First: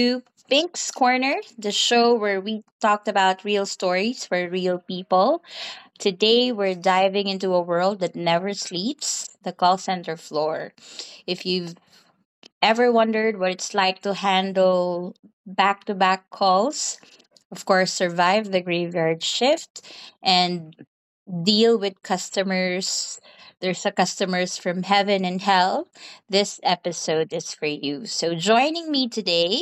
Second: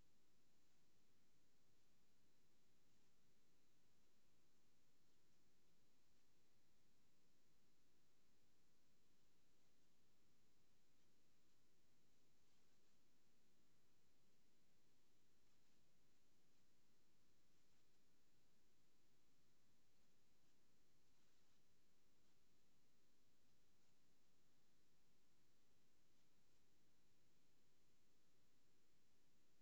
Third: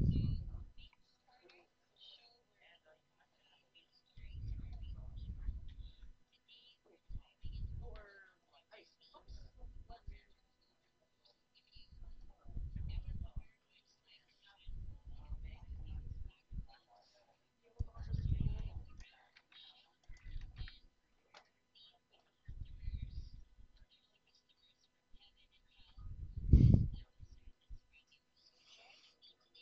to Pink's Corner, the show where we talked about real stories for real people. Today, we're diving into a world that never sleeps, the call center floor. If you've ever wondered what it's like to handle back to back calls, of course, survive the graveyard shift and deal with customers. There's a customers from heaven and hell. This episode is for you. So joining me today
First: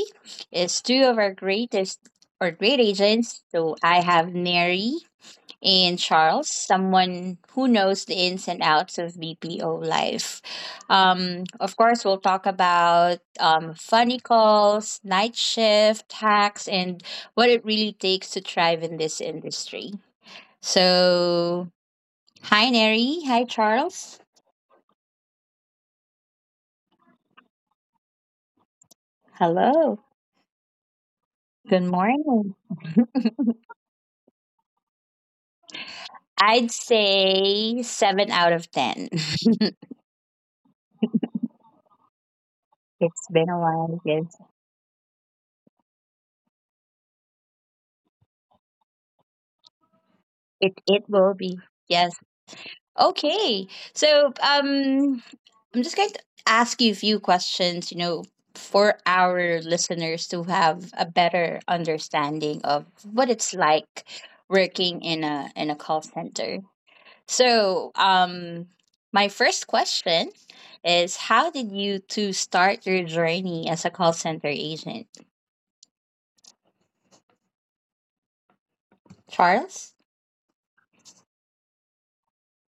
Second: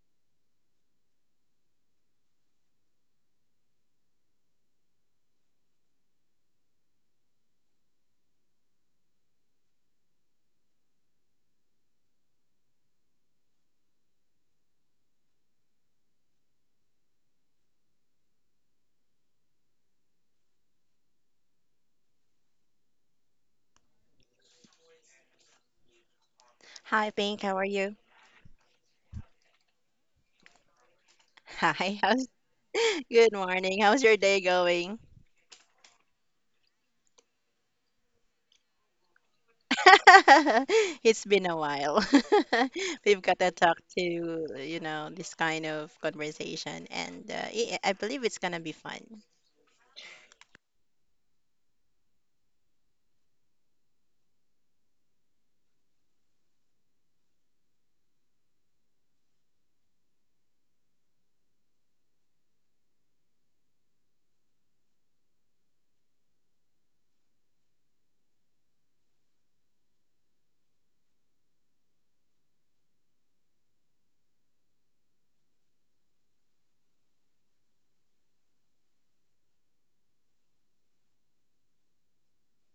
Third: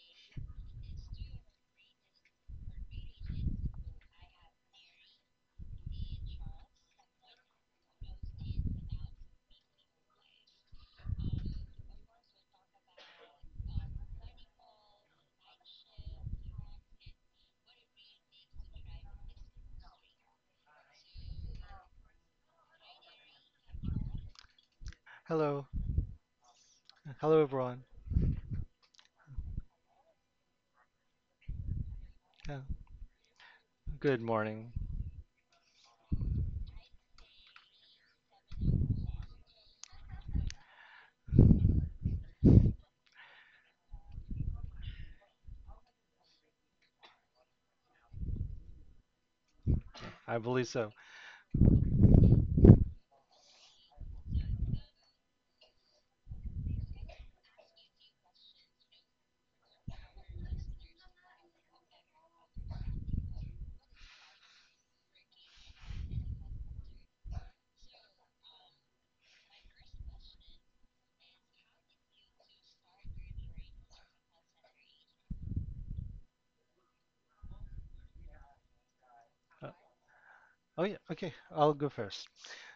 is two of our greatest or great agents. So I have Mary and Charles, someone who knows the ins and outs of BPO life. Of course, we'll talk about funny calls, night shift hacks, and what it really takes to thrive in this industry. So, hi, Neri. Hi, Charles. Hello. Hi, Hello, Pink. How are everyone. you? Hello. Good Hi. How's Uh, morning. Good morning. How's your Good day morning. going? I'd say seven out of 10. It's It's been a while. We've got to been a talk while. Yes. to, you know, this kind of conversation, and I believe it's gonna be fun. I believe It, so. it will be. Yes. Okay. So, um, I'm just going to ask you a few questions, you know, for our listeners to have a better understanding of what it's like working in a call center. So, um, my first question is how did you two start your journey as a call center agent, Uh, Charles? oh, yeah. Okay. I'll go first.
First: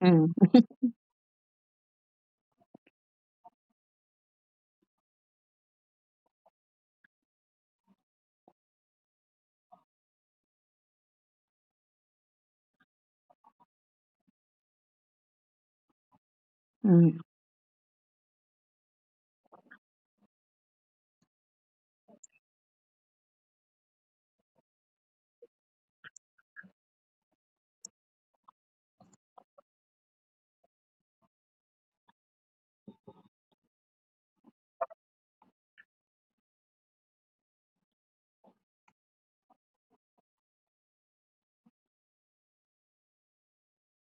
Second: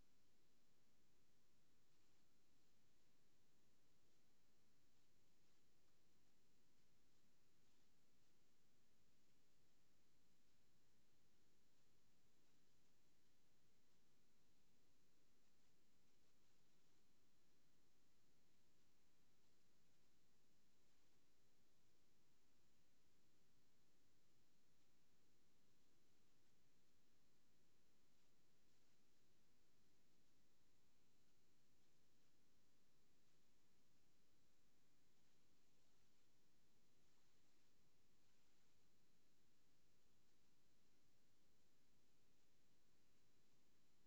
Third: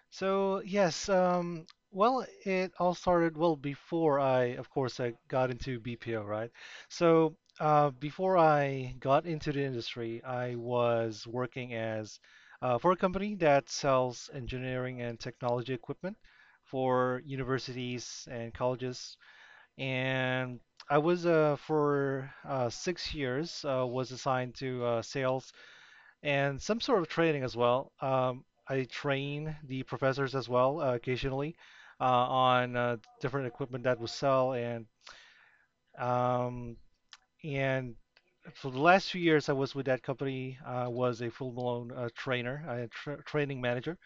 Mm, So, yes, well, it all started, well, before I, of course, I got into BPO, right? So, before I got into the industry, I was working as for a company that sells engineering and technology equipment mm, for universities and colleges, and I was for 6 years was assigned to sales and some sort of training as well. I train the professors as well, occasionally, on different equipment that we sell. And um, and for the last few years I was with that company, I was a full-blown trainer, a training manager.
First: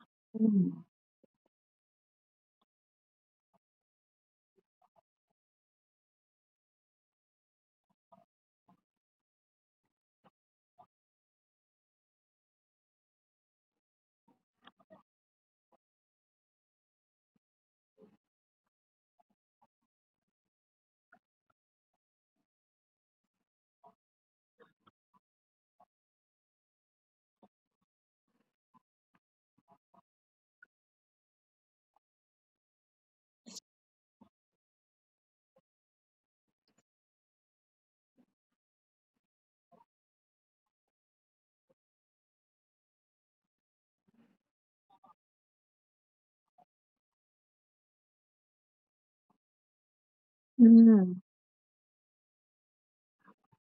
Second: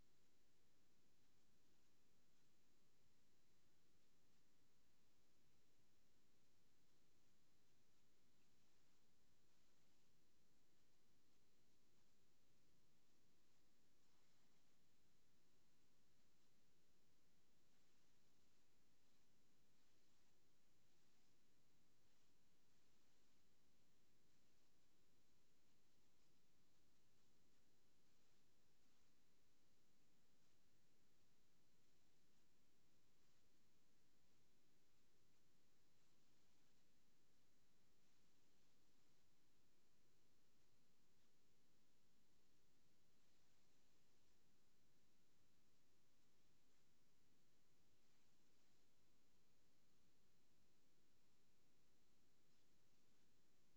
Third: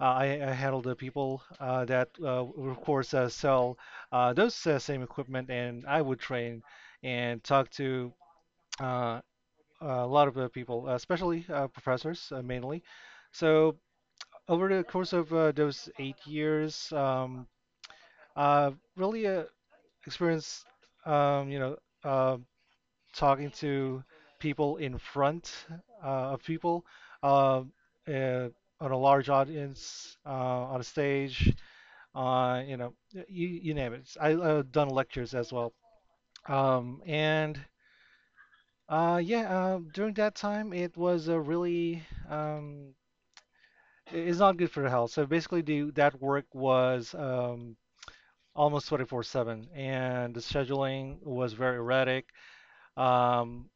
I handle mm, the people that of course, sell those same equipment, and I would train and talk to uh, a lot of people, especially professors, mainly. So over the course of those 8 years, I've really experienced, um, you know, uh, talking to people in front of people, uh, uh, on a large audience, on a stage. Uh, you know, you, you name it. I've done lectures as well. Um, and yeah, During that time, it was a really, um, it's not good for the health. So basically, that work was almost 24/7, and the mm, scheduling was very erratic. Um,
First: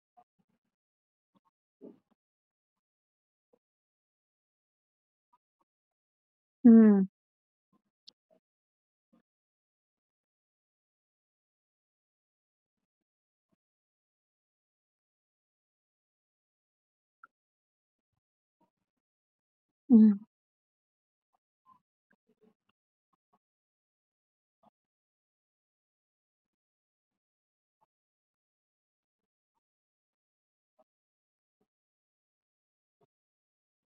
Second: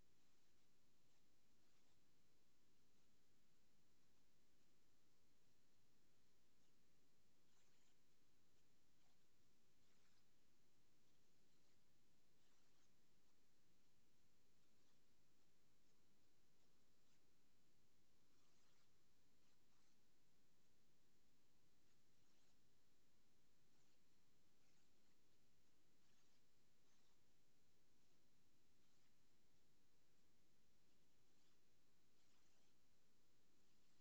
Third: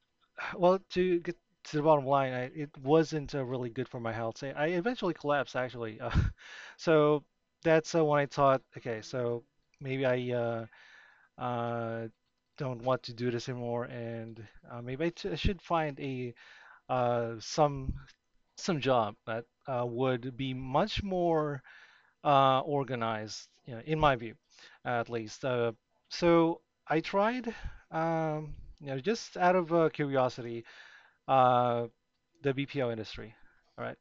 well, to get to the bottom line, it wasn't really good for my health, so I eventually collapsed, actually. Mm, so that's when I thought, okay, so maybe I. uh, don't want to do this anymore, and maybe I should find a uh, some some job that mm, would be much more organized, you know, in my view, at least. So I tried, um, you know, just out of curiosity, uh, the BPO industry. All right.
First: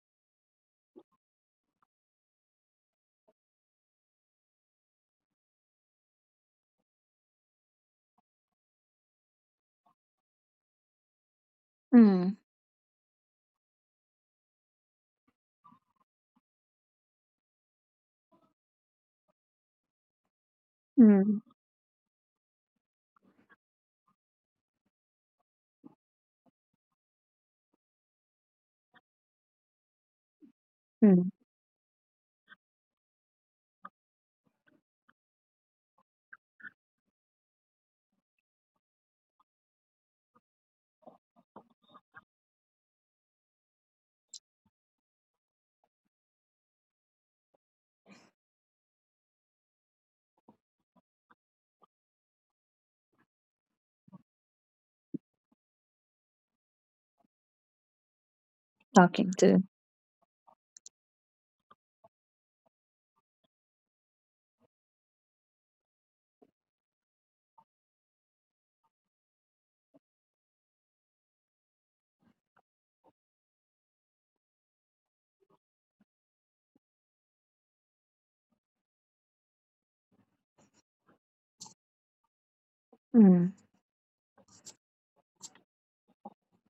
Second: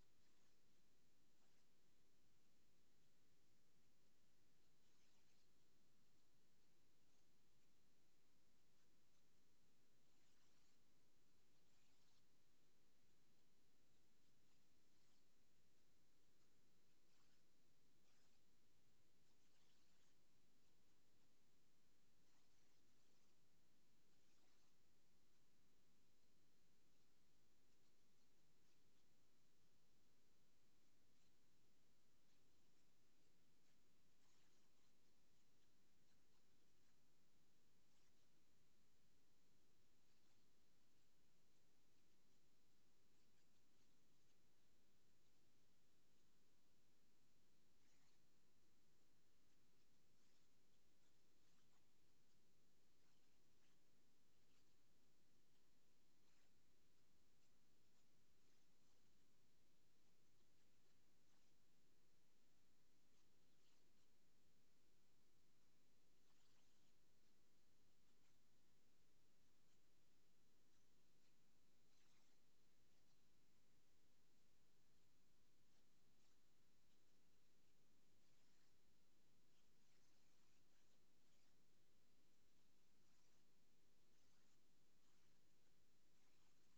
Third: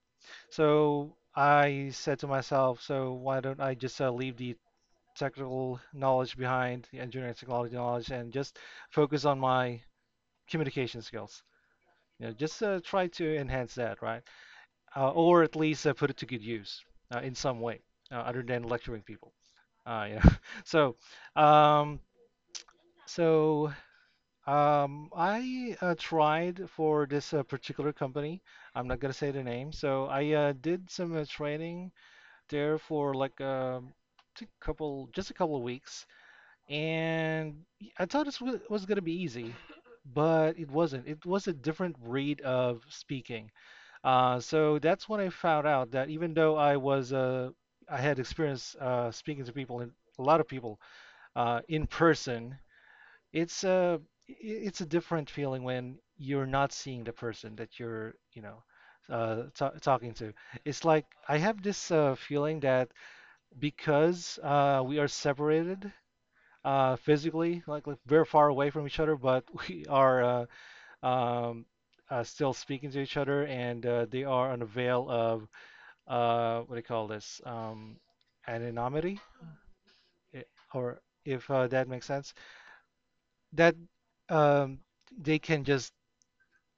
So I said to myself, so why don't I just leave the technical knowledge, behind the engineering technology knowledge, and just focus on my communication skills. You know, mm, just try to enhance that, right? Or at least put it to good use in some way, other than lecturing people. Yeah. So, mm, um, so I tried for this particular company. I'm not gonna say the name. So I did some mm. training there for just a couple of weeks, and I thought it was going to be easy, but it wasn't. It was a different breed of speaking. So that's when I found out that, even though I was I had experience speaking to people in a lot of people in person, it's a it's a different feeling when you're not seeing the person that you're you know Talking to. ta talking to. It's like I have this feeling that, because we are separated physically, like very far away from each other, but we are uh, um, still speaking to each other, and they are on a veil of, what do you call this? Anonymity, i- or, if that makes sense, that, um, they can just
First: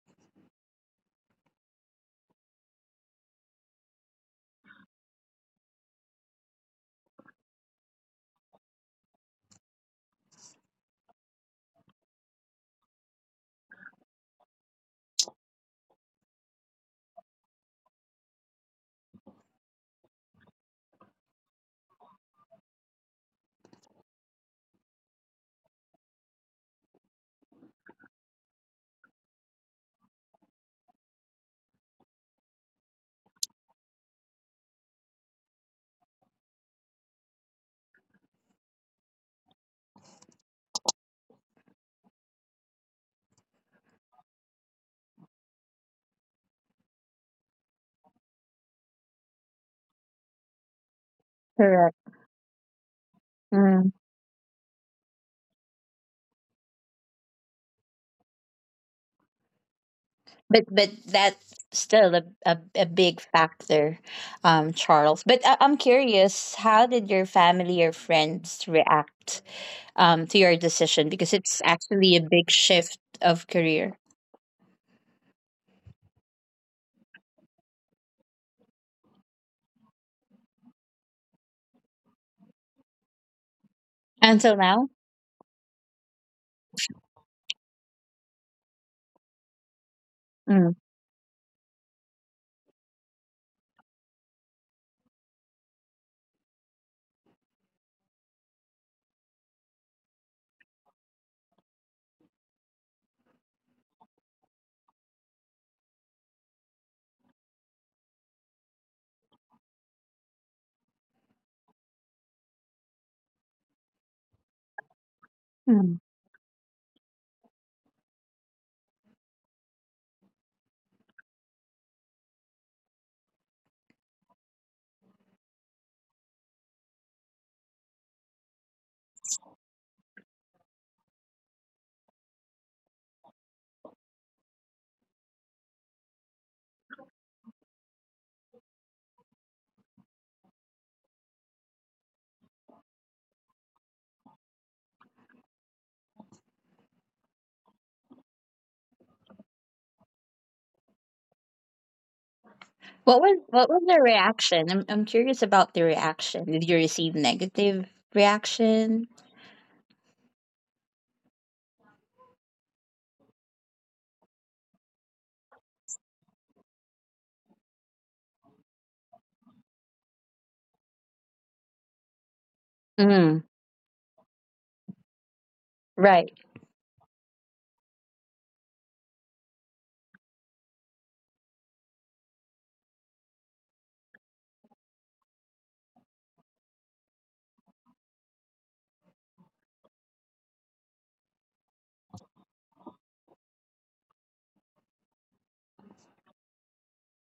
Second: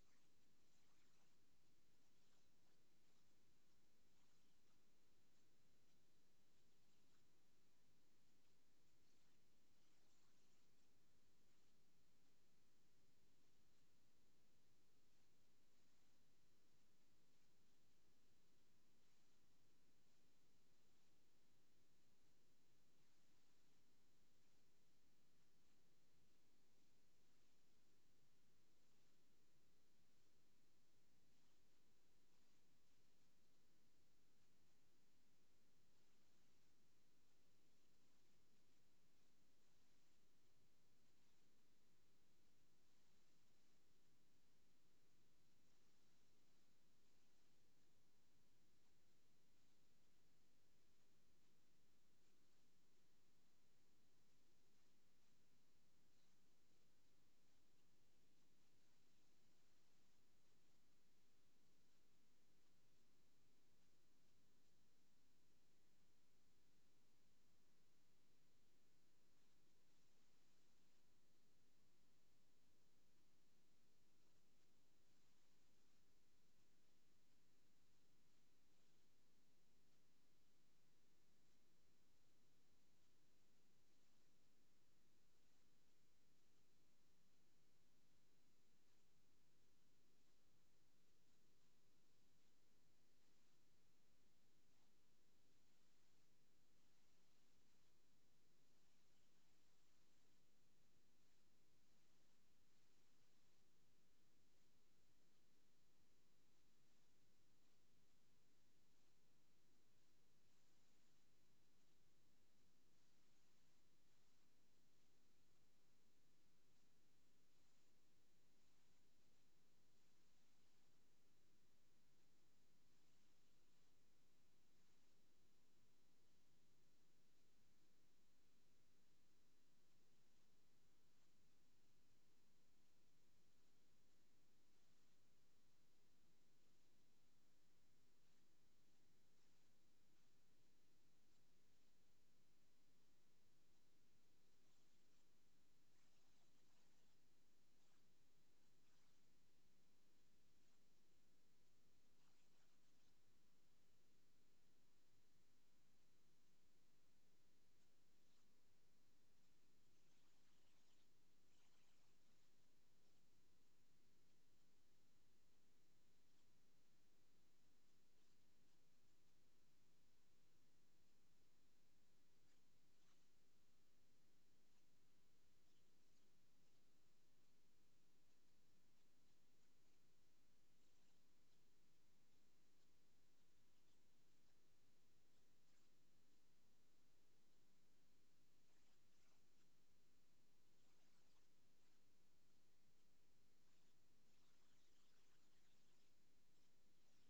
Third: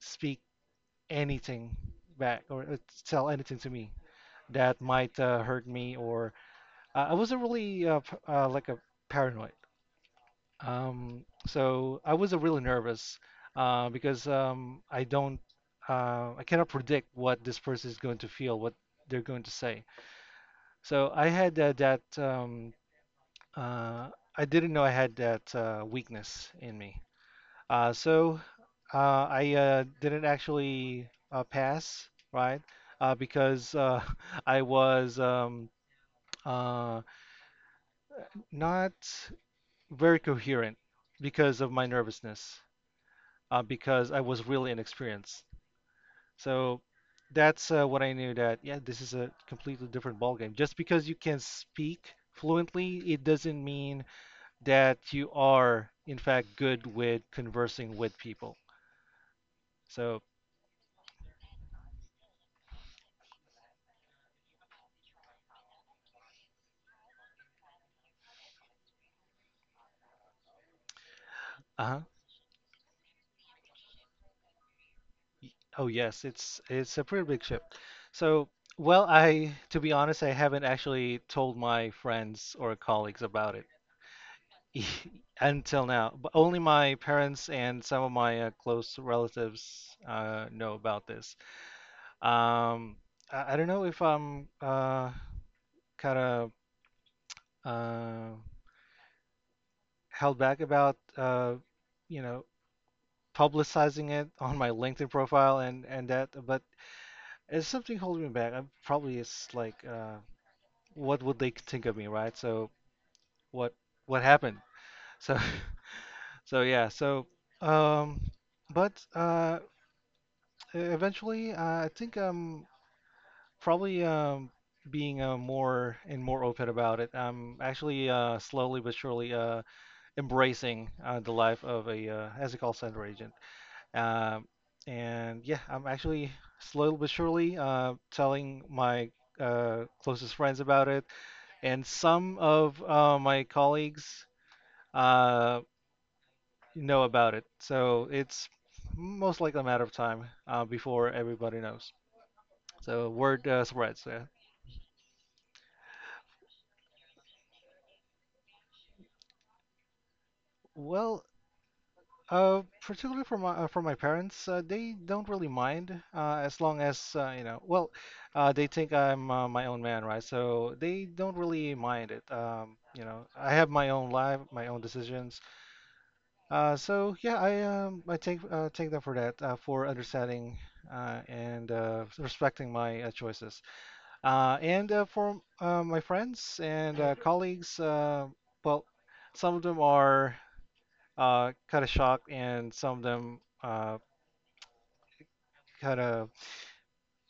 speak anything back or tell anything to me that might hurt me, or I wasn't really p- like a paranoid. So I was really nervous because I cannot predict what this person is going to feel, what they're going to say. So I had uh, I didn't know I had that weakness in me. So I didn't actually pass, right? Because, I was uh, not very coherent because of my nervousness, because I was really inexperienced. So that's what I knew, that, yeah, this is a completely different ballgame. Just because you can Correct. speak fluently, it doesn't Mm. mean that you are, in fact, good with conversing with people. So, But that's still a big factor, Charles. But I'm curious, how did your family or friends react to your decision? Because it's uh-huh. actually a big shift of career Y- Oh, yes, it's a pretty big shift. So, well, I to be honest, I haven't actually told my friends or colleagues about it. until now. Until now. But only my parents and some of my close relatives know Mm. about this. Um, I don't know if I'm kind of uh, held back about, you know, publicizing it on my LinkedIn profile, and that, but it's something holding me back. I'm probably, it's like, what would they think of me, right? So what what happened? So Mm. so yeah. Um, but uh, Eventually, I think, probably, being more and more open about it. I'm actually slowly but surely embracing the life of a as a call center agent. Um, and yeah, I'm actually slowly but surely telling my closest friends about it, and some of my colleagues uh, know about it. So it's most likely a matter of time before everybody knows. So word What was spreads. the Yeah. reaction? I'm curious about the reaction. Did you receive negative reaction? Well, particularly for my parents, they don't really mind, as long as, you know. Well, they think I'm my own man, right? So they don't really mind it. You know, Mm. I have my own life, my own decisions. Right. So I take, take them for that, for understanding and respecting my choices. And for my friends and colleagues, well, some of them are kind of shocked, and some of them kind of,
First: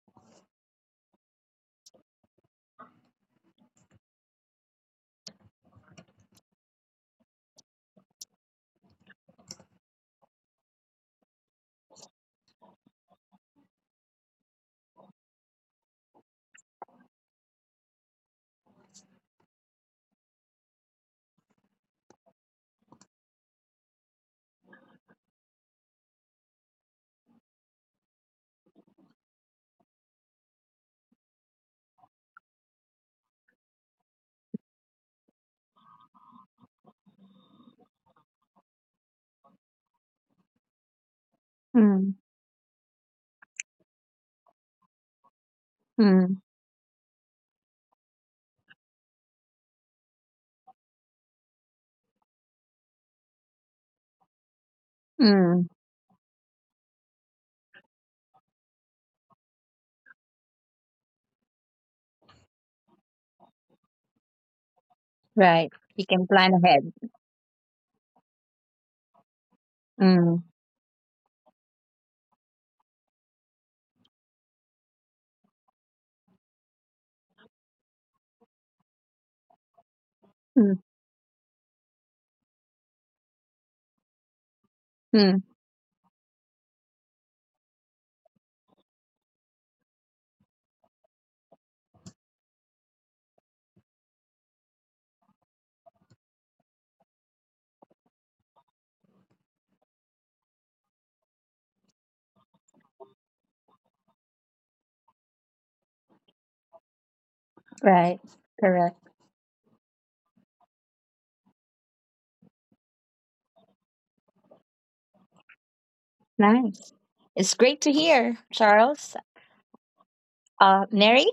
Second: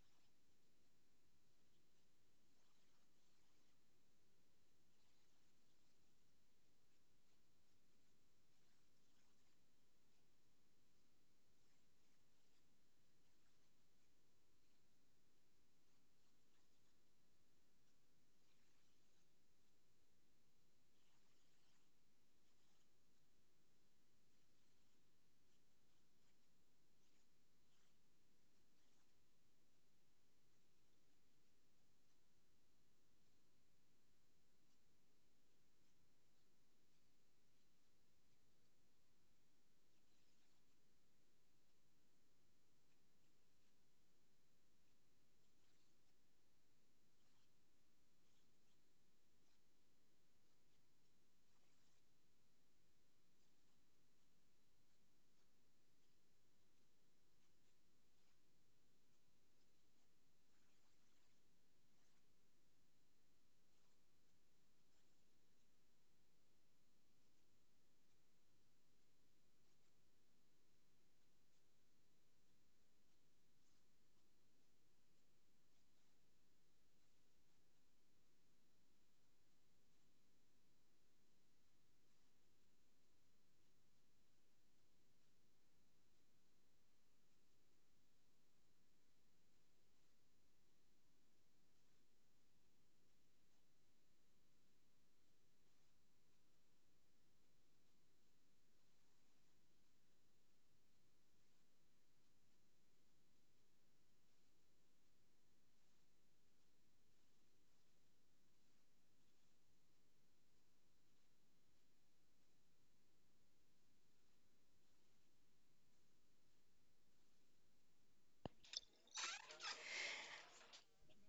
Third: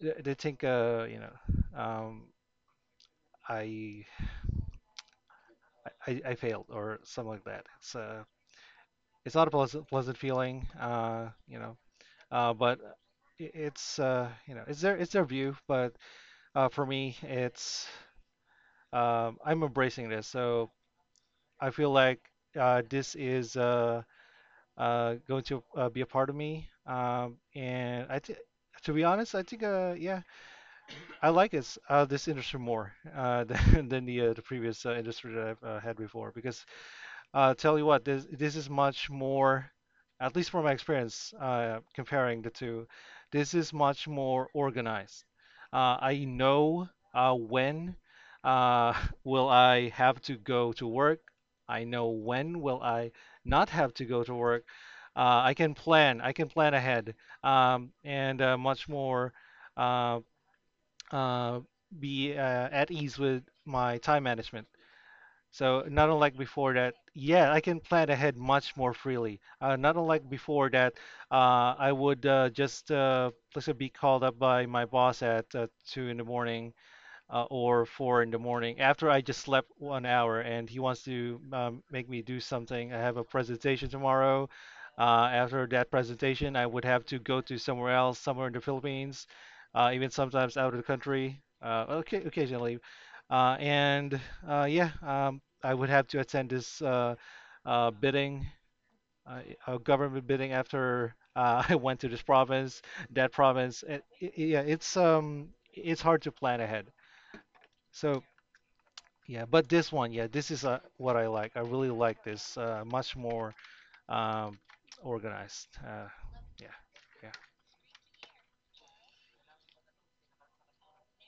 they think, uh, you know um, I, I I failed or something like that. It's not a pleasant feeling, you know, but it's, you know, it's their, it's their view, but for me it's, I'm embracing this, so I feel like, this is going to be a part of me. And I think, to be honest, I think, yeah, I like this this industry more, than the previous industry that I've had before, because, tell you what, this is much more, at least from my experience, Mm. comparing the two, this is much more organized. I Mm. know when uh, will I have to go to work. I know when will I not have to go to work. uh, I Mm. can plan I can plan ahead, and much more um, uh, be at ease with my time management. Right. So, You not can unlike plan before ahead. that, yeah, I can plan ahead much more freely. Not unlike Mm. before that, I would just let's say be called up by my boss at two in the morning or four in the morning after I just slept 1 hour, and he wants to make me do something. I have a presentation tomorrow. Mm. After that presentation, I would have to go to somewhere else, somewhere in the Philippines, even sometimes out of the country, okay, occasionally. Uh, and yeah, I would have to attend this bidding, uh, government bidding after I went to this province, that province. Yeah, it's hard to plan ahead. Right. So Correct. yeah, but this one, yeah, this is what I like. I really like this. Much more, um, organized. Yeah, Nice. yeah, It's great to hear, Charles. Mary,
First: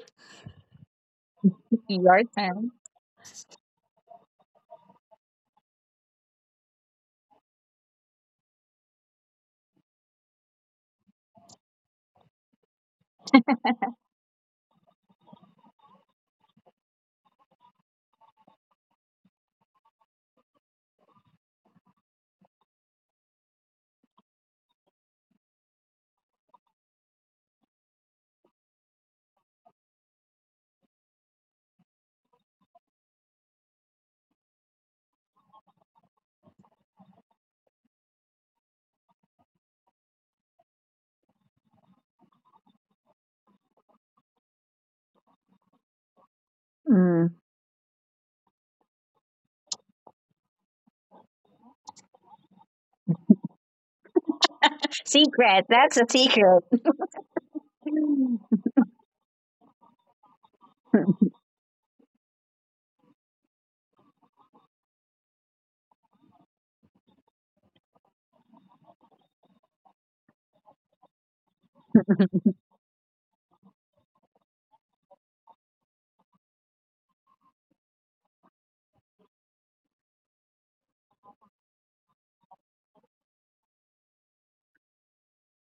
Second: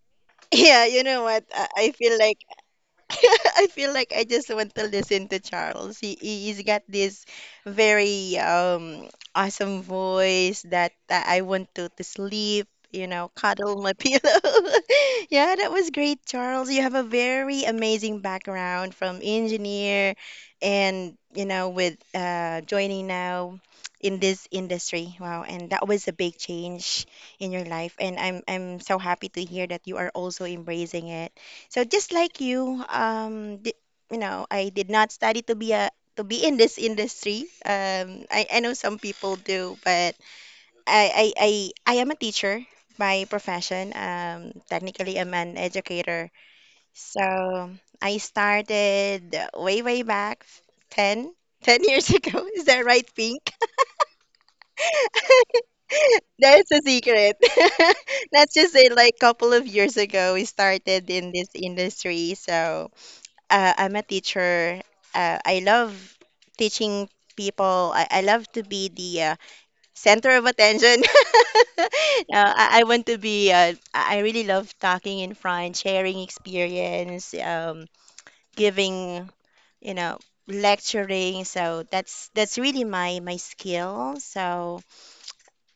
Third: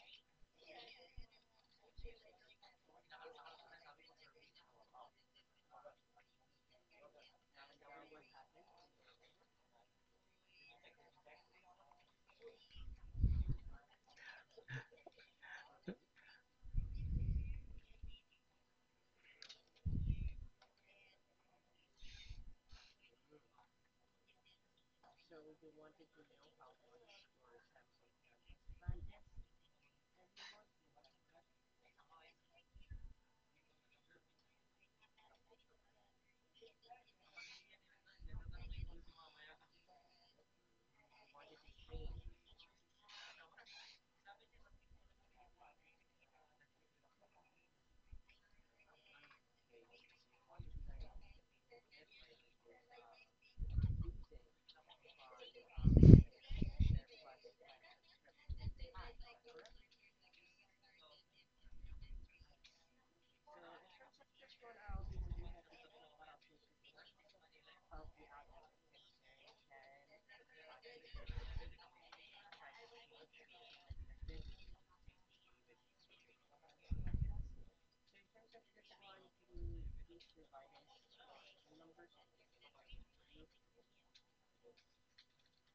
Yeah, you know what? I feel your like turn. I feel like I just want to listen to Charles. He has got this very awesome voice that, that I want to sleep, you know, cuddle my pillow. Yeah, that was great, Charles. You have a very amazing background from engineer, and you know with joining now in this industry. Wow, and that was a big change in your life, and I'm so happy to hear that you are also embracing it. So just like you, you know, I did not study to be a to be in this industry. I know some people do, but I, I, I, I am a teacher by profession. Technically, I'm an educator. Mm. So I started way, way back 10 10 years ago. Is that right, Pink? Secret. That's a secret. That's a secret. Let's just say like couple of years ago, we started in this industry. So I'm a teacher. I love teaching people. I love to be the center of attention. I want to be, I really love talking in front, sharing experience, giving, you know, lecturing. So that's really my skill. So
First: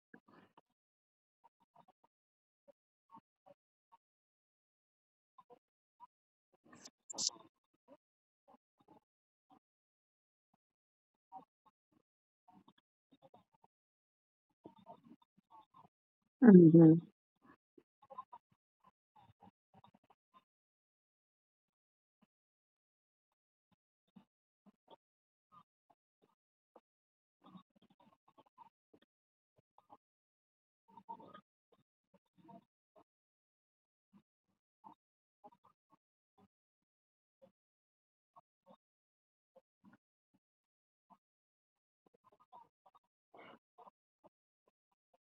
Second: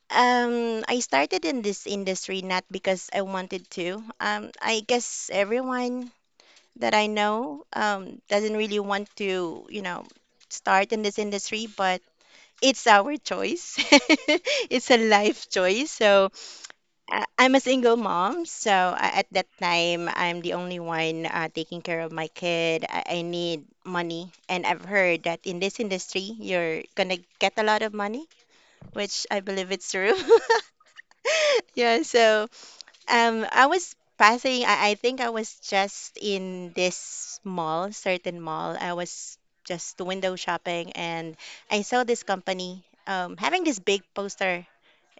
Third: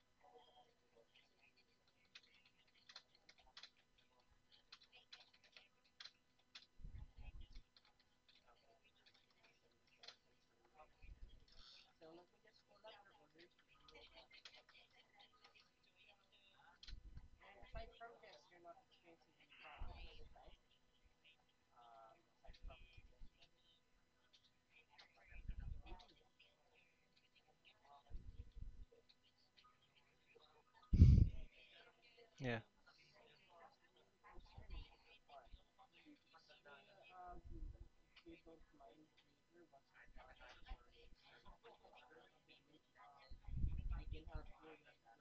I started in this industry not because I wanted to. I guess everyone that I know doesn't really want to, you know, start in this industry, but it's our choice. It's a life choice. So Mhm. I'm a single mom. So I, at that time, I'm the only one taking care of my kid. I need money. And I've heard that in this industry, you're going to get a lot of money, which I believe it's true. Yeah, so yeah. I was passing, I think I was just in this mall, certain mall. I was just window shopping, and I saw this company having this big poster,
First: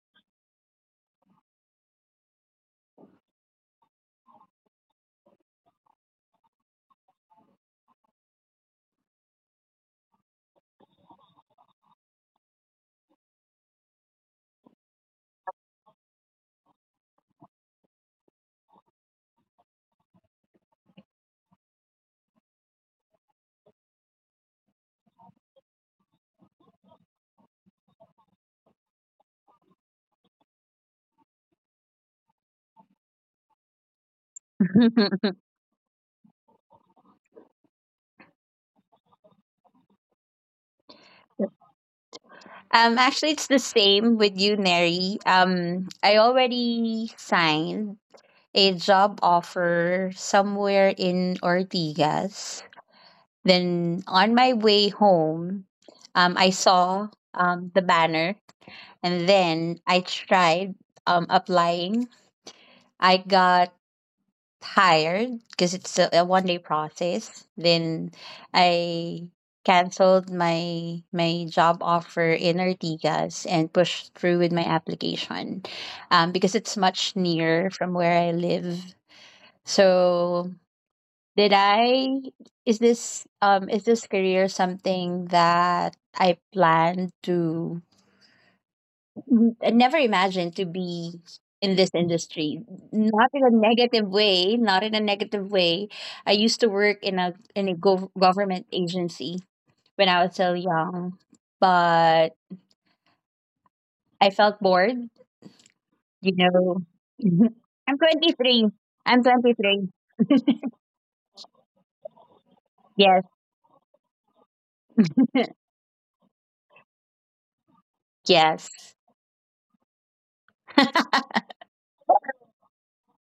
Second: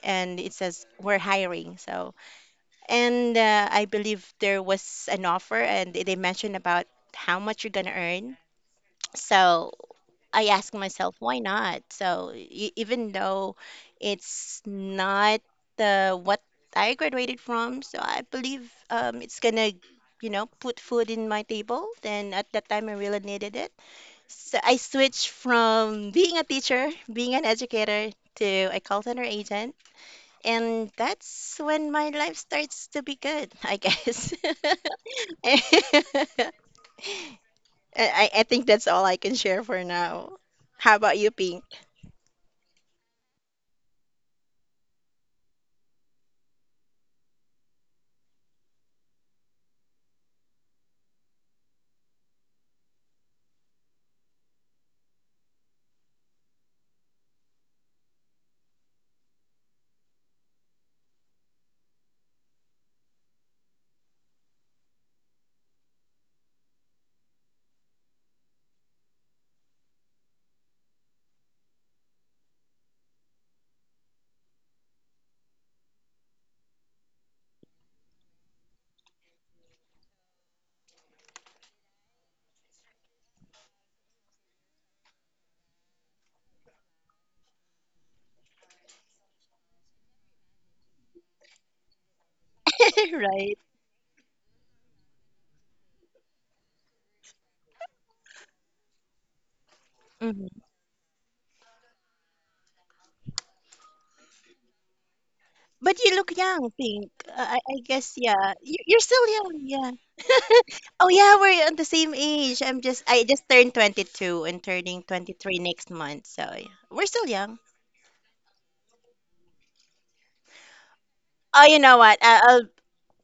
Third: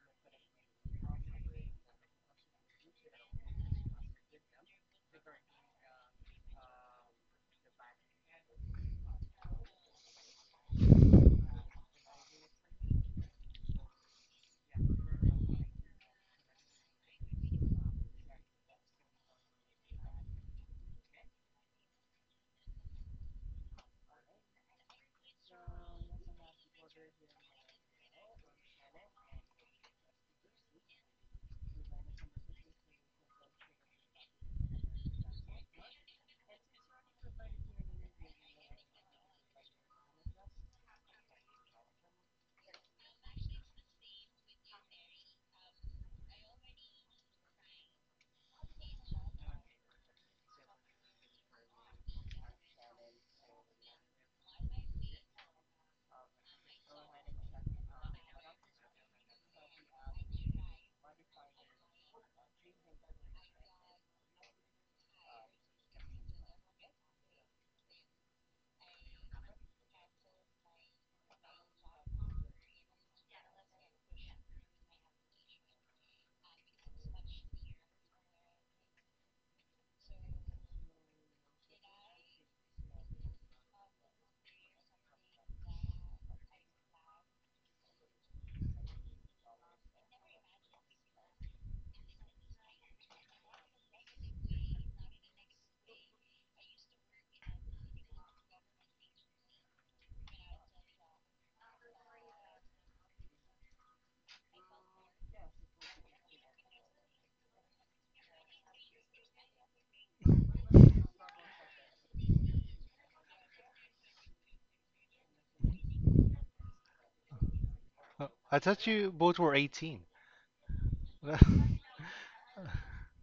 and it says, "We're hiring." So, and I believe there was an offer and they mentioned about how much you're gonna earn. So I ask myself, why not? So even though it's not the what I graduated from, so I believe it's gonna, you know, put food in my table. Then at that time, I really needed it. So I switched from being a teacher, being an educator, to a call center agent, and that's when my life starts to be good, I guess. um, I, I think that's all I can share for now. How about you, Pink? actually, it's the same with you, Neri. I already signed a job offer somewhere in Ortigas. Then on my way home, I saw the banner, and then I tried applying. I got tired because it's a 1 day process. Then I canceled my job offer in Ortigas and pushed through with my application because it's much nearer from where I live. So did I is this career something that I plan to I never imagined to be in this industry. Not in a Right. negative way, not in a negative way. I used to work in a gov- government agency when I was Mhm. so young, but I felt bored, But you you look young, know. Pink. I I'm guess, yeah. 23. You're I'm still young, yeah. 23. Oh, yeah, we're on the same age. I Yes, just turned 22 and turning 23 next month. So, yeah. We're still young. Oh, I yes. thought you both were 18. Oh, you know what?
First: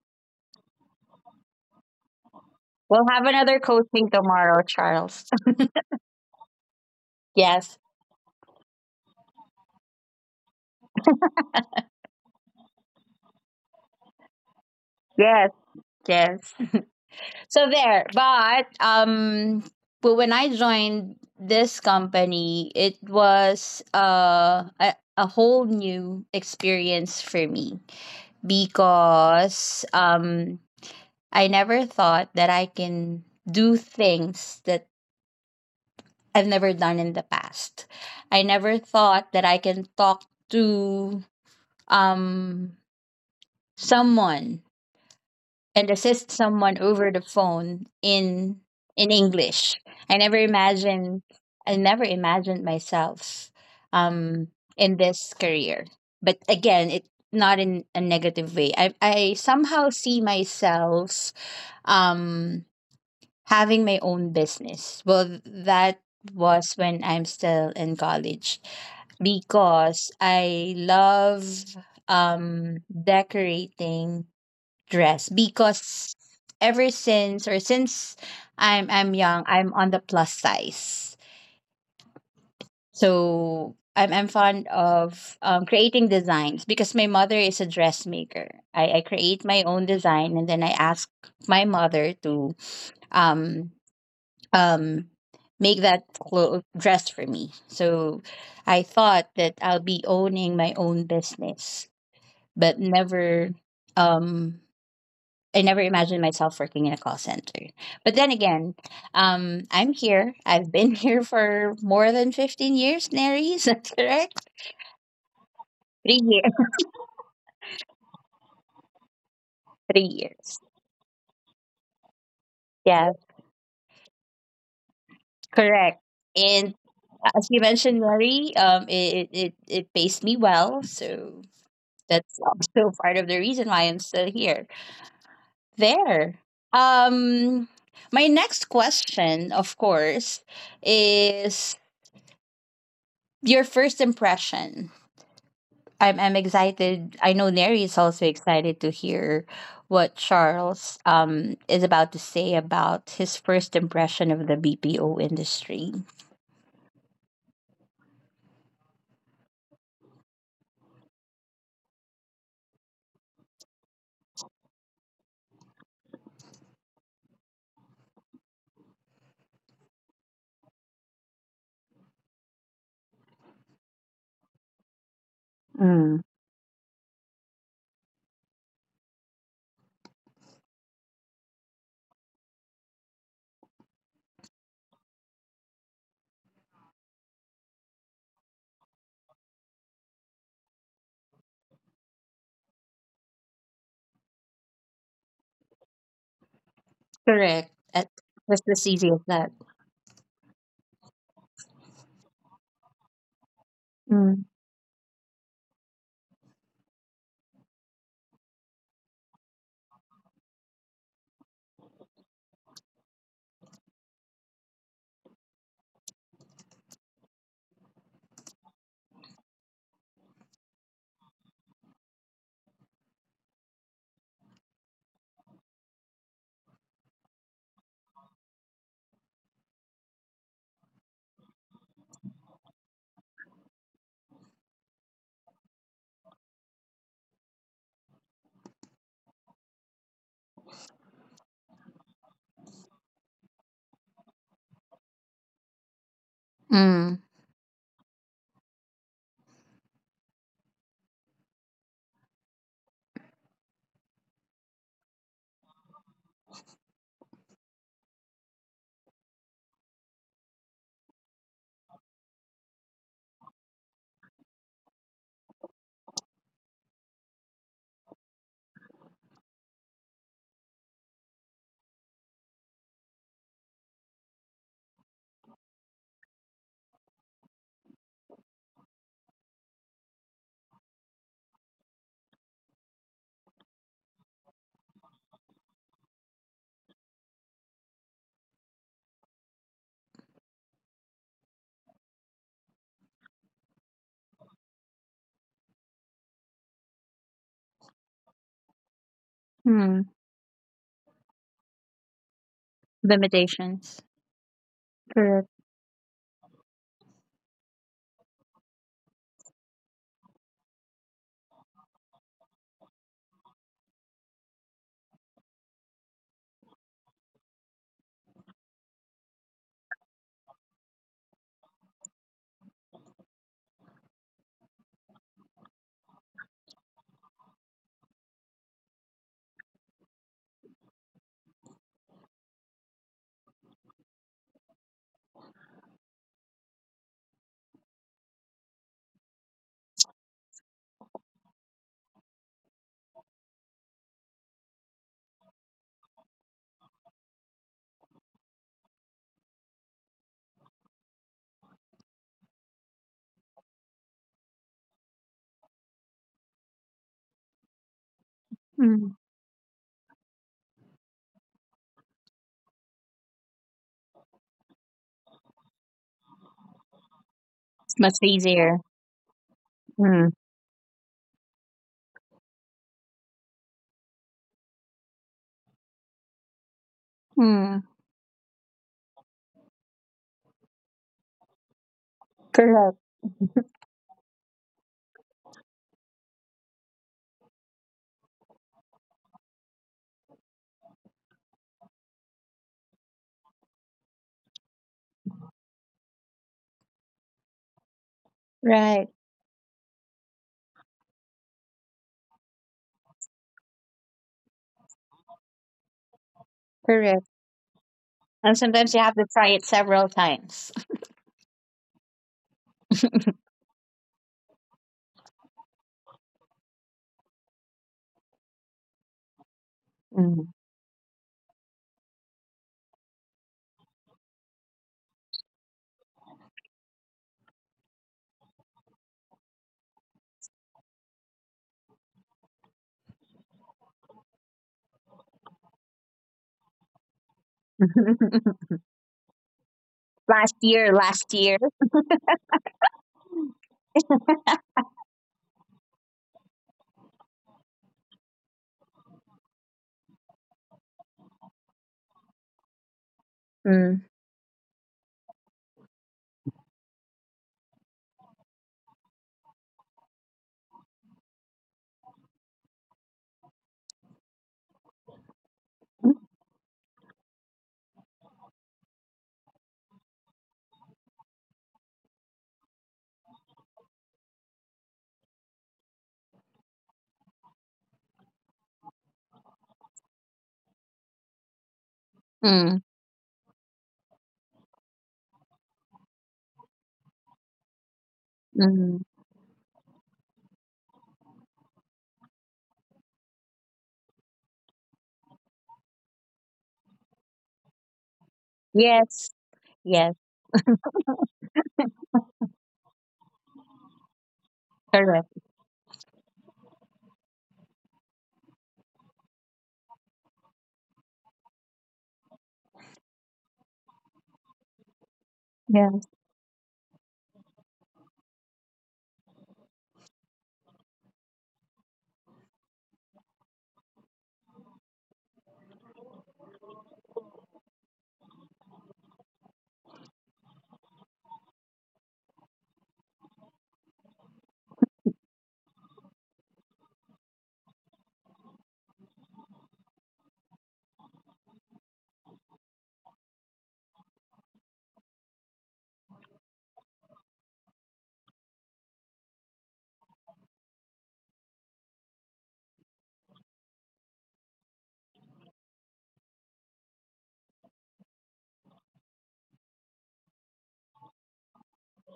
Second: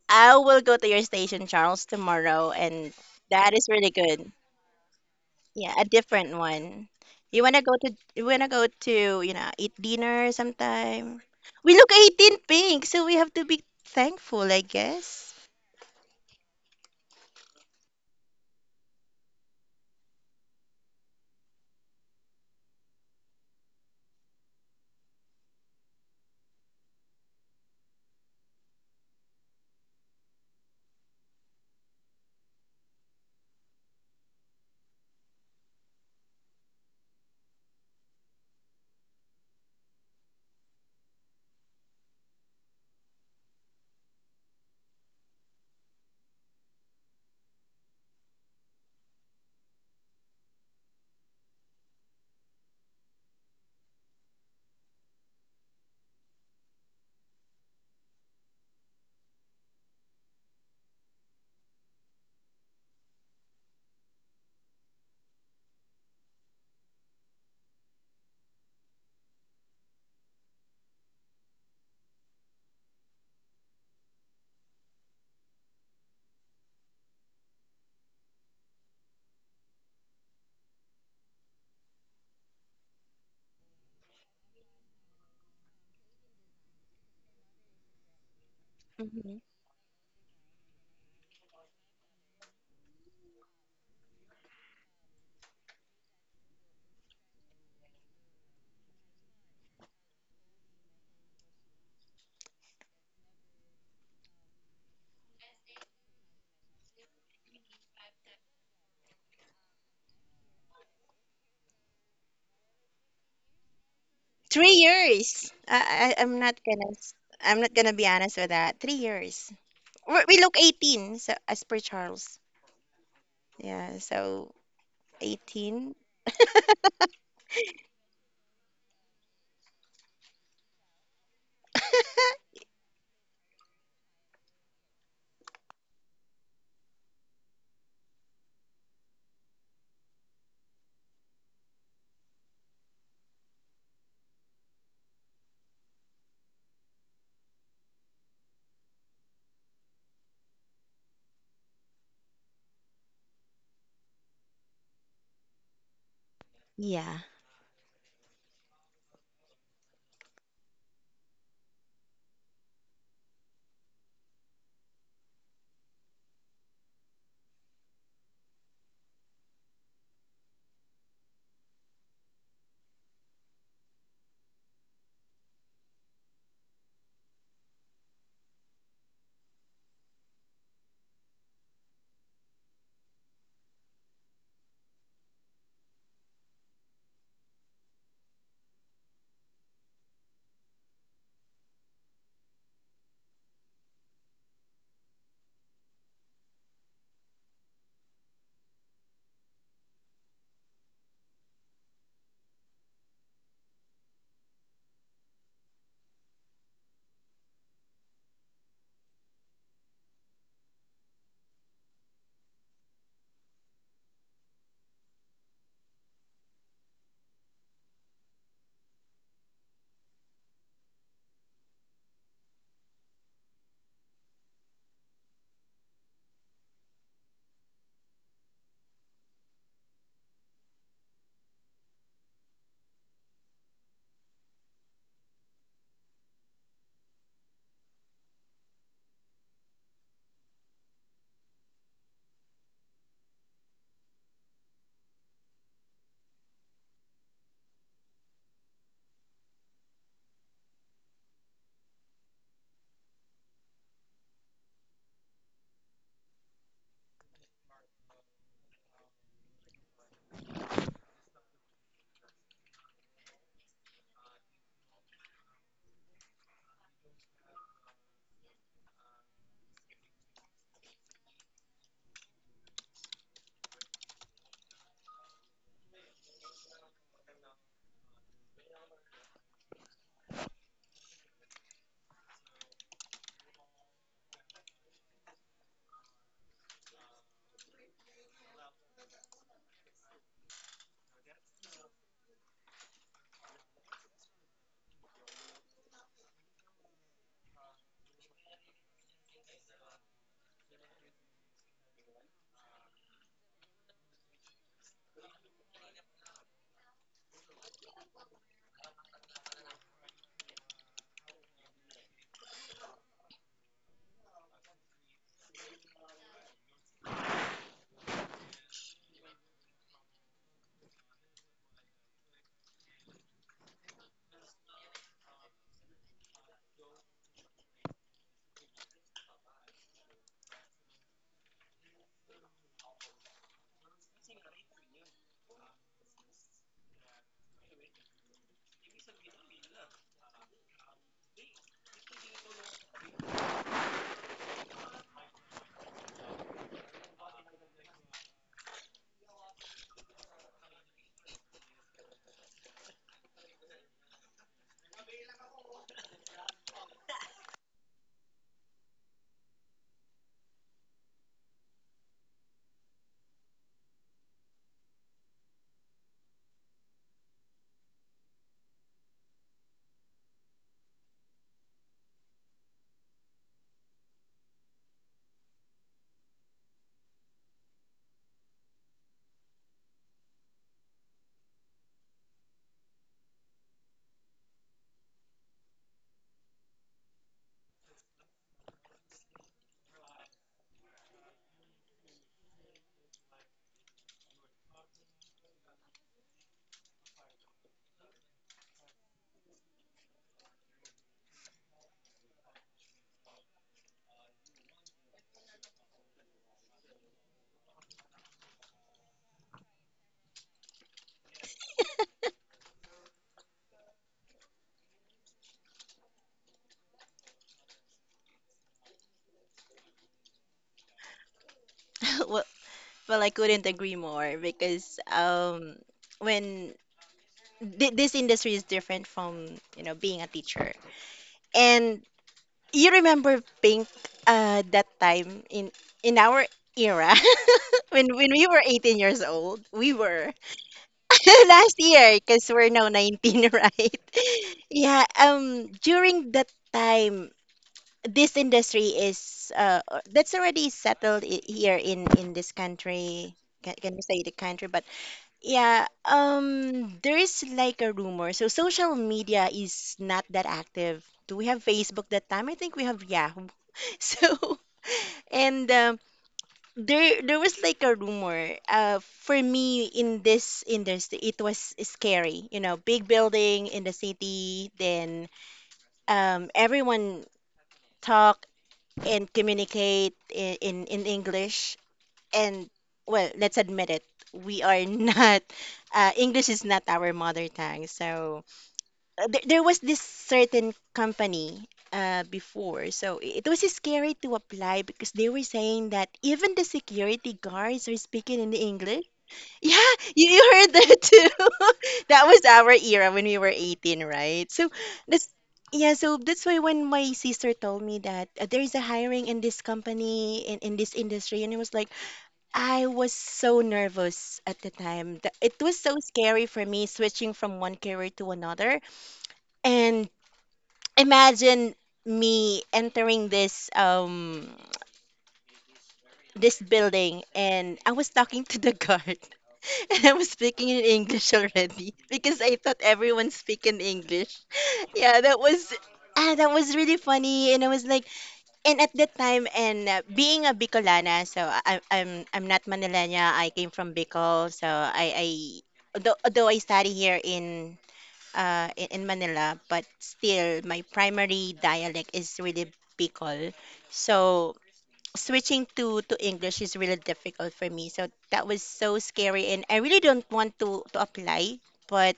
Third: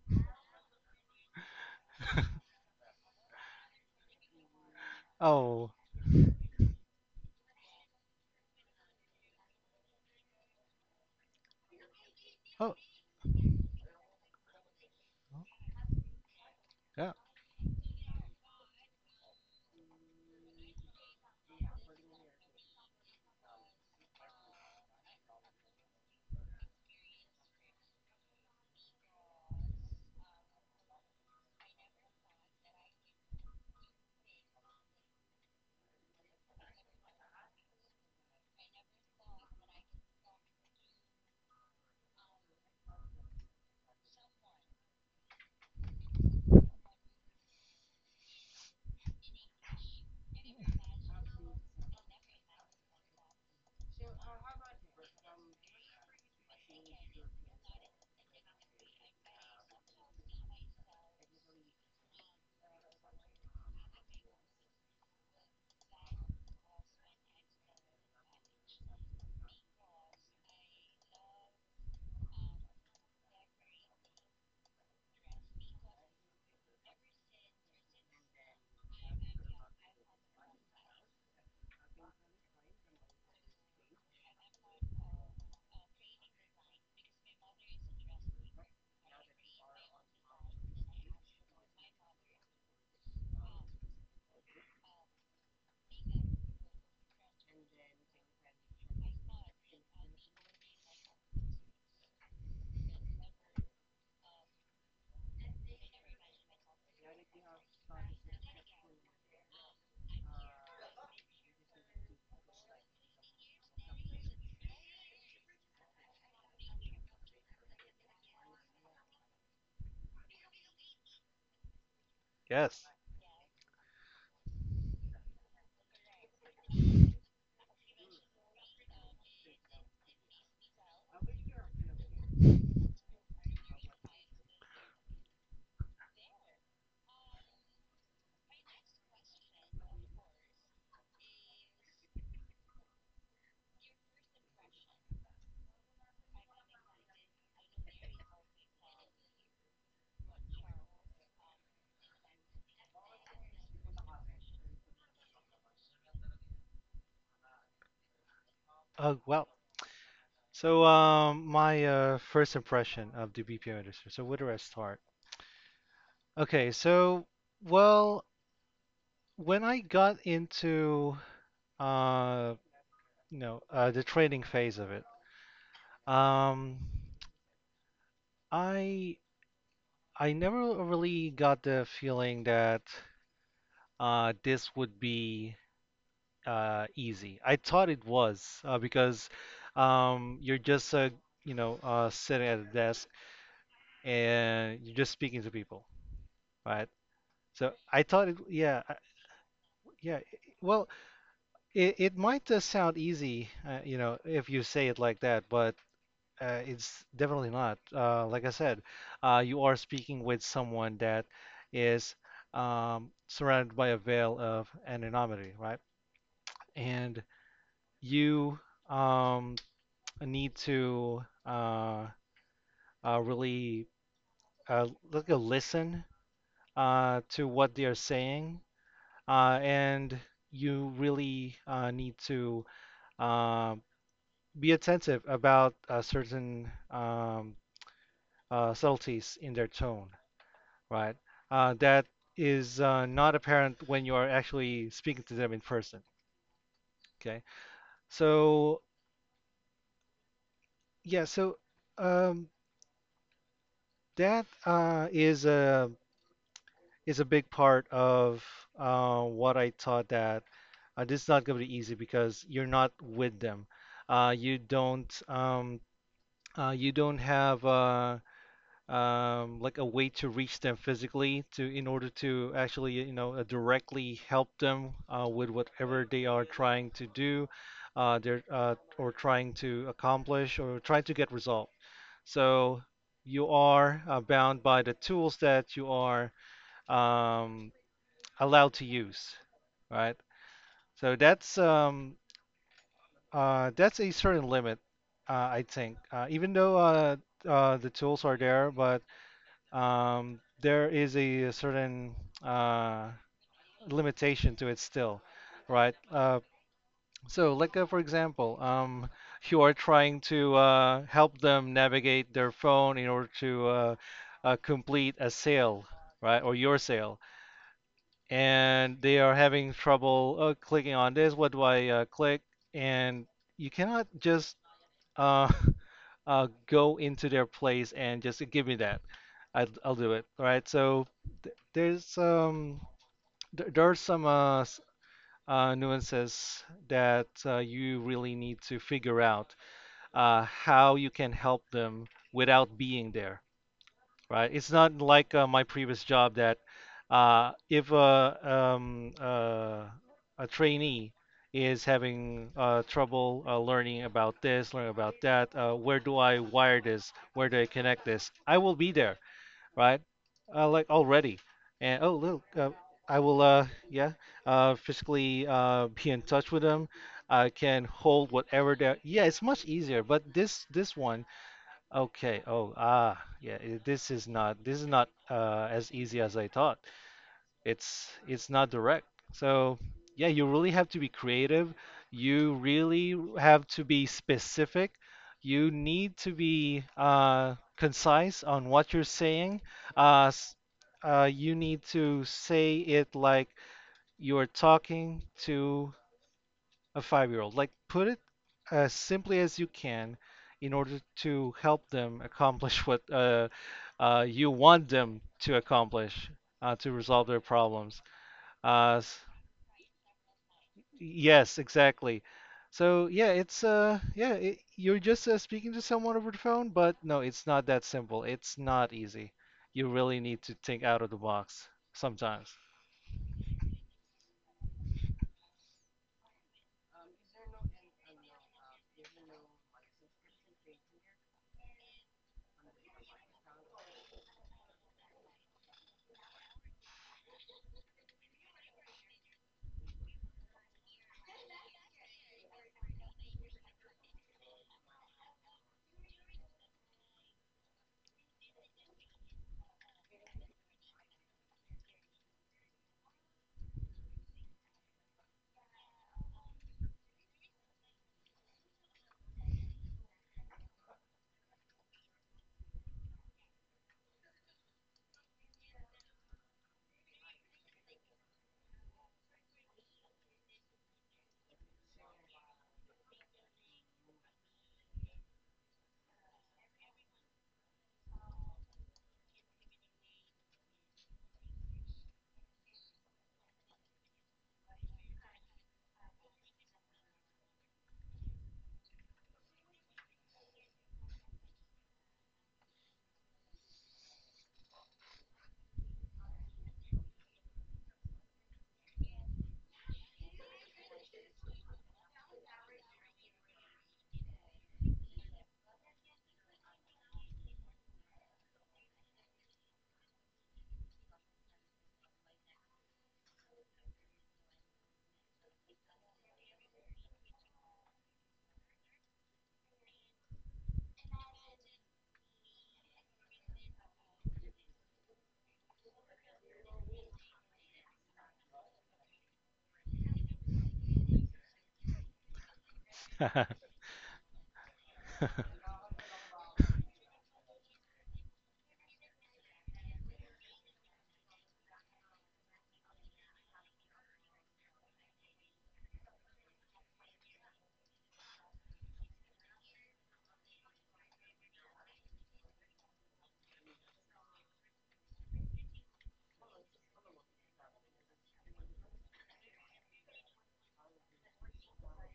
I will go to your station, Charles, tomorrow, and We'll have that another is really coaching good. tomorrow, Charles. Oh, Yeah, a different one. Yes, You wanna go to, you know, eat dinner sometime? We look 18, oh, Pink, so we have to be thankful, I guess. yes, yes. yeah, So there, but when I joined this company, it was a whole new experience for me because I never thought that I can do things that I've never done in the past. I never thought that I can talk to um someone and assist someone over the phone in English. I never imagined I never imagined myself um in this career. But again, it not in a negative way. I somehow see myself um having my own business. Well, that was when I'm still in college because I love decorating dress because ever since or since I'm young, I'm on the plus size. So I'm fond of creating designs because my mother is a dressmaker. I create my own design and then I ask my mother to um um make that clo- dress for me. So I thought that I'll be owning my own business, but never um I never imagined myself working in a call center. But then again, I'm here. I've been here for more than 15 years, Neri. Is that correct? 3 years. Three I'm not years. gonna I'm not gonna be honest with that. 3 years. Three We're, we look years. 18, so as per Charles. yes. Yeah, Yeah, so 18. correct. And as you mentioned, Neri, it, it, it pays me well. So that's also part of the reason why I'm still here. There. Um, my next question, of course, is your first impression. I'm excited. I know Neri is also excited to hear what Charles is about to say about his first impression of the BPO industry. Yeah. Oh, well. So, my first impression of the BPO industry. So, where do I start? Okay, so, well, when I got into, uh, the trading phase of it, Mm. um, I I never really got the feeling that this would be easy. I thought it was because, you're just, sitting at a desk and you're just speaking to people, right? So Correct. I At, thought it, that's yeah, as easy as that. yeah. Well, it might sound easy, you know, if Mm. you say it like that, but it's definitely not. Like I said, you are speaking with someone that is surrounded by a veil of anonymity, right? And you, um, need to really, listen to what they are saying, and you really need to uh, be attentive about certain, subtleties in their tone, right? That is not apparent when you are actually speaking to them in person. Mm. Okay, so yeah, so um, that is a big part of what I taught that this is not going to be easy because you're not with them. Uh, you don't um, you don't have like a way to reach them physically to in order to actually directly help them with whatever they are trying to do they're or trying to accomplish or trying to get resolved, so you are bound by the tools that you are um, allowed to use, right? So that's a certain limit. I think, even though the tools are there, but Mm. There is a certain uh, Limitations. limitation to it still, Correct. right? So, like for example, you are trying to help them navigate their phone in order to complete a sale, right, or your sale, and they are having trouble clicking on this. What do I click? And you cannot just uh, go into their place and just give me that. I'll do it. All right. So th there's th there are some nuances that you really need to figure out how you can help them without being there, right? It's not like my previous job, that if a trainee is having trouble learning about this, learning about that, where do I wire this? Where do I connect this? I will be there, Mm. right? Like, already. And oh, look, I will, yeah, physically be in touch with them. I can It's much hold whatever easier. they're. Yeah, it's much easier. But Mm. this one, okay. Oh, ah, yeah. This is not, this is not as easy as I thought. Mm. It's not direct. So yeah, you really have to be creative. You Correct. really have to be specific. You need to be concise on what you're saying. Uh, s- you need to say it like you're talking to a five-year-old. Like, put it as Right. simply as you can in order to help them accomplish what you want them to accomplish, to resolve Correct. their problems. And sometimes Uh, you have s- to try it several times. yes, exactly. So yeah, you're just speaking to someone over the phone, but no, it's not that simple. It's not easy. You really need Mm. to think out of the box Well, sometimes. well, I couldn't agree more because when th this industry is different from, you know, being a teacher. And you remember Pink that time in our era when we were 18 years old, we were Last year, last year. Last year, because we're now 19, right? Yeah, during that time, this industry is that's already settled here in this country. Can Mm. we say the country? But yeah, there is like a rumor. So social media is not that active. Do we have Facebook that time? I think we have Yahoo. So and there was like a rumor. For me in this industry, it was scary. You know, big building in the city, then everyone talk and communicate in, in English. And Mm. well, let's admit it, we are not. English is not our mother tongue, so Mm. There was this certain company before, so it was scary to apply because they were saying that even the security guards are speaking in English. Yes. Yeah, Yes. you heard that too. That was our era when we were 18, right? So Correct. that's yeah, so that's why when my sister told me that there is a hiring in this company in this industry, and it was like I was so nervous at the time. It was so Yeah. scary for me switching from one career to another. And imagine me entering this this building, and I was talking to the guard and I was speaking in English already because I thought everyone speak in English. Yeah, that was ah, that was really funny, and I was like and at that time and being a Bicolana, so I'm not Manilena. I came from Bicol, so I although I study here in in Manila, but still my primary dialect is really Bicol. So switching to English is really difficult for me. So that was so scary, and I really don't want to apply, but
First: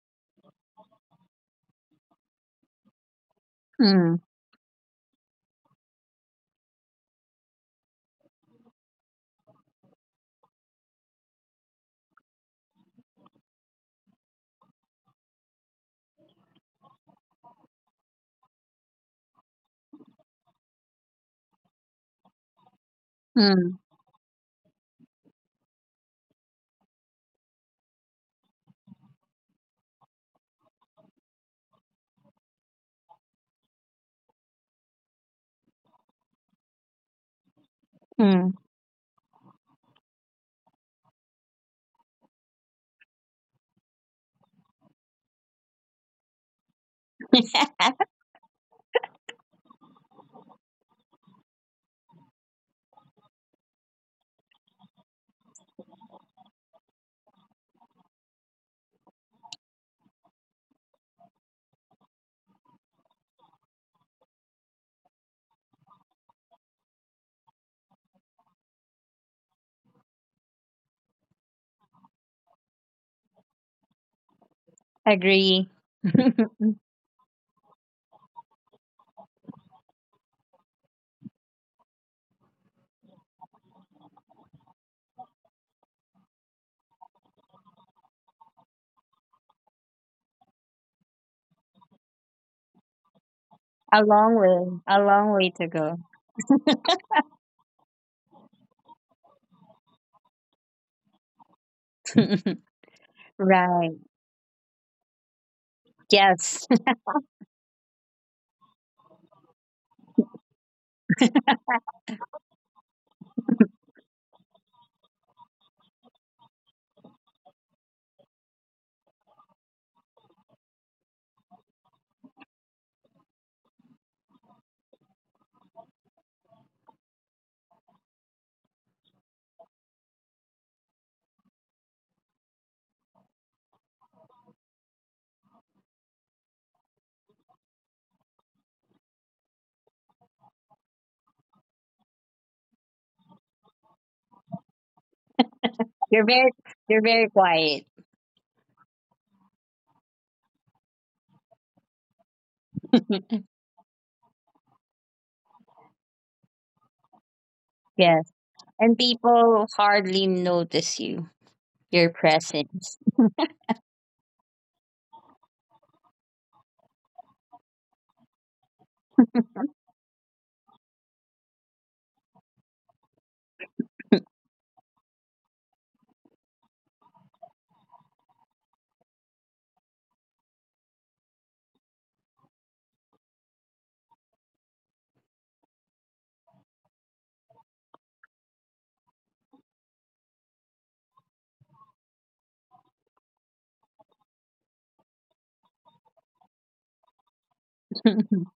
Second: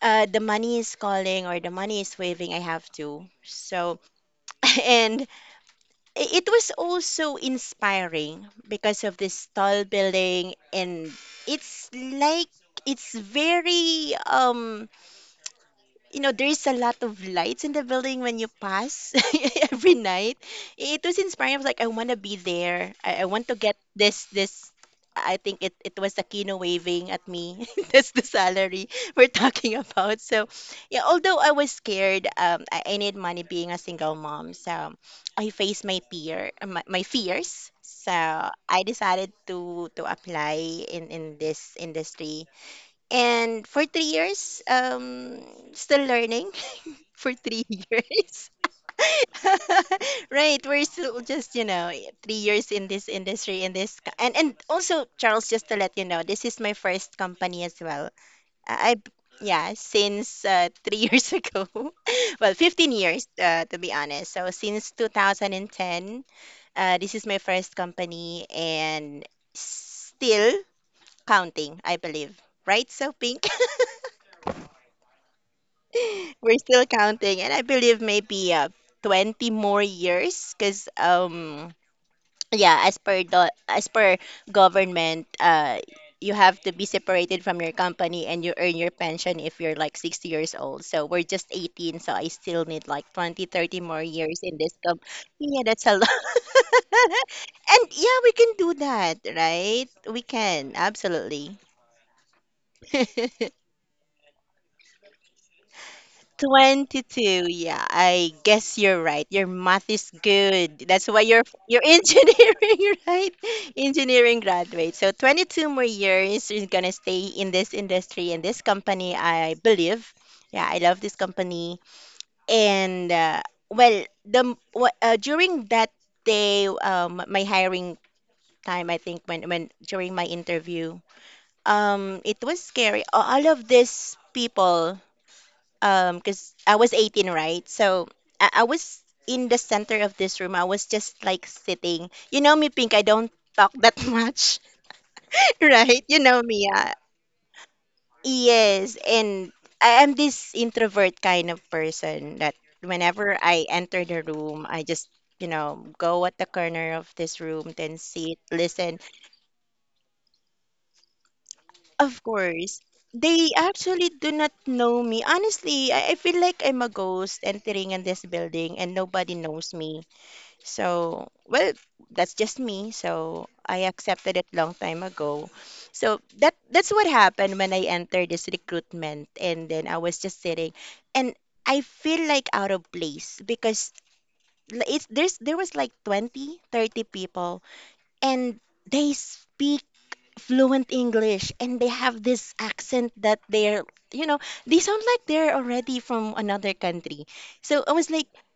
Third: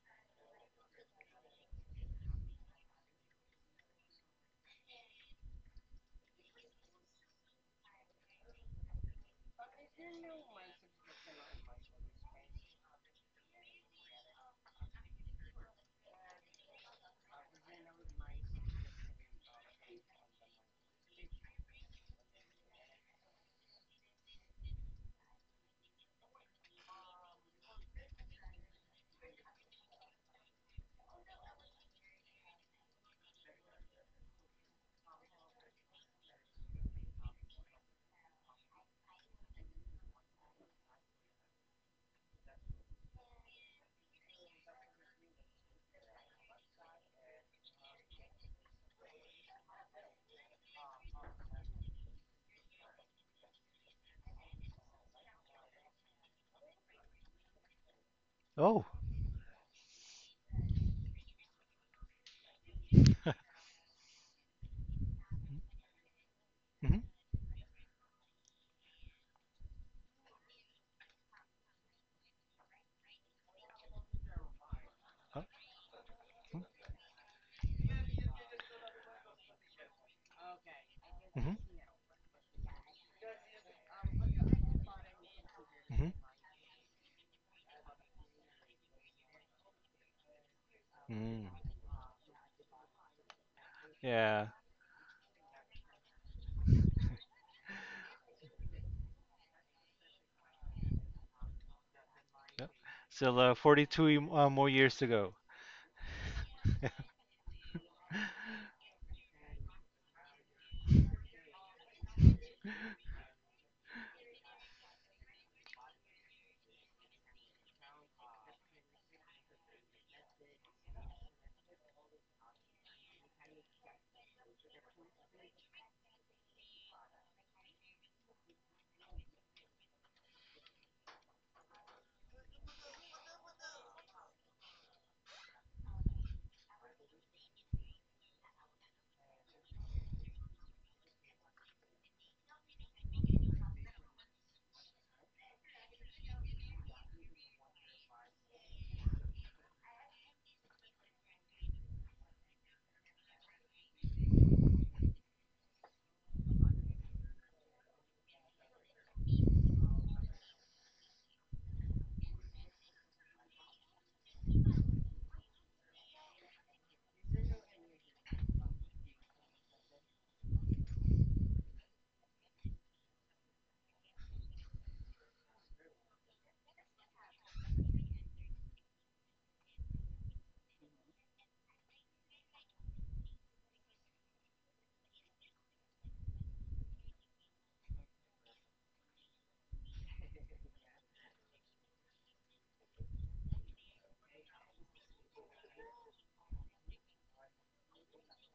the money is calling, or the money is waving. I have to. So Hmm. and it was also inspiring because of this tall building, and it's like it's very you know, there is a lot of lights in the building when you pass every night. It was inspiring. I was like, I want to be there. I want to get Hmm. This. I think it, it was Aquino waving at me. That's the salary we're talking about. So, yeah, although I was scared, I need money being a single mom. So, I faced my fear, my fears. So, Mm. I decided to apply in this industry, and for 3 years, still learning for three years. Right, we're still just, you know, 3 years in this industry, in this, and also Charles, just to let you know, this is my first company as well. Oh. I, I- yeah, since three years ago, well, 15 years to be honest. So since 2010, Mm-hmm. this is my first company and still counting, I believe. Right, so Pink? Agree. We're still counting, and I believe maybe 20 more years because Mm-hmm. Yeah, as per the as per government, Mm-hmm. you have to be separated from your company and you earn your pension if you're like 60 years old. So we're just Mm. 18, so I still need like 20, 30 more A long years Yeah. in this way. A comp. long way Yeah, to that's a go. lot. And yeah, we can do that, right? We can, absolutely. Yep. Still Right. 42 more years to go. Yes. 22. Yeah, I guess you're right. Your math is good. That's why you're engineering, right? Engineering graduate. So 22 more years is gonna stay in this industry in this company, I believe. Yeah, I love this company. And well, during that day, my hiring time, I think when during my interview, it was scary. All of these people because I was 18, right? So I was in the center of this room. I was just like sitting. You know me, Pink, I don't talk that much, right? You You're know very me. You're very quiet. Yes, and I am this introvert kind of person that whenever I enter the room, I just you know go at the corner of this room then Yes. sit listen And people hardly notice you, your of course presence. they actually do not know me honestly I feel like I'm a ghost entering in this building and nobody knows me. So, well, that's just me. So I accepted it long time ago. So that that's what happened when I entered this recruitment, and then I was just sitting, and I feel like out of place because l- it's there's there was like 20, 30 people, and they speak fluent English, and they have this accent that they're, you know, they sound like they're already from another country. So I was like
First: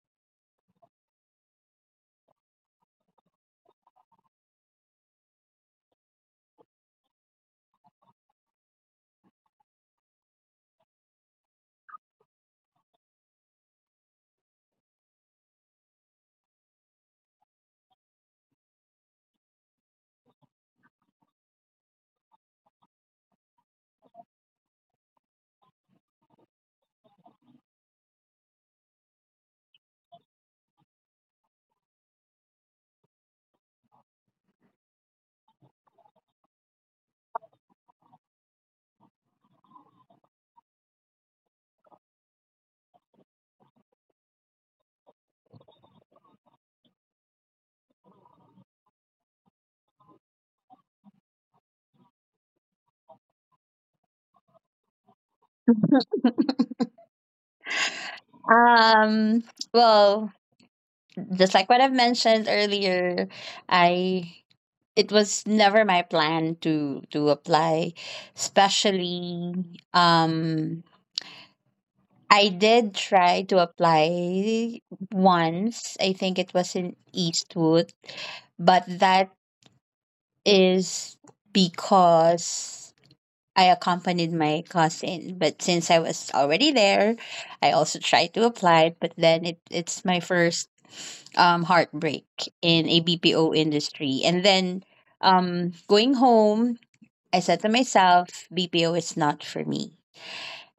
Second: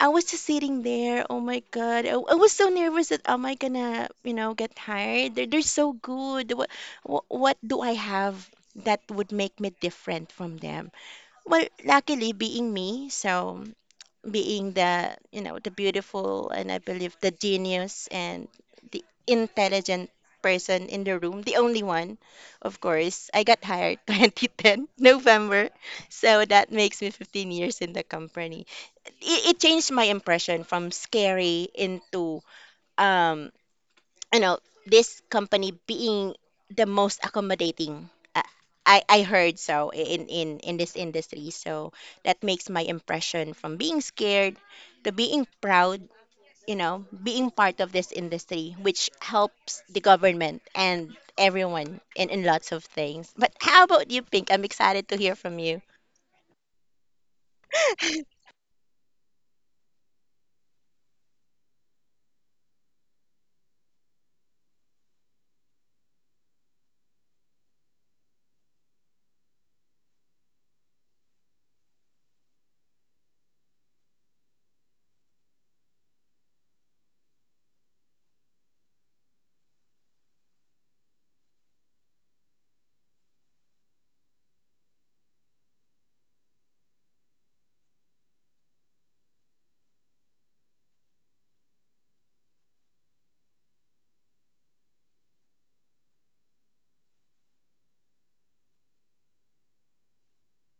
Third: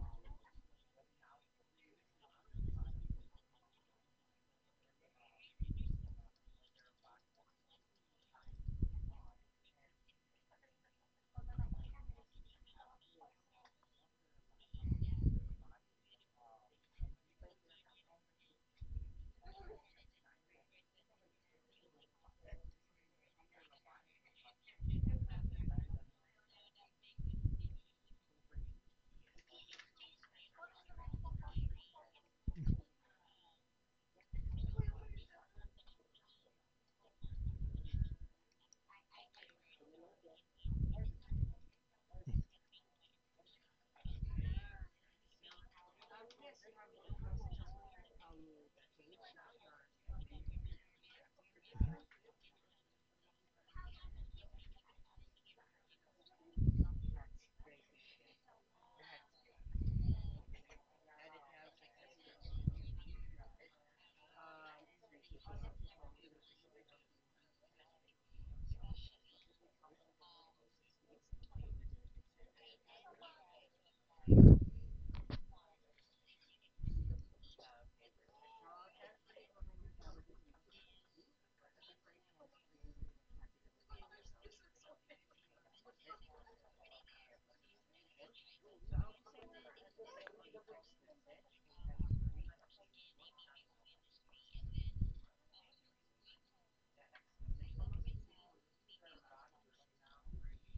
I was just sitting there. Oh my God. I was so nervous that am I gonna, you know, get tired? They're so good. What do I have that would make me different from them? Well, luckily being me, so being the, the beautiful and I believe the genius and the intelligent person in the room, the only one, of course, I got hired 2010 November. So that makes me 15 years in the company. It changed my impression from scary into um you know this company being the most accommodating. uh, I heard so in this industry, so that makes my impression from being scared to being proud, you know, being part of this industry which helps the government and everyone in lots of things. But how about you, Pink? I'm excited to hear from you. um well, just like what I've mentioned earlier, I it was never my plan to apply, especially um I did try to apply once. I think it was in Eastwood, but that is because I accompanied my cousin. But since I was already there, I also tried to apply, but then it's my first heartbreak in a BPO industry. And then going home, I said to myself, BPO is not for me.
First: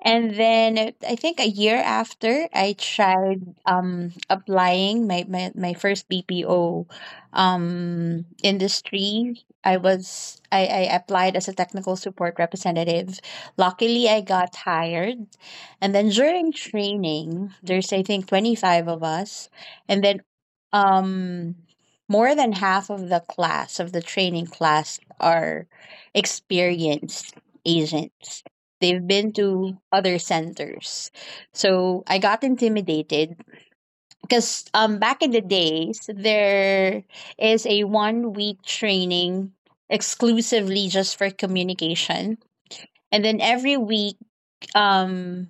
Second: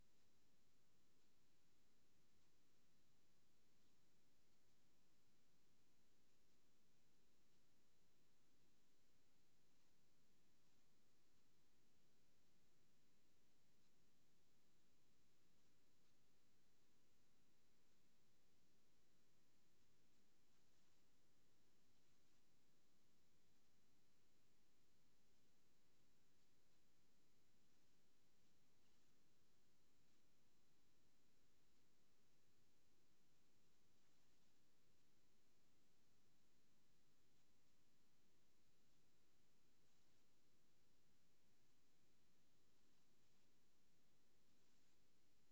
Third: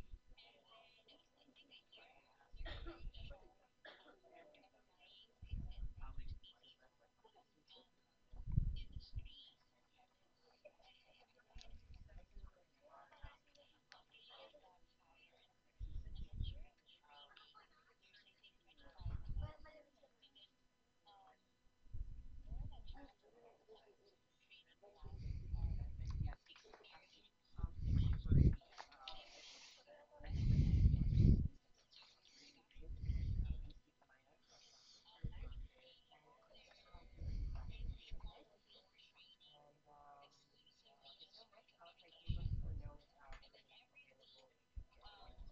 And then I think a year after, I tried applying my first BPO industry. I was I applied as a technical support representative. Luckily, I got hired. And then during training, there's I think 25 of us, and then um, more than half of the class of the training class are experienced agents. They've been to other centers. So I got intimidated because back in the days there is a 1 week training exclusively just for communication. And then um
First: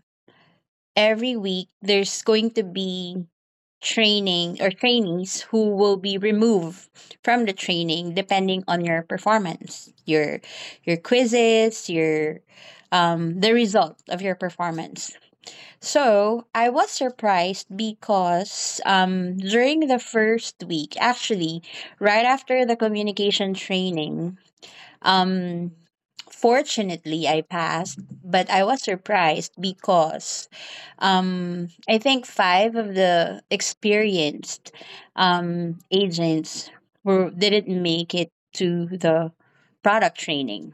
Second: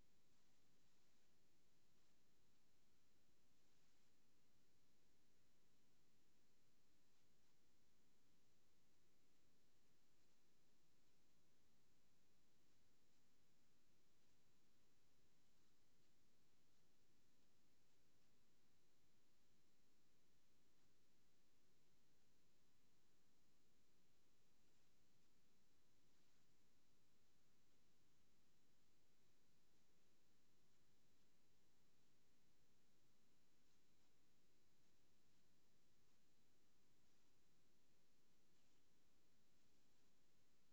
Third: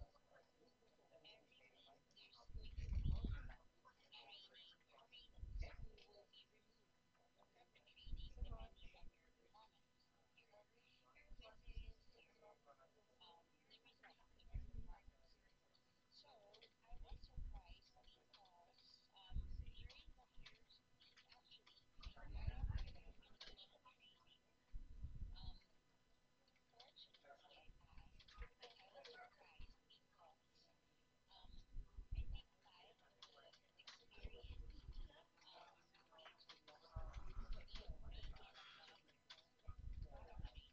every week there's going to be training or trainees who will be removed from the training depending on your performance your quizzes your the result of your performance. So I was surprised because during the first week, actually, right after the communication training, um, fortunately I passed, but I was surprised because I think five of the experienced agents were didn't make it to the product training.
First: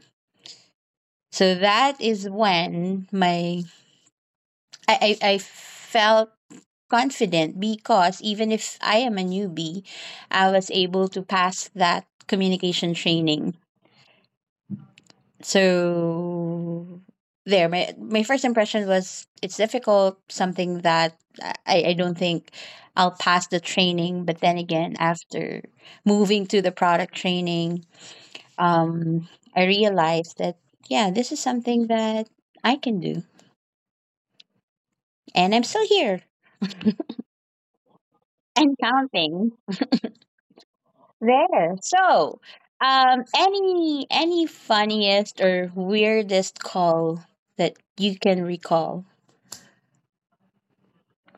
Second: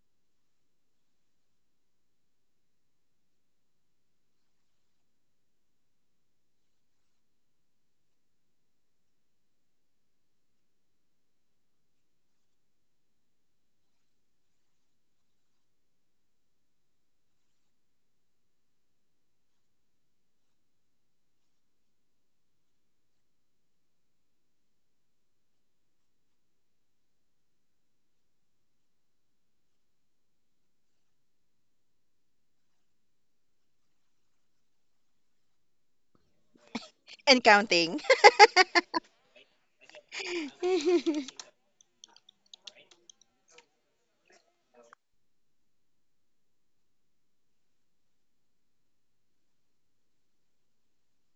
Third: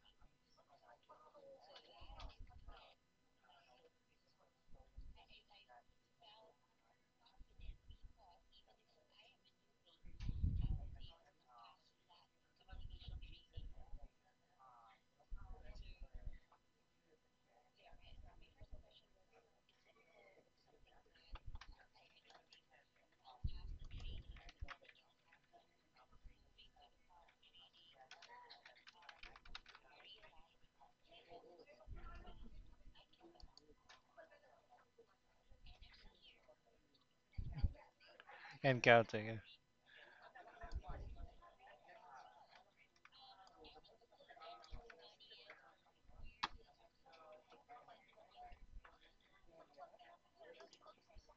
So that is when my I felt confident because even if I am a newbie, I was able to pass that communication training. So there, my first impression was it's difficult, something that I don't think I'll pass the training. But then again, after moving to the product training, um, I realized that yeah, this is something that I can do. And I'm still here And counting. and And counting. Yeah. counting. There. So, any funniest or weirdest call that you can recall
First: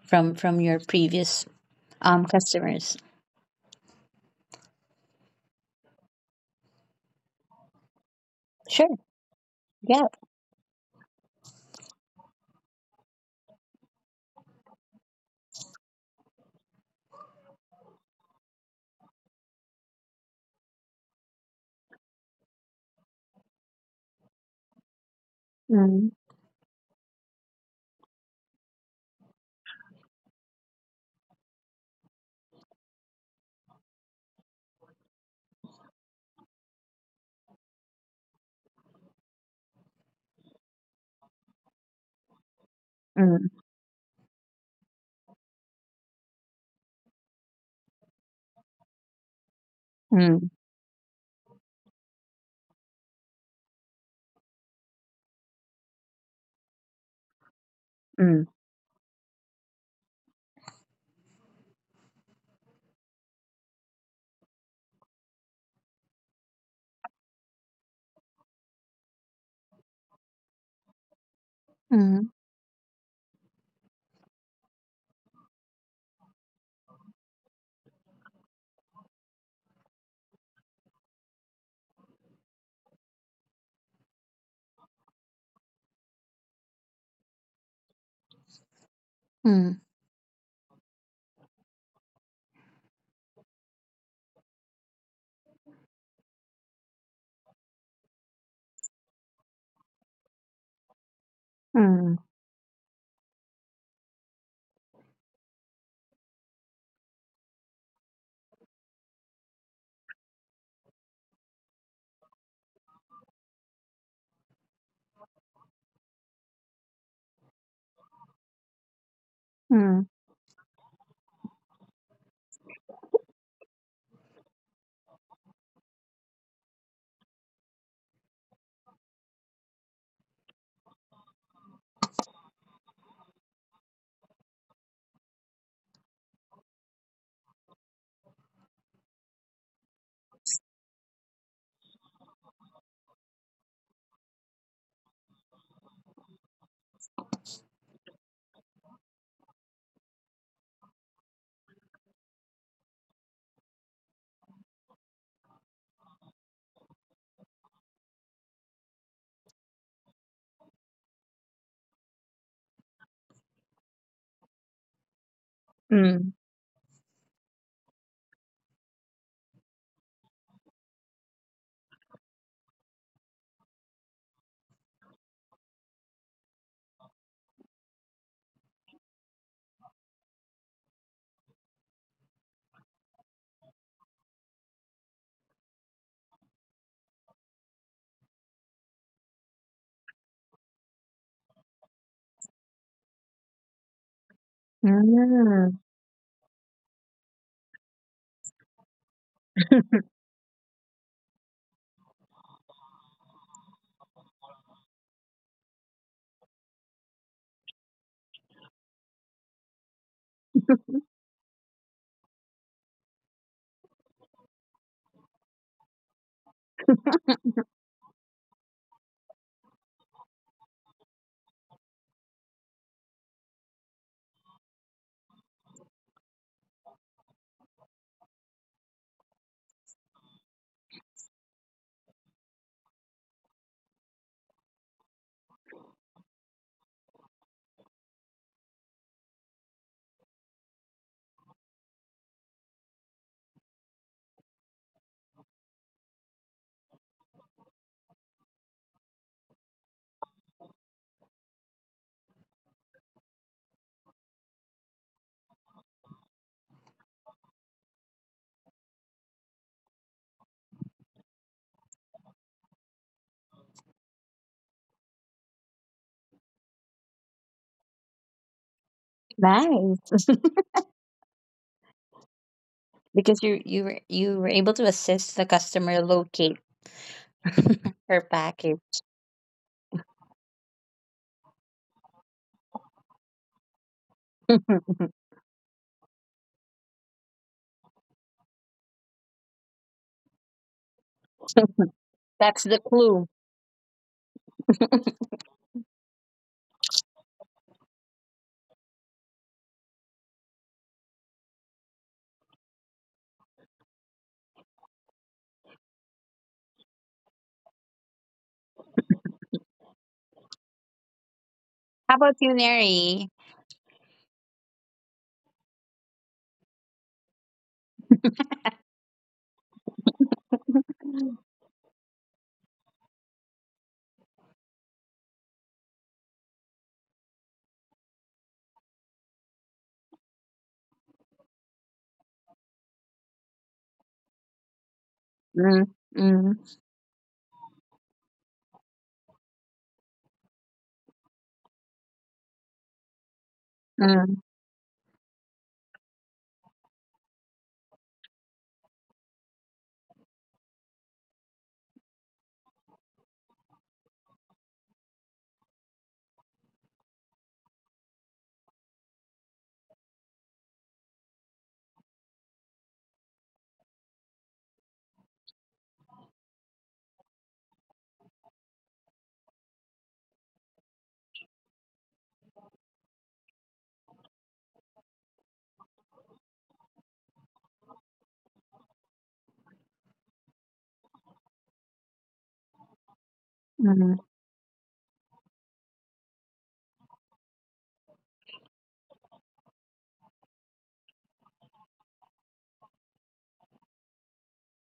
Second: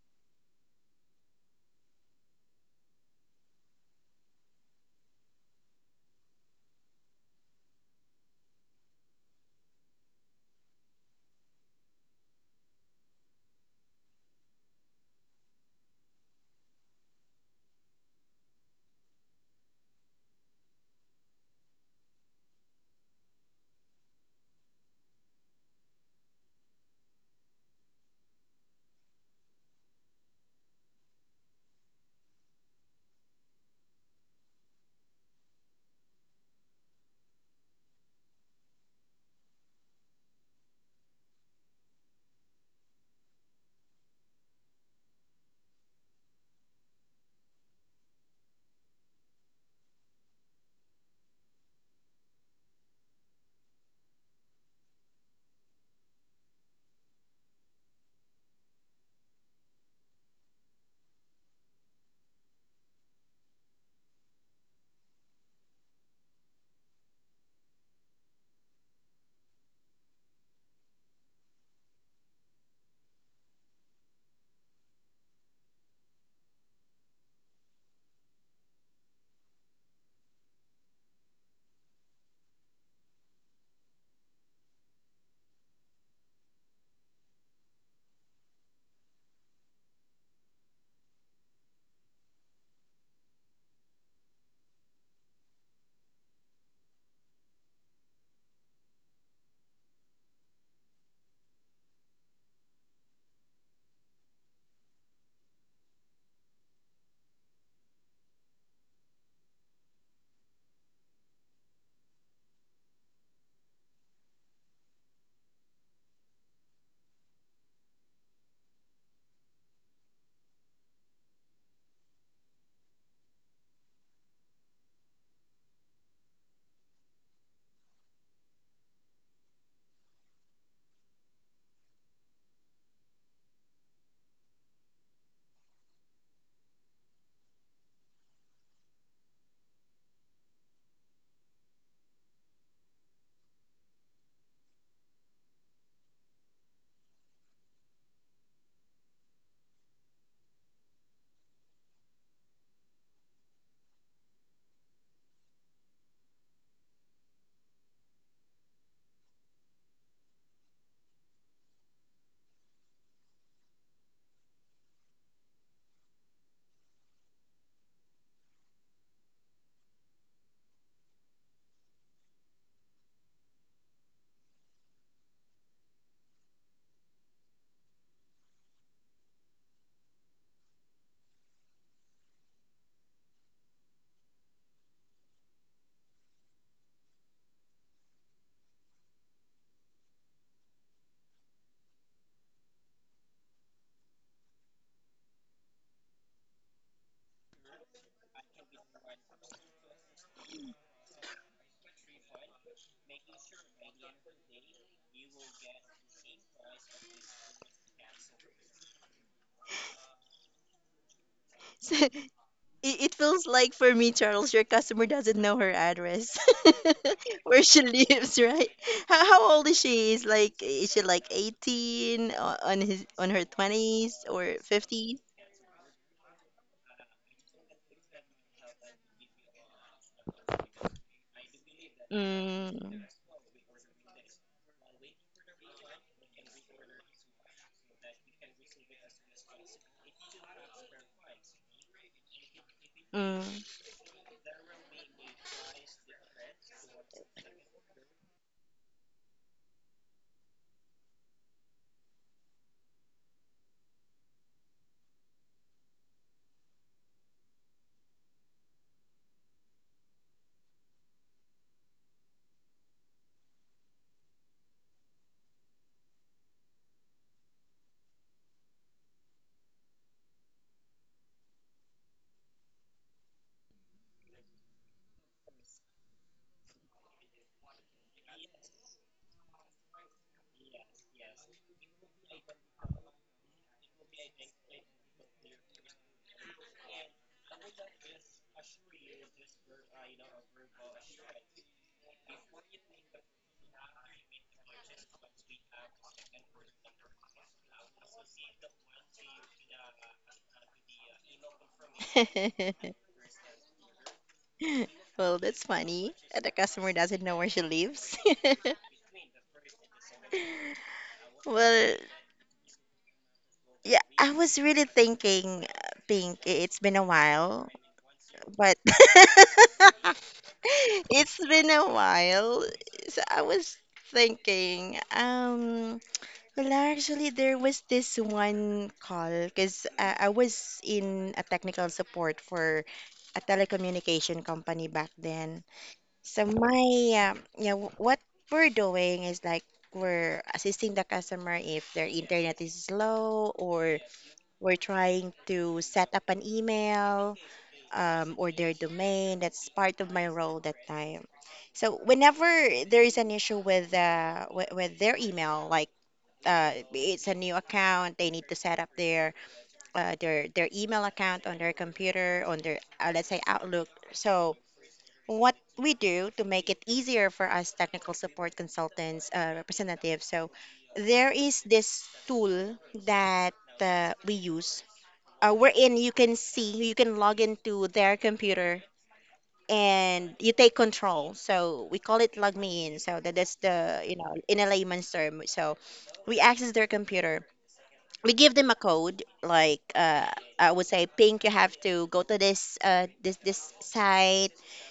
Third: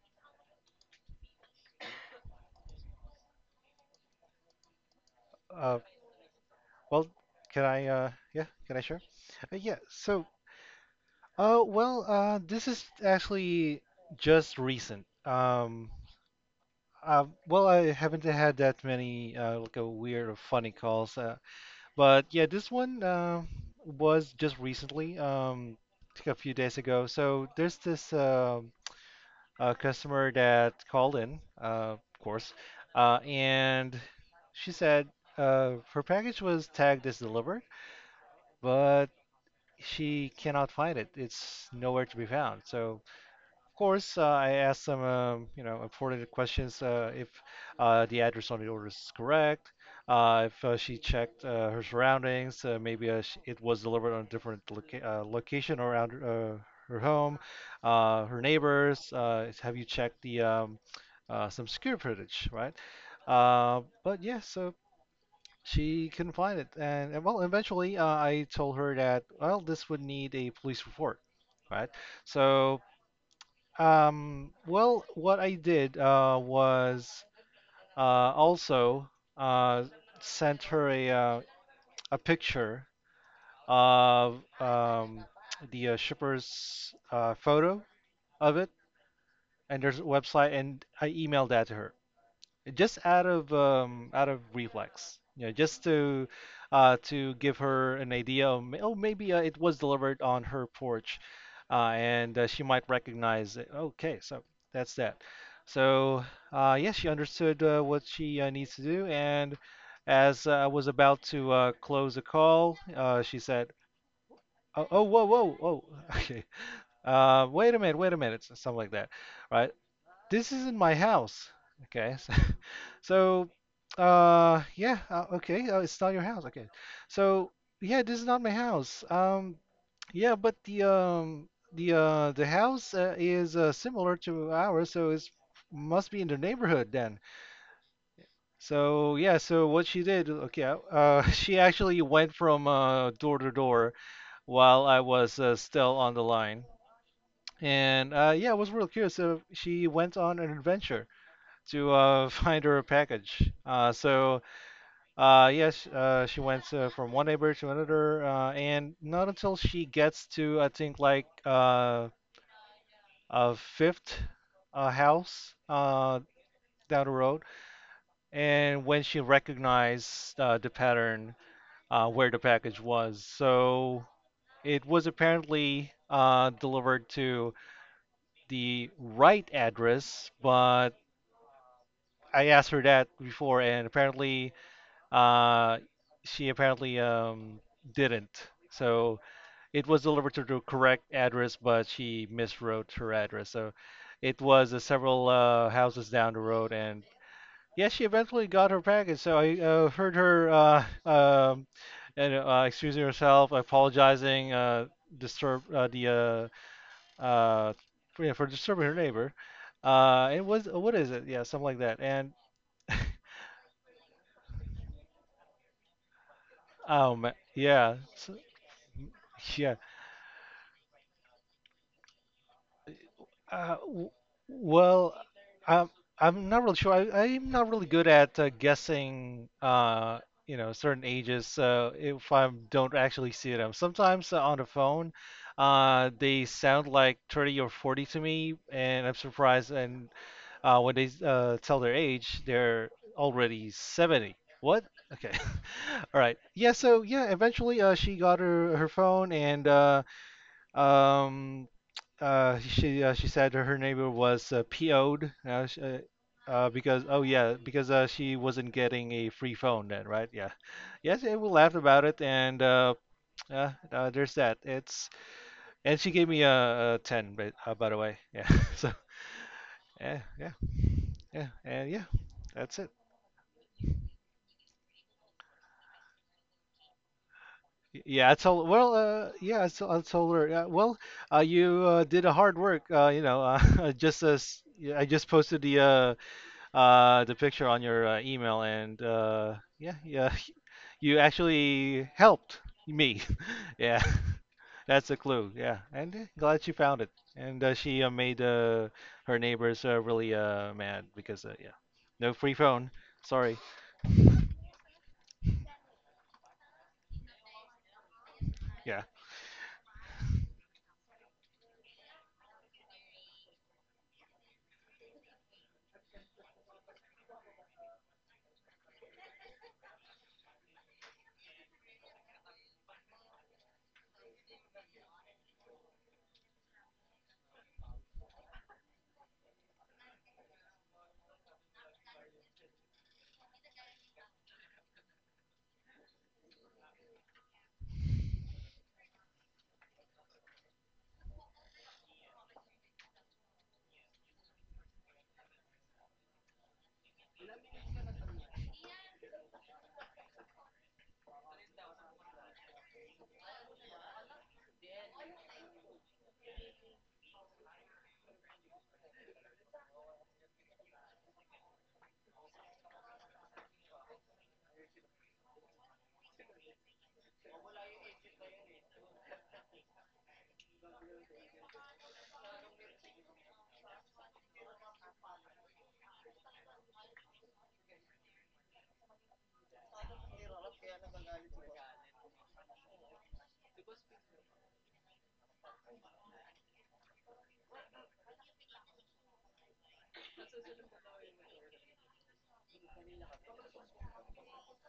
from your previous customers? Uh, well, can I Sure. share? Yeah, Yeah. so well, this is actually just recent. Well, I haven't had that many like a weird or funny calls, but yeah, this one was just recently, Mm, like a few days ago. So there's this customer that called in, of course, and she said her package was tagged as delivered, but she cannot find it. It's nowhere to be found. So, mm, course, I asked some, you know, important questions, if the address on the order is correct, mm, if she checked her surroundings, maybe sh it was delivered on a different location around her home, her mm, neighbors. Have you checked the some security footage, right? But yeah, so she couldn't find it, and well, eventually I told her that, well, this would need a police report, right? mm, So well, what I did was also uh, sent her a picture of the shipper's photo of it, and mm, there's a website, and I emailed that to her. Just out of reflex, you know, just to give her an idea of oh, maybe it was delivered on her porch, mm, and she might recognize it. Okay, so that's that. So yes, she understood what she needs to do, and as I was about to close the call, she said, "Oh, oh, whoa, whoa, whoa, okay. Wait a minute, wait a minute," something like that, right? mm, This isn't my house. Okay. So, so yeah, okay. It's not your house. Okay. So, yeah, this is not my house. Yeah, but the house is similar to ours, so it's must be in the neighborhood then. So yeah, so what she did, okay, she actually went from door to door while I was still on the line, and yeah, I was real curious. So she went on an adventure to find her a package. So yes, she went from one neighbor to another, and not until she gets to, I think, like a fifth house mm, down the road, and when she recognized the pattern where the package was. So it was apparently delivered to the right address, but, I asked her that before, and apparently uh, she apparently didn't. So it was delivered to the correct address, but she miswrote her address. So it was several mm. houses down the road, and yeah, she eventually got her package. So I heard her and excusing herself, apologizing, disturb the uh, uh, for, yeah, for disturbing her neighbor. It was, what is it? Yeah, something like So, that. And it feels like for me, Charles, your customer doesn't know her address, um, where she yeah, so, lives, right? How old yeah. is she? Is like is she like 18 on his on her Uh, w- 20s or well, 50s? I'm I'm not really sure. I'm not really good at guessing, you know, certain ages. So if I don't Mm, actually see them, sometimes on the phone, they sound like 30 or 40 to me, and I'm surprised. And when they tell their age, they're mm. already 70. What? Okay. All right. Yeah. So yeah, eventually, she got her her phone, and um, she said her neighbor was PO'd, because, oh yeah, because she wasn't getting a free phone then, right? Yeah, yes, yeah, we laughed about it, and yeah, there's that. It's, and she gave me a ten, but by the way, yeah. So Nice. yeah, yeah, yeah. And yeah, that's it. Because you you were able to assist the customer locate Yeah, her I told, package. well, yeah, I told her, yeah, well, you did a hard work, you know, I just as, yeah, I just posted the picture on your email, and yeah, yeah, you actually helped That's the me. clue. Yeah, that's a clue. Yeah, and eh, glad she found it. And she made her neighbors really mad because yeah, no free phone. Sorry. Well, that's funny that the customer doesn't know where she lives. Yeah. Well, How about you, Neri? yeah, I was really thinking, Pink, it's been a while. But it's been a while. So I was thinking, well, actually, there was this one call because I was in a technical support for a telecommunication company back then. Mm, So my, mm, yeah, what we're doing is like we're assisting the customer if their internet is slow or mm, we're trying to set up an email or their domain. That's part of my role that time. So whenever there is an issue with, their email, like it's a new account, they need to set up their email account on their computer, on their let's say Outlook. So what we do to make it easier for us technical support consultants, representatives. So there is this tool that we use, wherein you can see you can log into their computer and you take control. So we call it log me in. So that is the, you mm. know, in a layman's term. So we access their computer. We give them a code, like I would say, Pink, you have to go to this this this site.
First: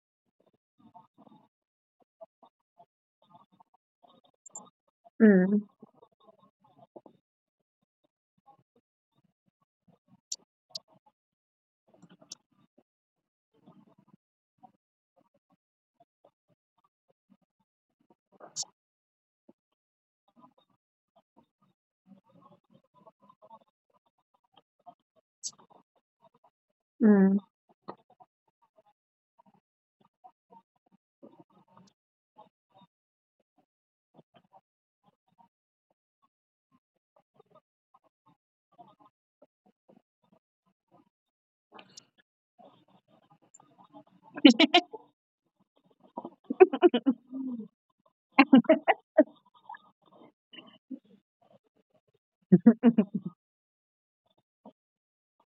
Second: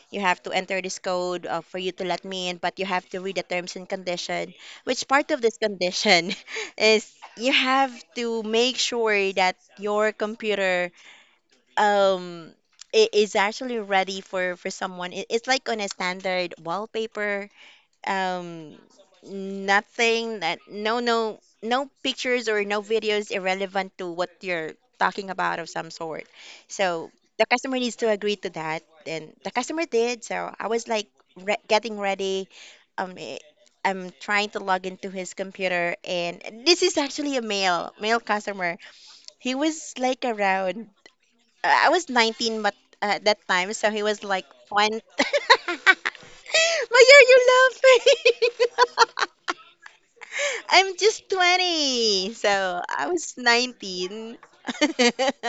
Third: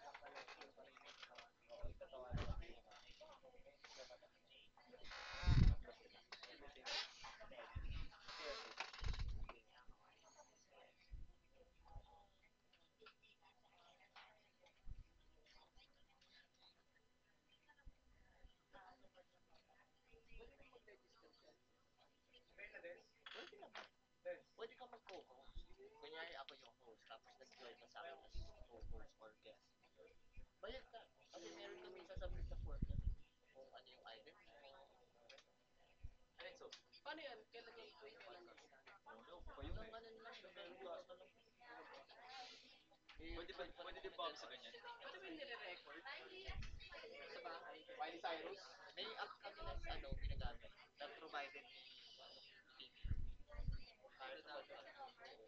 You have to enter this code for you to let me in, but you have to read the terms and condition. Which part of this Mm, condition is you have to make sure that your computer um i- actually ready for someone. It's like on a standard wallpaper. Um, nothing that no no no pictures or no videos irrelevant to what you're talking about of some sort. So mm. the customer needs to agree to that, and the customer did. So I was like re getting ready. Um, i- I'm trying to log into his computer, and this is actually a male customer. He was like around I was 19, but at that time, so he was like 20. Why are you laughing? I'm just 20. So I was 19.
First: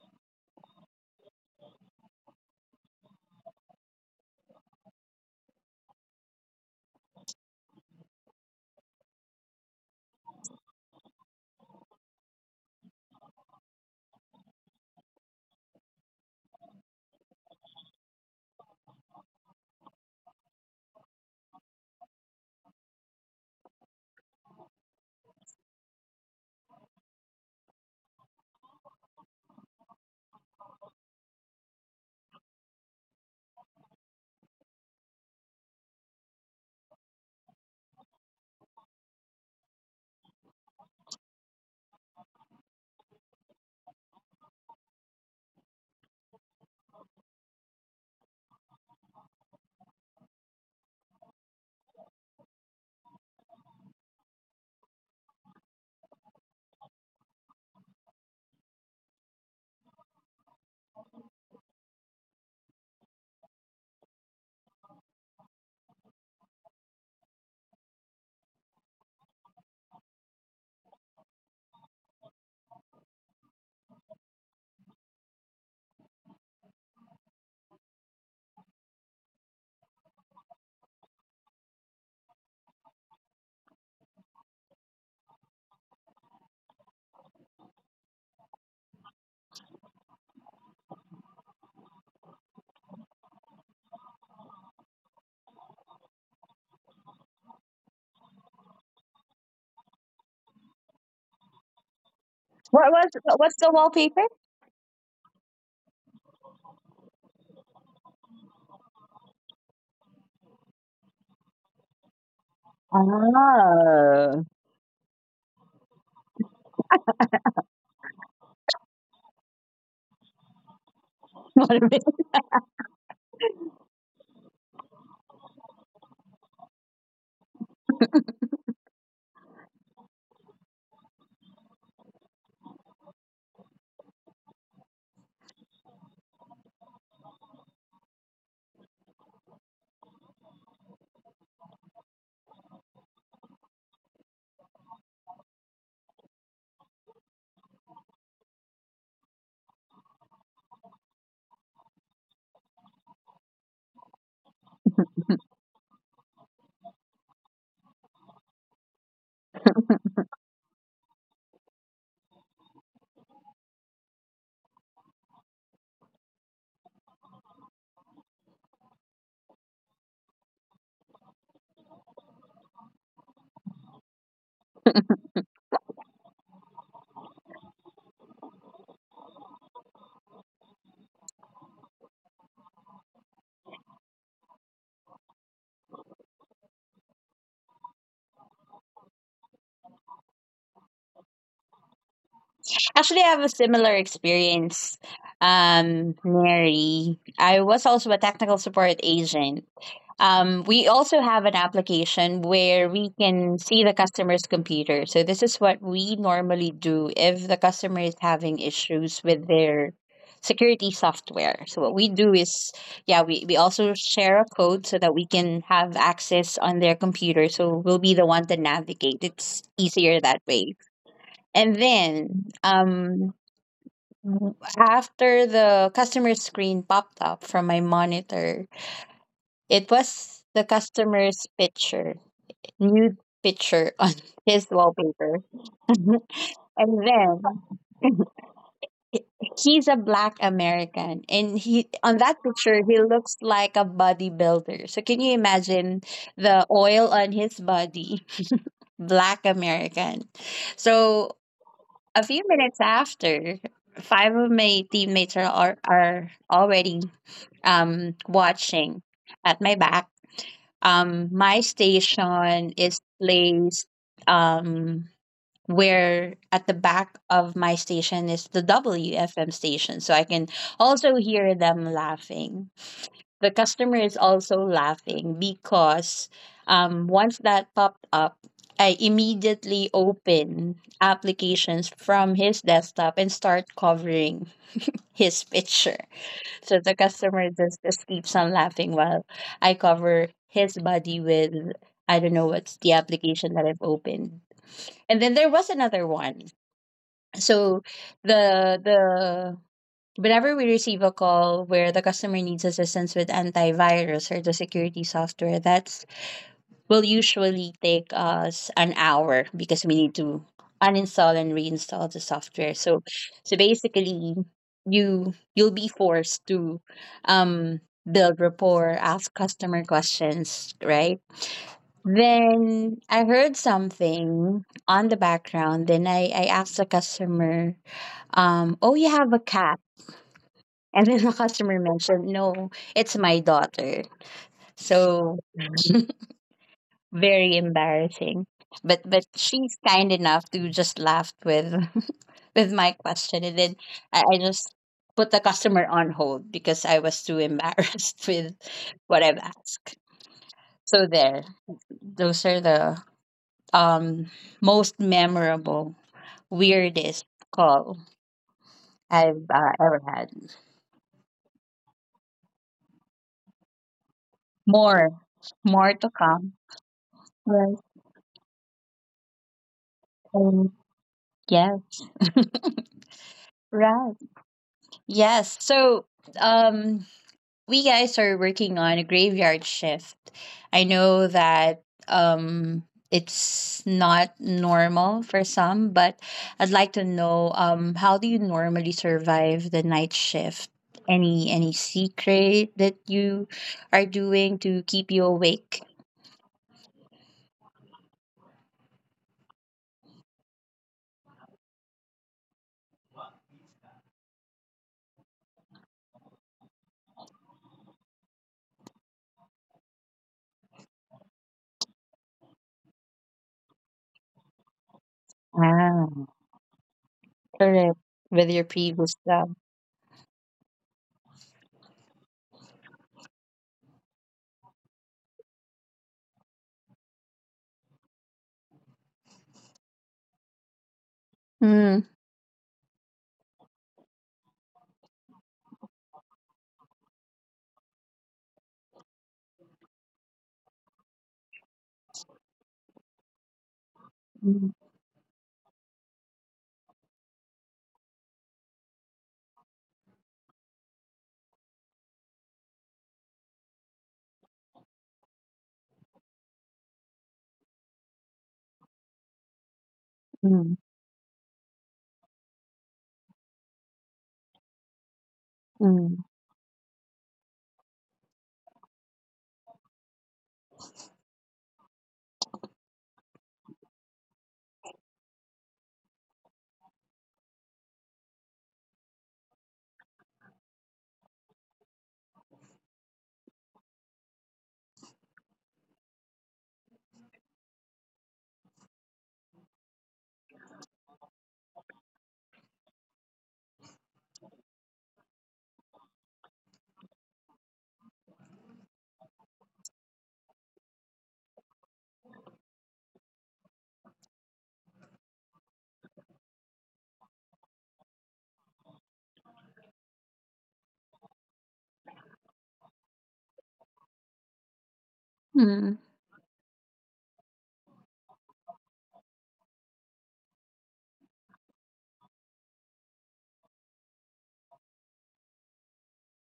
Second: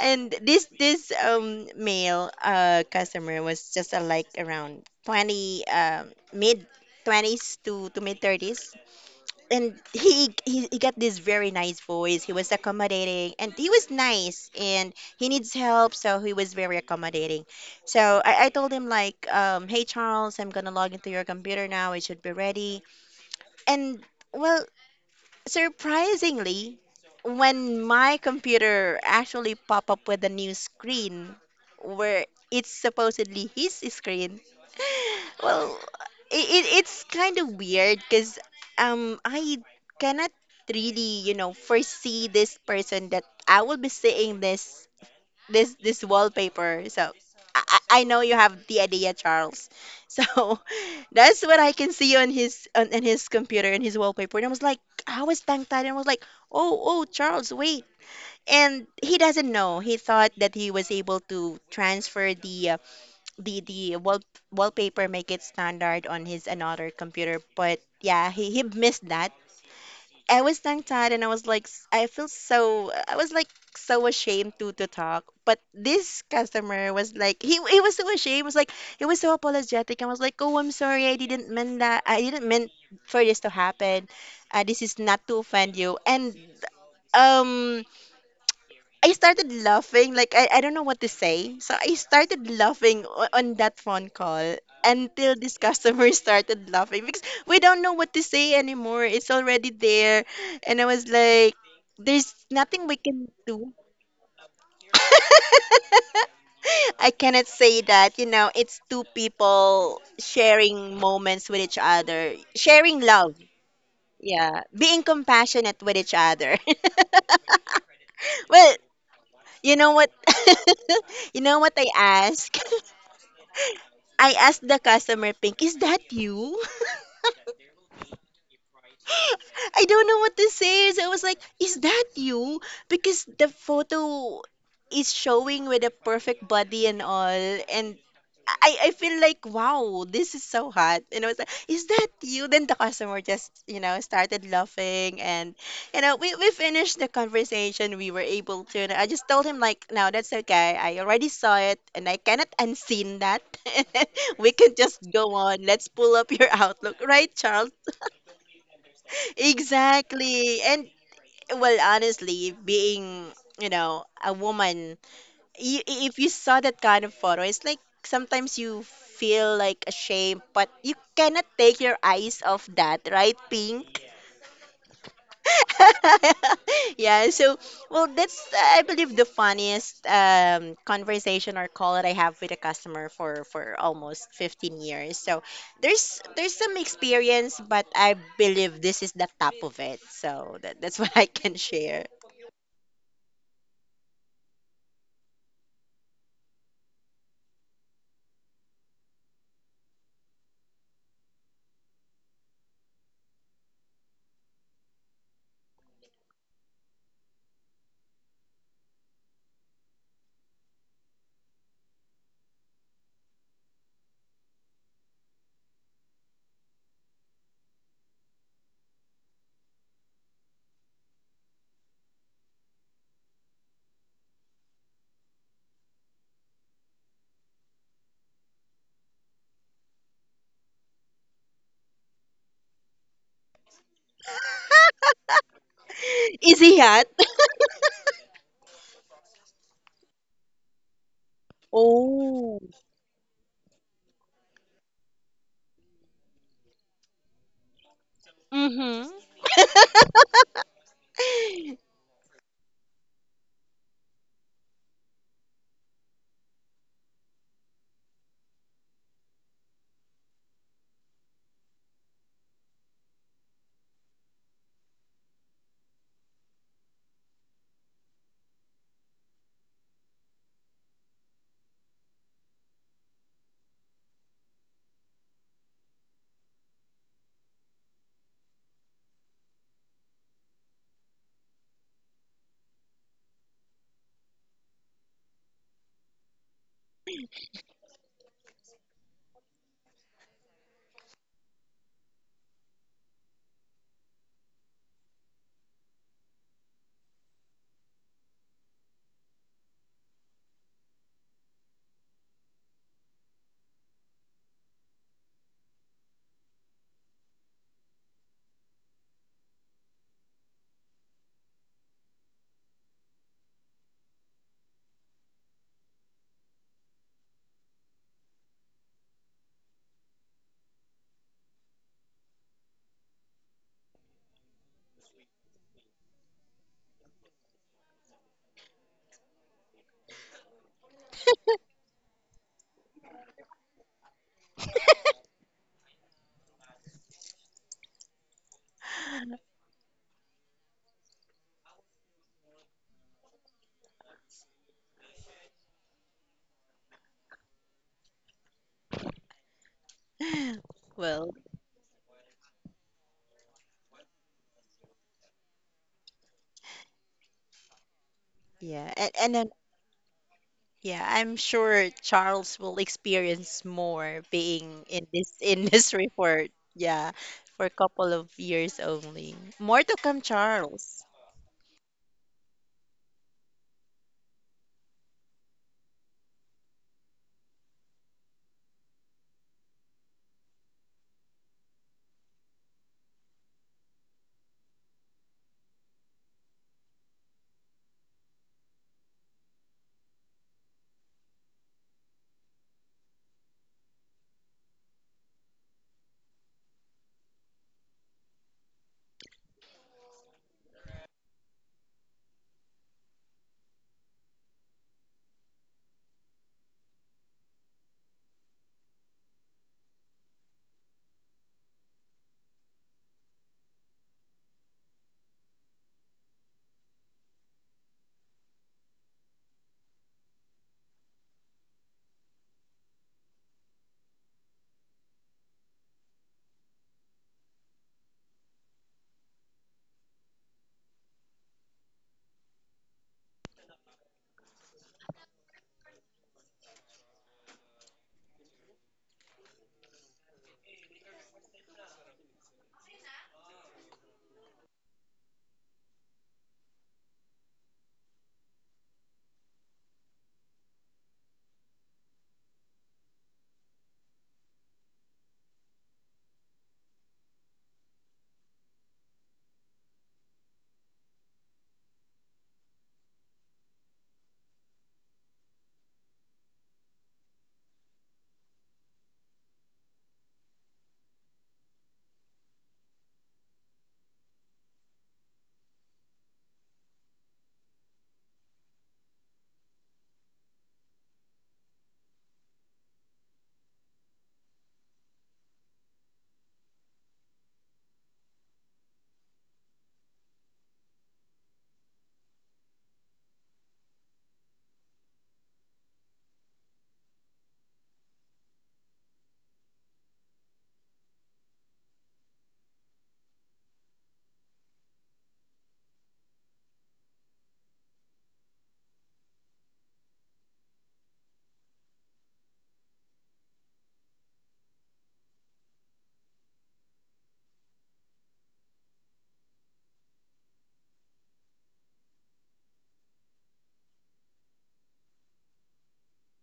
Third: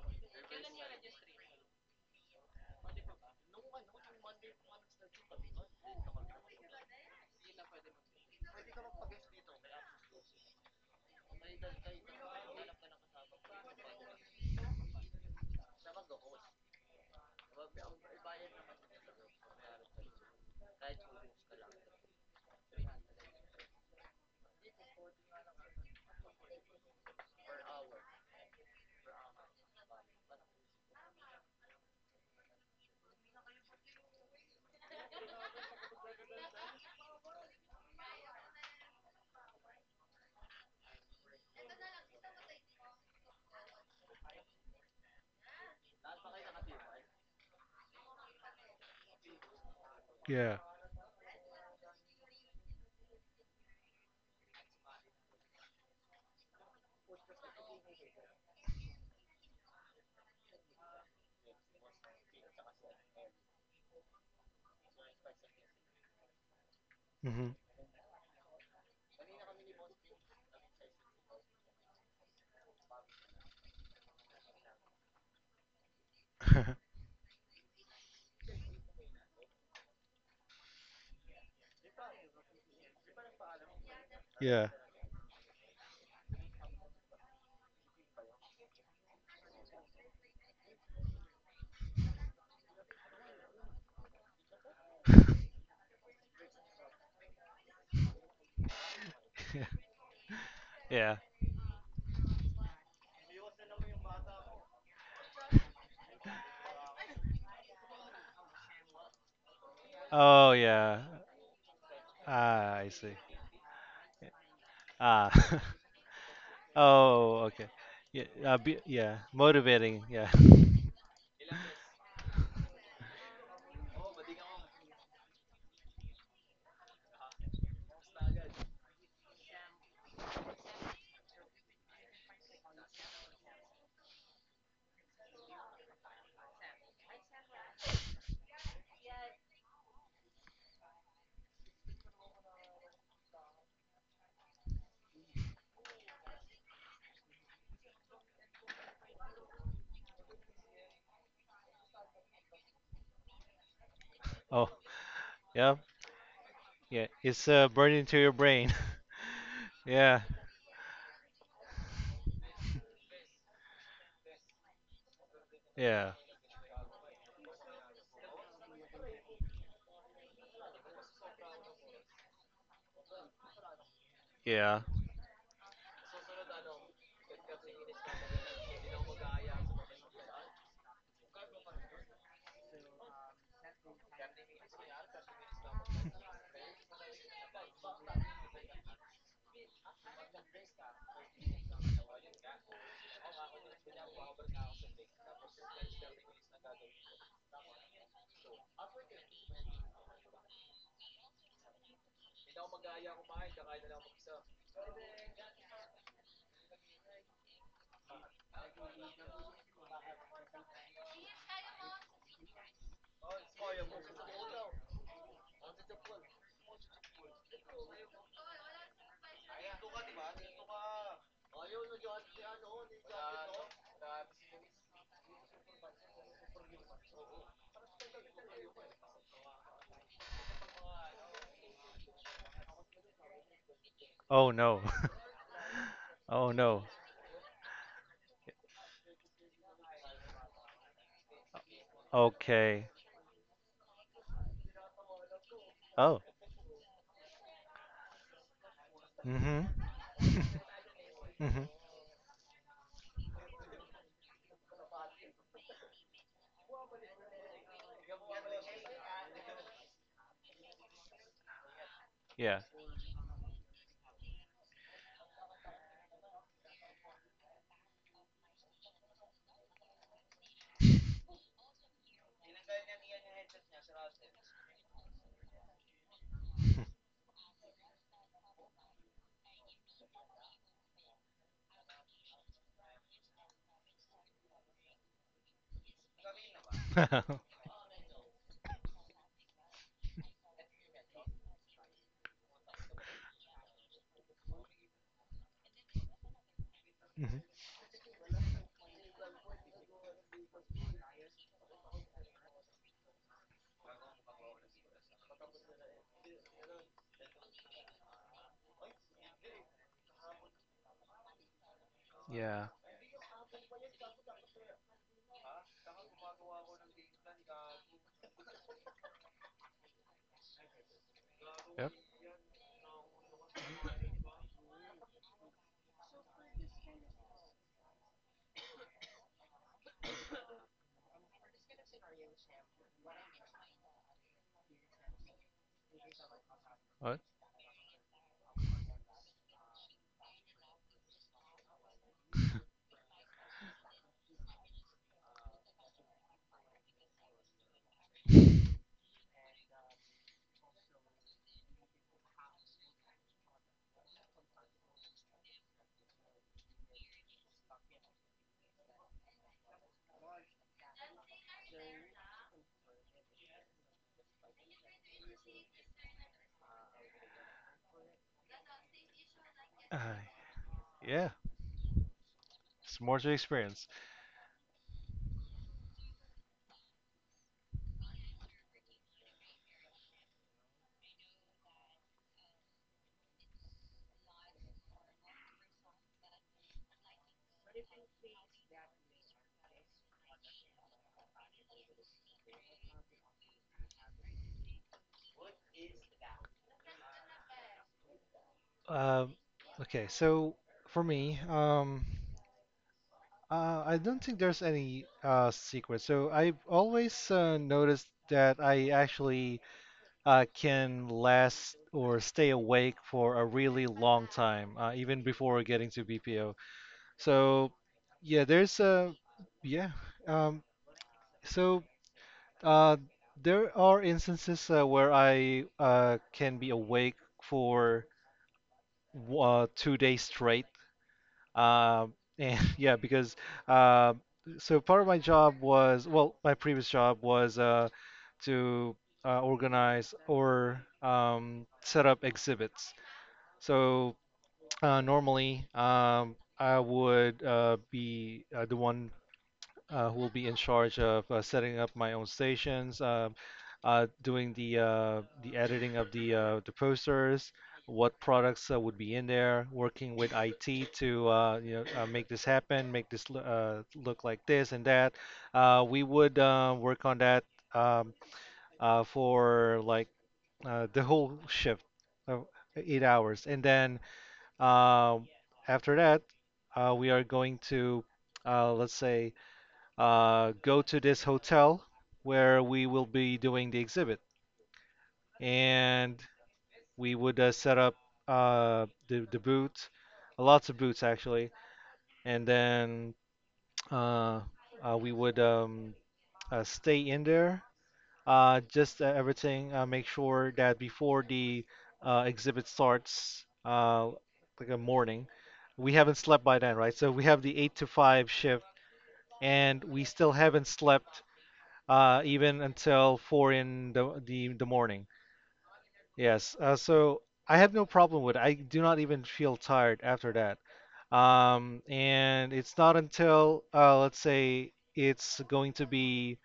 And this male customer was just like around 20, mid 20s to mid 30s, and he he got this very nice voice. He was accommodating and he was nice and he needs help, so he was very accommodating. So I told him like, hey Charles, I'm gonna log into your computer now. It should be ready. And well, surprisingly, when my computer actually pop up with a new screen where it's supposedly his screen, well, it's kind of weird because I cannot really, you know, foresee this person that I will be seeing this wallpaper. So I know you have the idea, Charles. So Yeah. that's what I can see on his on his computer and his wallpaper. And I was like, I was tongue-tied and I was like, oh Charles, wait. And he doesn't know. He thought that he was able to transfer the the the wall wallpaper, make it standard on his another computer, Hmm. but yeah, he missed that. I was tongue tied and I was like I feel so I was like so ashamed to talk. But this customer was like he was so ashamed, was like he was so apologetic and was like oh I'm sorry I didn't mean that I didn't mean for this to happen. Yeah. This is not to offend you. And um I started laughing. Like, I don't know what to say. So I started laughing on that phone call until this customer started laughing because we don't know what to say anymore. It's already there. And I was Yeah. like, there's nothing we can What was the do. wallpaper? I cannot say that, you know, it's two people Oh sharing yeah. moments with each other, Ah, I sharing see. love. Ah. Yeah, being Ah. compassionate with each other. Oh, okay. Yeah. Well, Yeah. you know Motivating. what? Yeah. You know What what I am I- ask? I asked the customer, Pink, is that you? I don't know what this is. I was like, is that you? Because the photo is showing with a perfect body and all. And I feel like, wow, this is so hot. And I was like, is that you? Then the customer just, you know, started laughing. And, you know, we finished the conversation. We were able to. And I just told him, like, no, that's okay. I already saw it and I cannot unseen that. We Oh. can just go on. Yeah. Let's pull up your Outlook, Yeah, right, it's Charles? burned into your brain. Yeah, Exactly. And well, honestly, being, you know, a woman, you, yeah, if you saw that kind of photo, it's like sometimes you feel like ashamed, but you cannot take your eyes off that, right, Pink? yeah. yeah so well that's I believe the funniest conversation or call that I have with a customer for almost 15 years. So there's some experience, but I believe this is the top of it. So that's what I can share. Actually, I have a similar experience, Mary. I was also a technical support agent. We also have an application where we can see the customer's computer. So this is what we normally do if the customer is having issues with their security software. So what we do is, yeah, we also share a code so that we can have access on their computer. So we'll be the one to navigate. It's easier that way. And then after the customer screen popped up from my monitor, it was the customer's picture, nude picture on Oh his no. wallpaper. Oh Easy no. And hat. then he's a black American and he on that Oh. picture Okay. he looks like a bodybuilder. So can you imagine Oh. the oil on his body? Mm-hmm. Mm-hmm. Black American. Mm-hmm. So a few minutes after, five of my teammates are already watching at my back. My Yeah. station is placed um, where at the back of my station is the WFM station. So I can also hear them laughing. The customer is also laughing because once that popped up, I immediately open applications from his desktop and start covering his picture. So the Mhm. customer just, keeps on laughing while I cover his body with I don't know what's the application that I've opened. And then there was another one. So the whenever we receive a call where the customer needs assistance with antivirus or the security software, that's will usually take us an hour because we need to uninstall and reinstall the Yeah. software. So so basically you you'll be forced to um build rapport, ask customer questions, right? Yep. Then I heard something on the background. Then I asked the customer, oh, you have a cat. And then the customer mentioned, no, it's my daughter. So What? very embarrassing. But she's kind enough to just laugh with with my question and then I just put the customer on hold because I was too embarrassed with what I've asked. So Well. there. Those are the um most memorable, weirdest call yeah and, I've and uh, ever had. yeah, I'm sure Charles will experience more being in More this more to industry for, come. yeah, for a Yes. couple of years only. More Uh, to come, um, Charles. yeah. yes. It's more to experience. Right. Yes. So um we guys are working on a graveyard shift. I know that um it's not normal for some, but I'd like to know how do you normally survive the night shift? Any secret that you are doing to keep you awake? Um, okay. So for me, I don't think there's any secret. So I've always noticed that I actually can last or stay awake for a really long time, even before getting Ah, to BPO. So, correct. yeah, With your there's previous a job. yeah. Um, so uh, there are instances where I can be awake for 2 days straight, Mm. um, and yeah, because uh, so part of my job was, well, my previous job was to organize or set up exhibits. So Mm. Normally, I would be the one who will be in charge of setting up my own stations, doing the editing of the posters, what products would be in there, working with Mm. IT to you know, make this happen, make this look like this and that. We Mm. would work on that um, for like the whole shift, uh, 8 hours, and then uh, after that, we are going to, let's say, go to this hotel where we will be doing the exhibit. And we would set up the booth, lots of booths actually. And then uh, we would stay in there. Just everything, make sure that before the exhibit starts, like a morning, we haven't slept by then, right? So we have the 8 to 5 shift and we still haven't slept even until four in the the morning. Mm. Yes, so I have no problem with it. I do not even feel tired after that. And it's not until, let's say, it's going to be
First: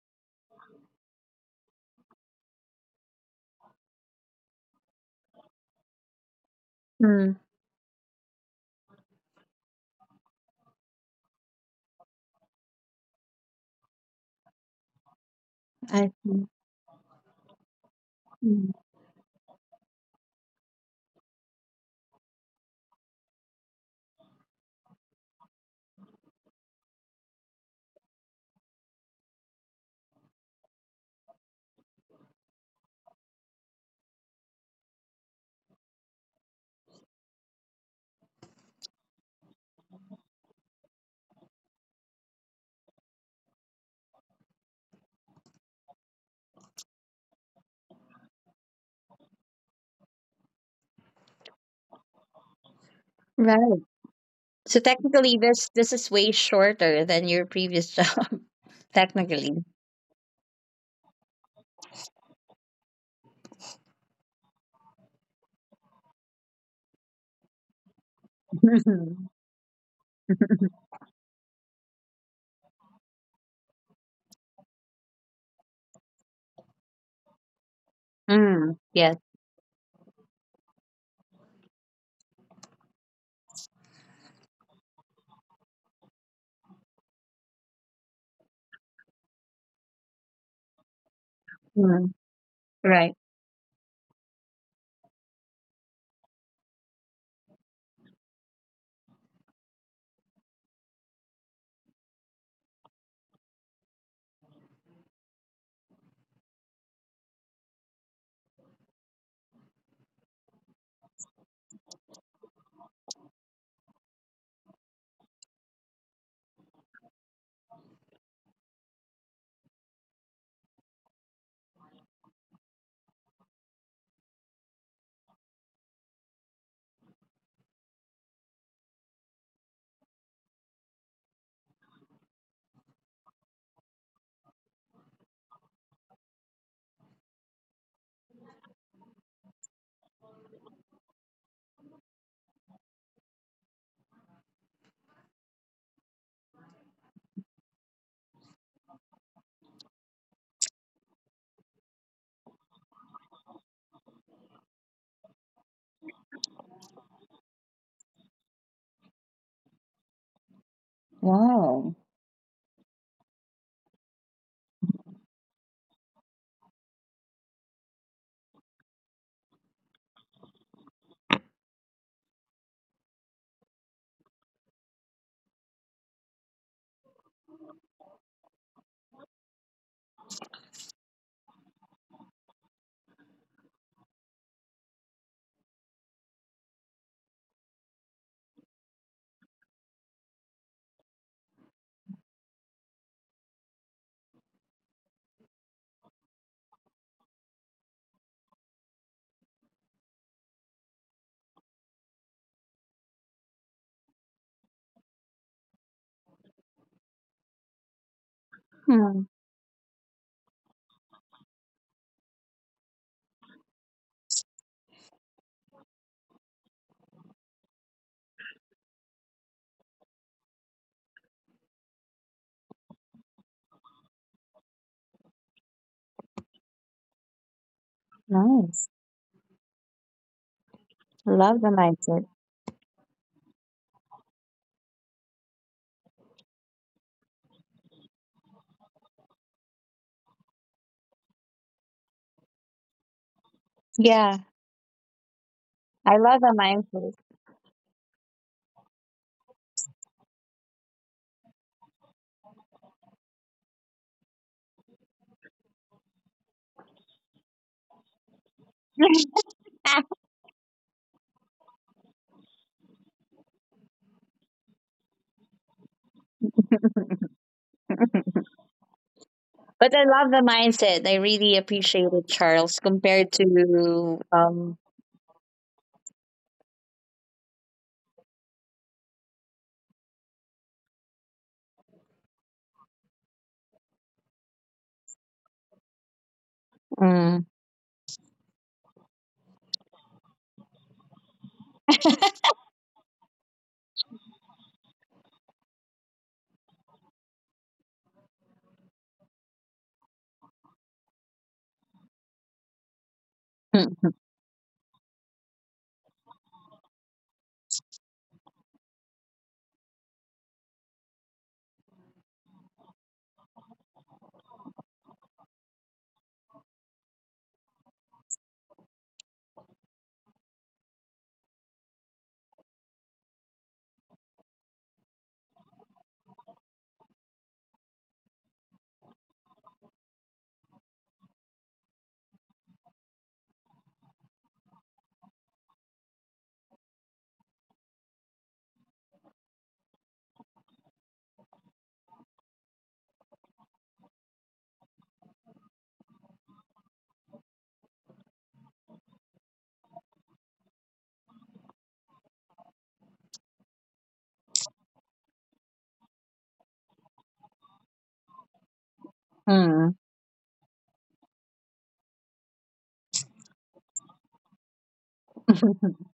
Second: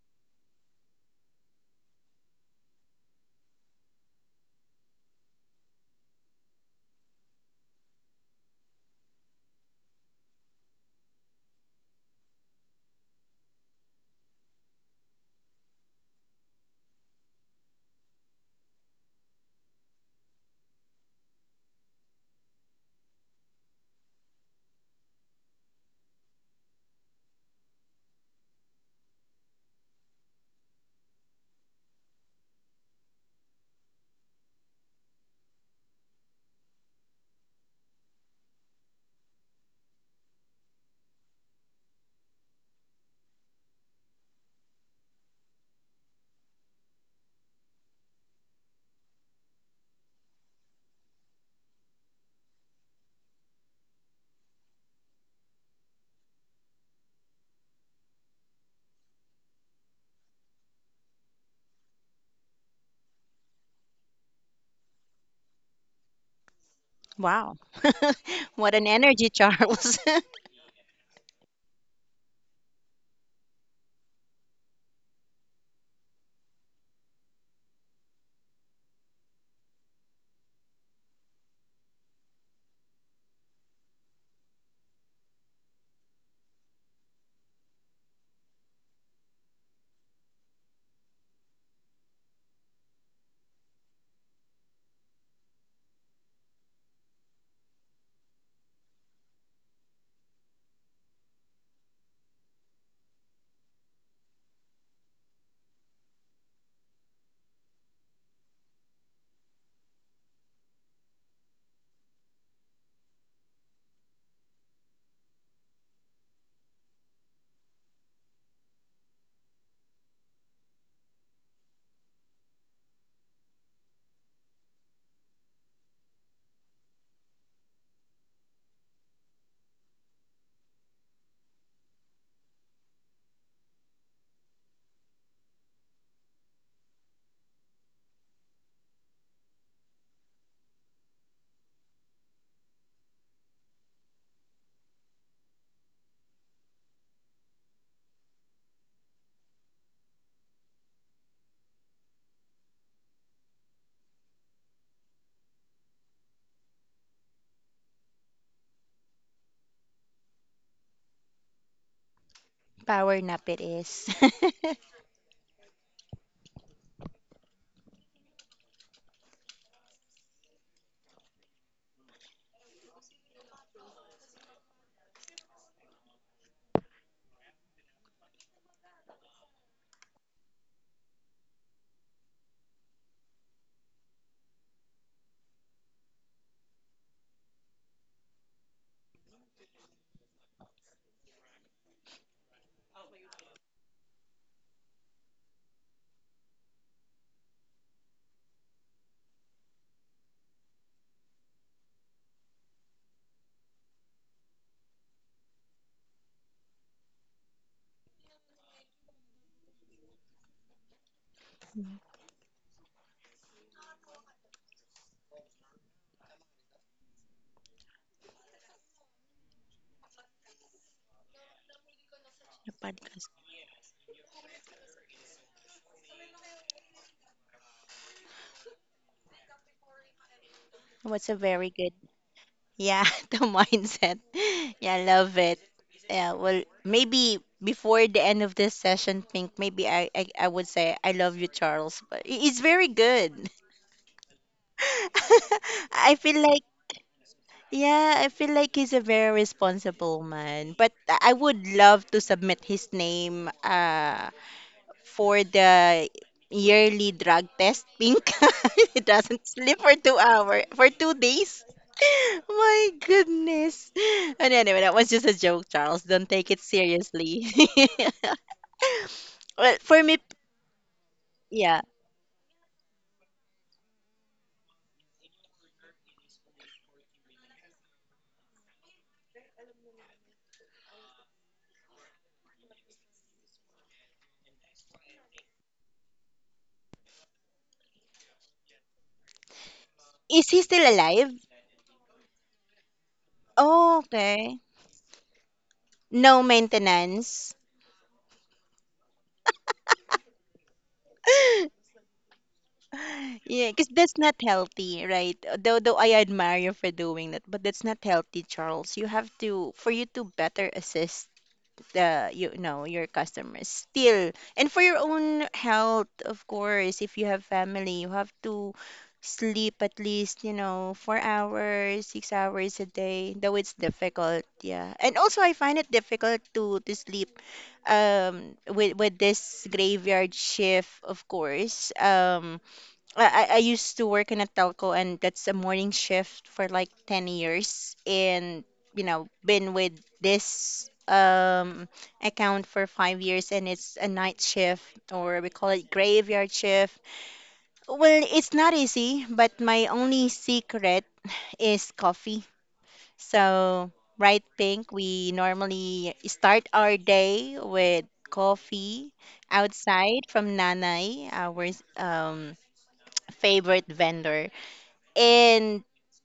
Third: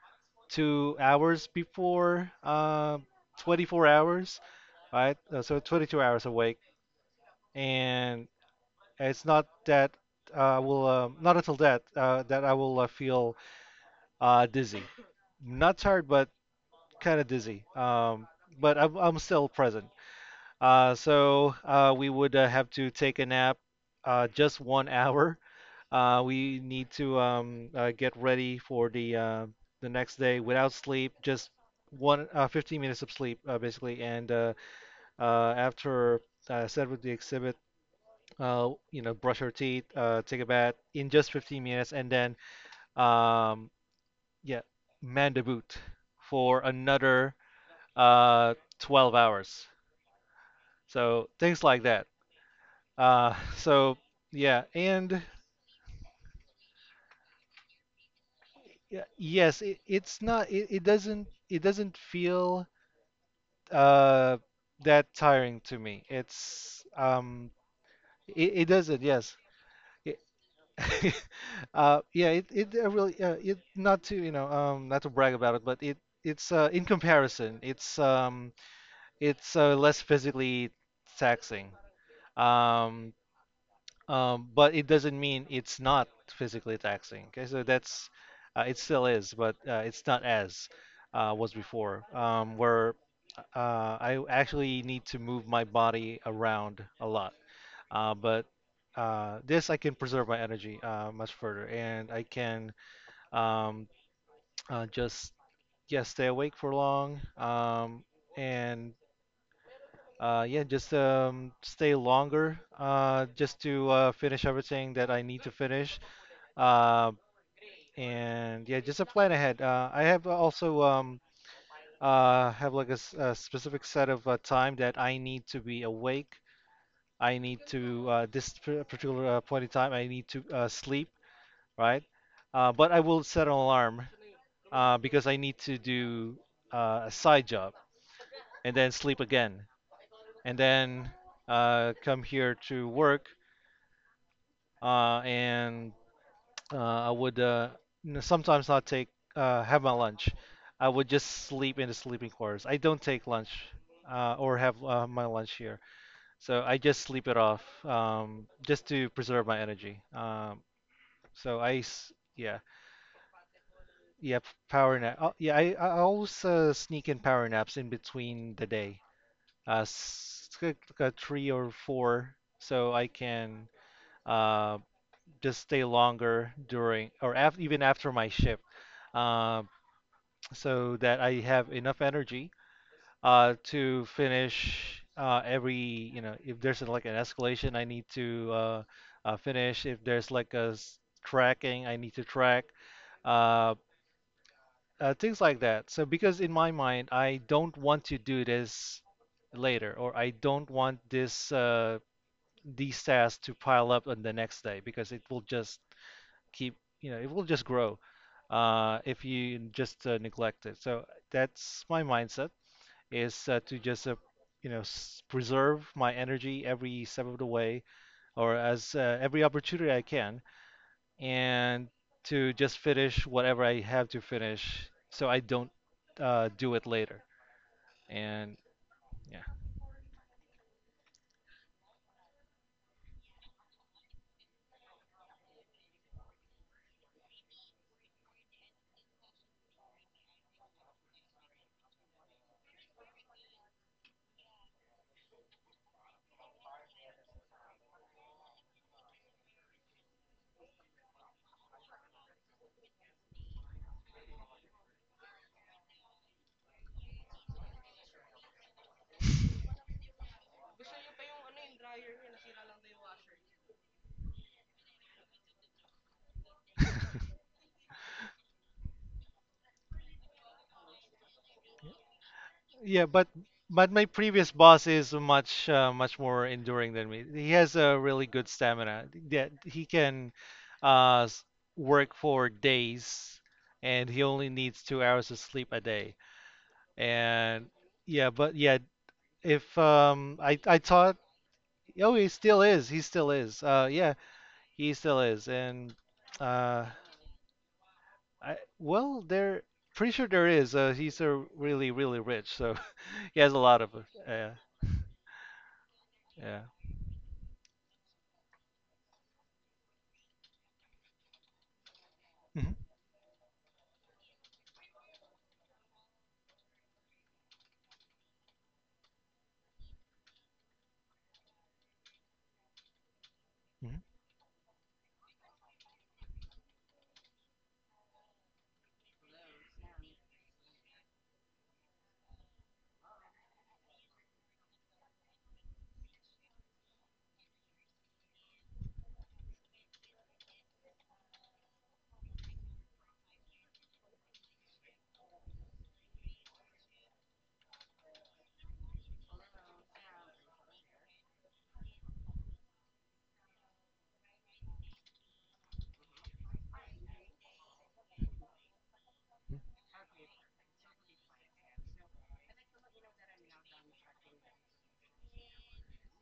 2 hours before 24 hours, right? So 22 hours awake, Mm. and it's not that, will not until that, that I will feel dizzy. Not tired, I but see. kind of dizzy, Mm. but I'm still present. So we would have to take a nap, just 1 hour. We need to get ready for the next day without sleep, just one 15 minutes of sleep, basically, and after, set with the exhibit. Brush our teeth, take a bath in just 15 minutes, and then, um, yeah, man the boot for another uh, 12 hours. So things like that. Right. So yeah, So and technically, this is way shorter than your previous job. yeah, yes, technically. it's not. It doesn't. It doesn't feel uh, that tiring to me. Wow. It What an doesn't. energy, Mhm. Yes. Charles. It. Yeah. It really. It Not to, not to brag about it, but it's in comparison. It's um Mm, yes. it's uh, less physically taxing. Um, but it doesn't mean it's not physically taxing. Okay, so that's it still is, but it's not as was before, Mm, where right. I actually need to move my body around a lot. But this, I can preserve my energy much further, and I can um, just, yeah, stay awake for long. And yeah, just stay longer, just to finish everything that I need to finish, uh, and yeah, just a plan ahead. I have also, have like a specific set of time that I need to be awake. I need to, this, particular point in time, I need to sleep, right? But I will set an alarm, because I need to do a side job, and then sleep again, and then come here to work, and I would sometimes not take, have my lunch. I would just sleep in the sleeping quarters. I don't take lunch or have my lunch here, so I just sleep it off, just to preserve my energy. Wow. Yeah, Power nap it is. yeah, power nap. Oh, yeah, I always sneak in power naps in between the day, like, a three or four, so I can uh, just stay longer during or af even after my shift. Um, so that I have enough energy to finish, if there's like an escalation, I need to finish. If there's like a tracking, I need to track, uh, things like that. So, because in my mind, I don't want to do this later, or I don't want this these tasks to pile up on the next day, because it will just keep, it will just grow, if Hmm, you just neglect it. So that's Mm. my mindset, is to just, preserve my energy every step of the way, or as every opportunity I can, and to The just finish podcast. whatever I have to finish, so I don't do it later. And nice. yeah, What's a Love very the good, mindset. yeah, the mindset. Yeah, I love it. Yeah, well, maybe before the end of this session, Pink, maybe I would say I love you, Charles, but it's very good. Yeah, I I feel love the like mindset. yeah, I feel like he's a very responsible man. But I would love to submit his name for the yearly drug test. Pink, he doesn't sleep for two hour for 2 days. My goodness. And anyway, that was just a joke, Charles. Don't take it seriously. Well, but for I me, love the mindset. I really yeah. appreciate it, Charles, yeah, but, compared my to previous boss is much more enduring than me. He has a really good stamina. Yeah, he can uh, s- work for days, and he only needs 2 hours of sleep a day. Mm, And yeah, but yeah, if Is I he I still taught. alive? Oh, he still is. He still is. Oh, Yeah, okay. he still is. And No uh, maintenance. I well, there, pretty sure there is. He's a really, really rich, so he has a Yeah, lot because of. That's mm, not Yeah, healthy, right? Though I admire yeah. you for doing that, but that's not healthy, Charles. You have to, for you to better assist the, you Mhm, know, your customers still, and for your own health, of course. If you have family, you have to sleep at least, you know, 4 hours, 6 hours a day. Though it's mhm, difficult, yeah. And also, I find it difficult to sleep, with this graveyard shift, of course. I used to work in a telco and that's a morning shift for like 10 years, and you know been with this account for 5 years, and it's a night shift or we call it graveyard shift. Well, it's not easy, but my only secret is coffee. So, right, Pink, we normally start our day with coffee mhm. mm, outside from Nanay, our um, favorite vendor. And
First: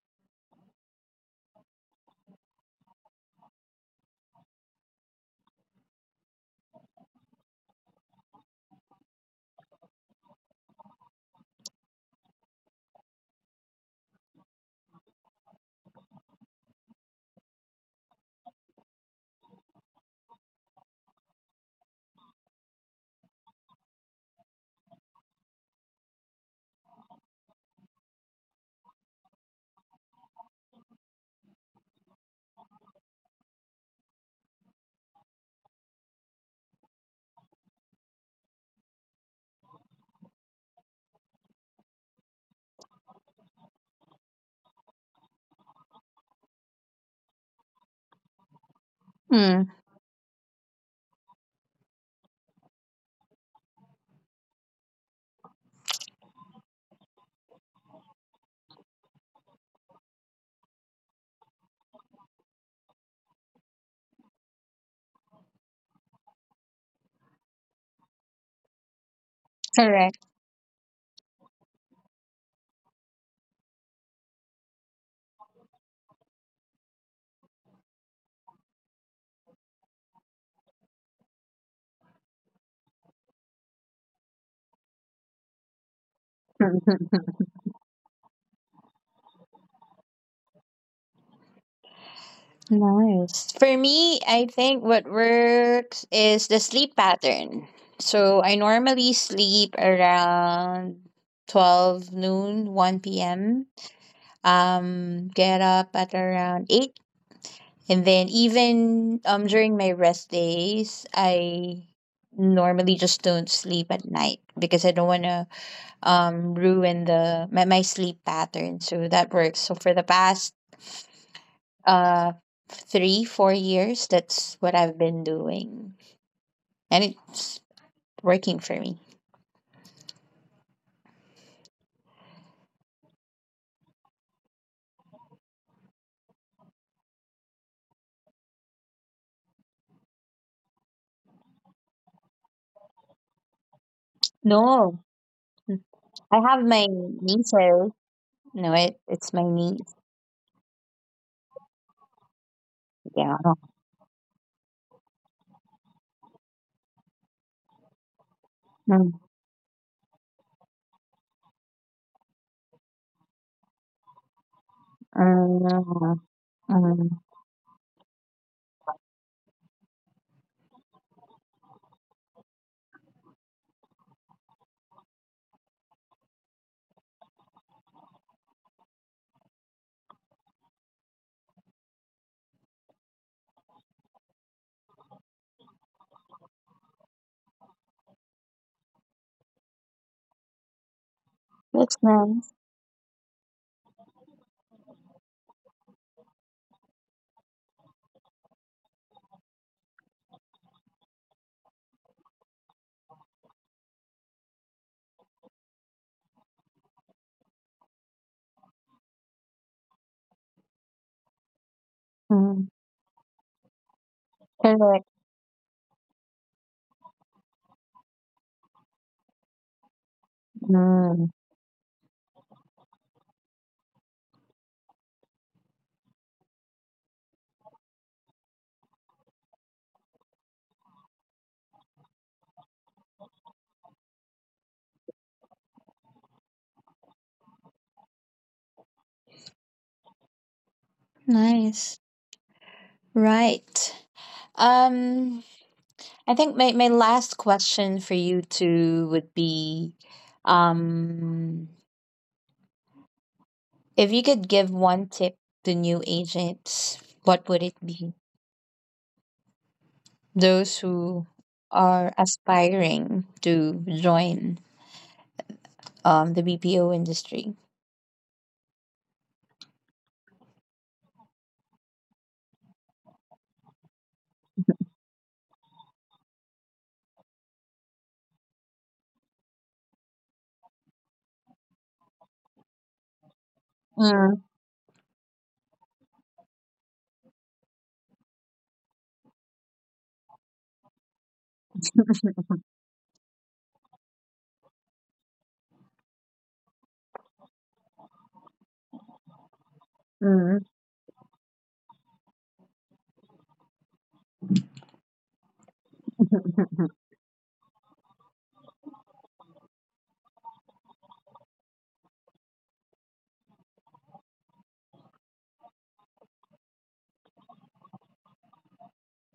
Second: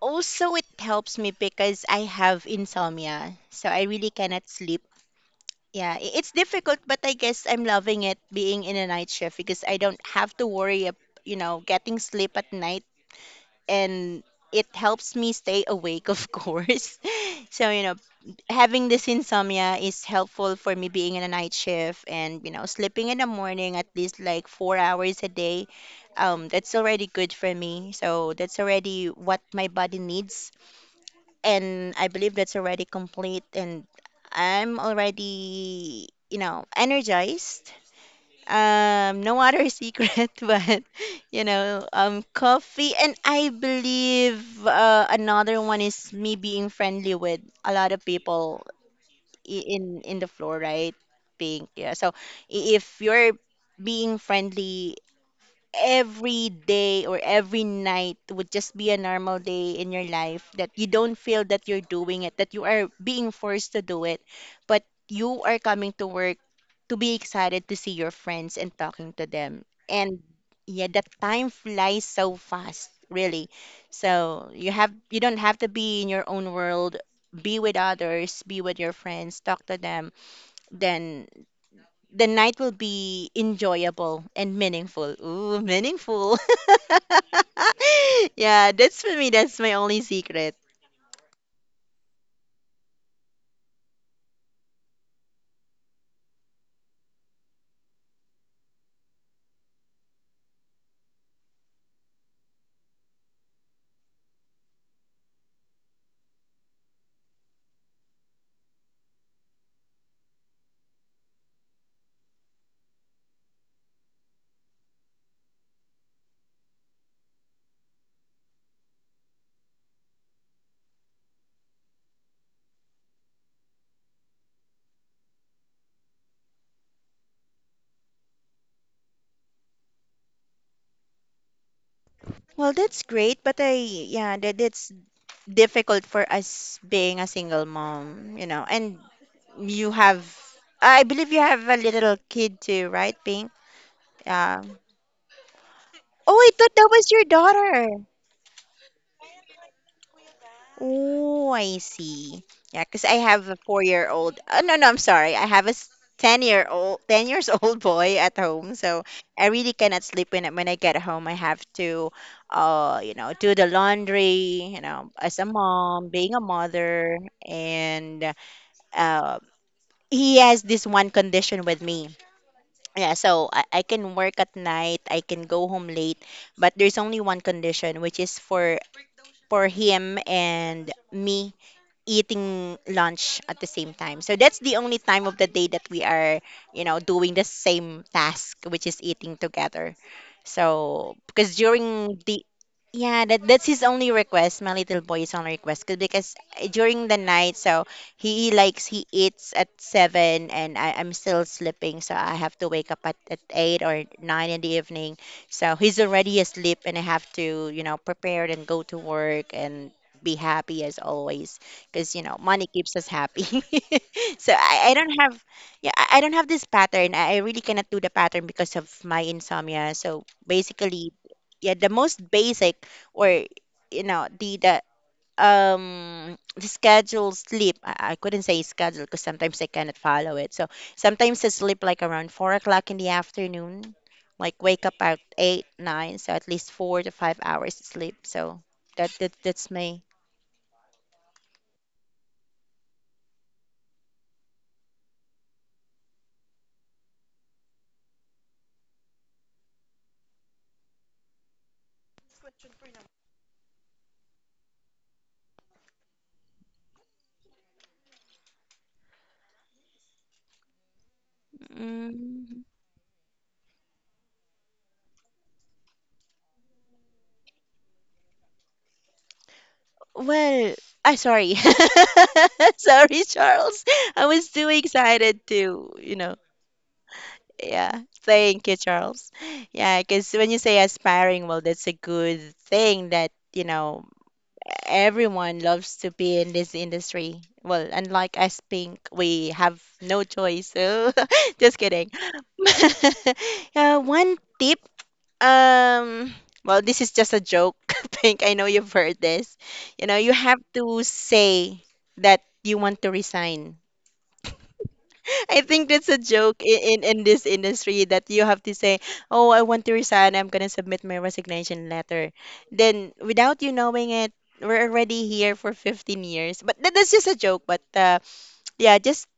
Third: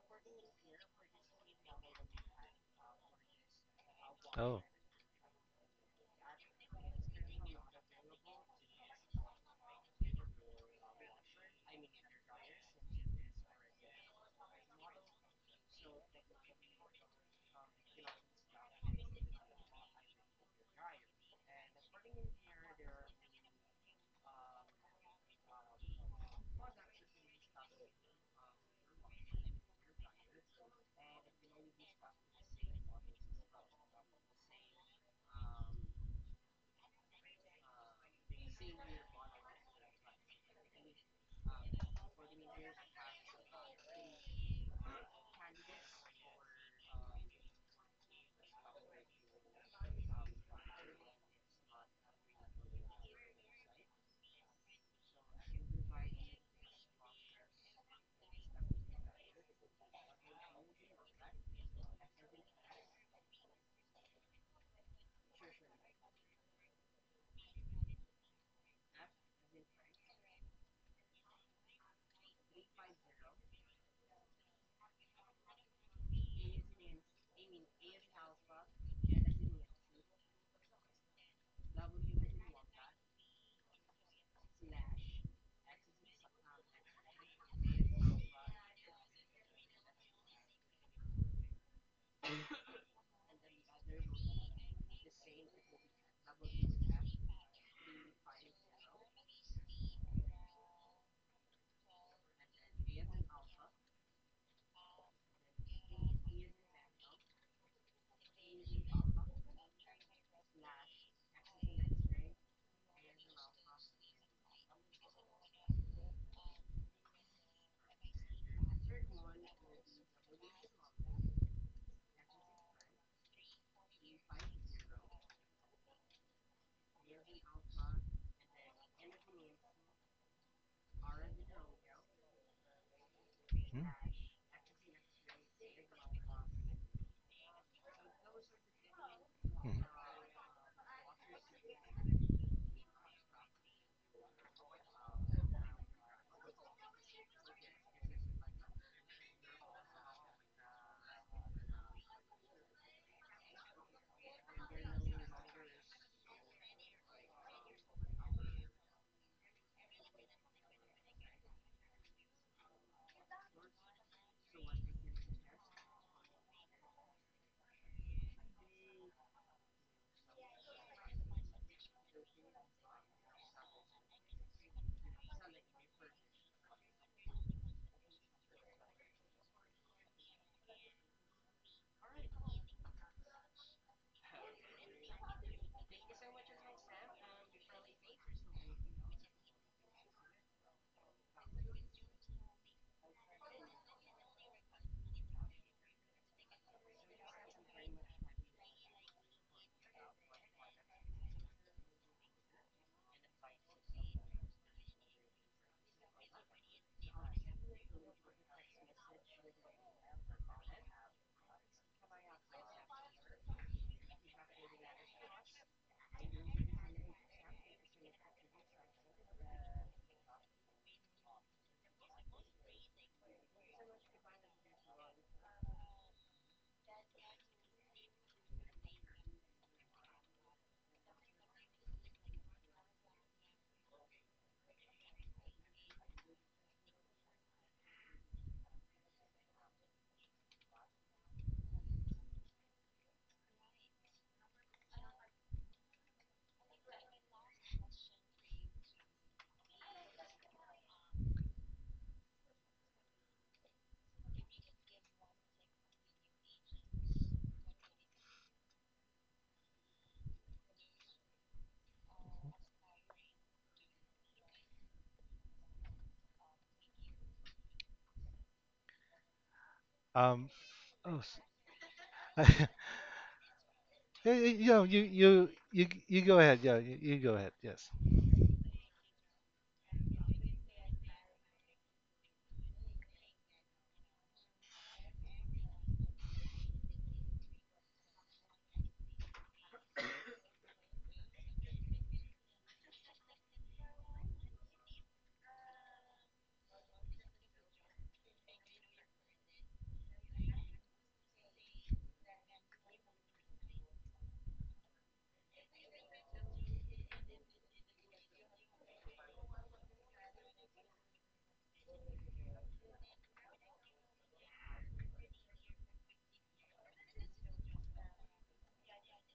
also, it helps me because I have insomnia. So I really cannot Oh. sleep. Yeah, it's difficult, but I guess I'm loving it being in a night shift because I don't have to worry, you know, getting sleep at night. And it helps me stay awake, of course. So, you know, having this insomnia is helpful for me being in a night shift, and you know sleeping in the morning at least like 4 hours a day. That's already good for me, so that's already what my body needs, and I believe that's already complete, and I'm already you know energized. No other secret, but you know coffee. And I believe another one is me being friendly with a lot of people mm, in the floor, right, Pink? Yeah. So if you're being friendly, every day or every night would just be a normal day in your life that you don't feel that you're doing it, that you are being forced to do it, but you are coming to work to be excited to see your friends and talking to them. correct. And yeah, that time flies so fast, really. So you have you don't have to be in your own world, be with others, be with your friends, talk to them, then the night will be enjoyable and meaningful. Ooh, meaningful. Hmm. Yeah, that's for me, that's my only secret. Nice. For me, I think what works is the sleep pattern. So I normally sleep around 12 noon, 1 p.m. Get up at around 8. And then even during my rest days, I normally just don't sleep at night because I don't want to ruin my sleep pattern. So that works. So for the past uh 3 4 years, that's what I've been doing, and it's working for me. Well, that's great, but Mhm, yeah, that it's difficult for us being a single mom, And mhm. you have, I believe you have a little kid too, right, Pink? Yeah. No. Oh, I I have thought my that was your nieces. daughter. No, it it's my niece. Oh, I see. Yeah, because I Yeah. have a four-year-old. Oh, no, no, I'm sorry. I have a s- Ten-year-old, 10 years old boy at home. So Mm, I really cannot sleep when I get home. I have to, do the laundry. You know, as a mom, mm, being a mother, mm. and uh, he has this one condition with me. Yeah, so I can work at night. I can go home late, but there's only one condition, which is for him and me eating lunch at the same time. So that's the only time of the day that we are, you know, doing the same task, which is eating together. So because That's during the nice. Yeah, that's his only request. My little boy is only request because during the night, so he eats at 7, and I'm still sleeping, so I have to wake up at 8 or 9 in the evening. So he's already asleep, and I have to, you know, prepare and go to work and be happy as always because, you know, Mm. money keeps us happy. So I Correct. don't have yeah I don't have this pattern. I really cannot do the pattern because of my insomnia. So basically, Mm. yeah, the most basic or, you know, the the schedule sleep I couldn't say schedule because sometimes I cannot follow it, so sometimes I sleep like around 4 o'clock in the afternoon, like wake up at 8 9, so at least 4 to 5 hours sleep, so that's me. Nice. Right. um I think my last question for you two would be, um if you could give one tip to new agents, what would it be? Those who are aspiring to join the BPO industry. Um. Well, I Oh. sorry. s- Sorry, Charles. I Yeah, was yeah. too You know, you excited you you to, you you know. go ahead. Yeah, you go ahead. Yes. Yeah. Thank you, Charles. Yeah, because when you say aspiring, well, that's a good thing that, you know, Mm, everyone loves to be in this industry. Well, unlike us Pink, we have no choice. So just kidding. One tip um, well, this is just a joke, Pink. I know you've heard this. You know, you have mm. to say that you want to resign. I think that's a joke in, in, in this industry that you have to say, "Oh, I want to resign. I'm gonna submit my resignation letter." Then, without you knowing it, we're already here for 15 years. But that's just a joke. But yeah, just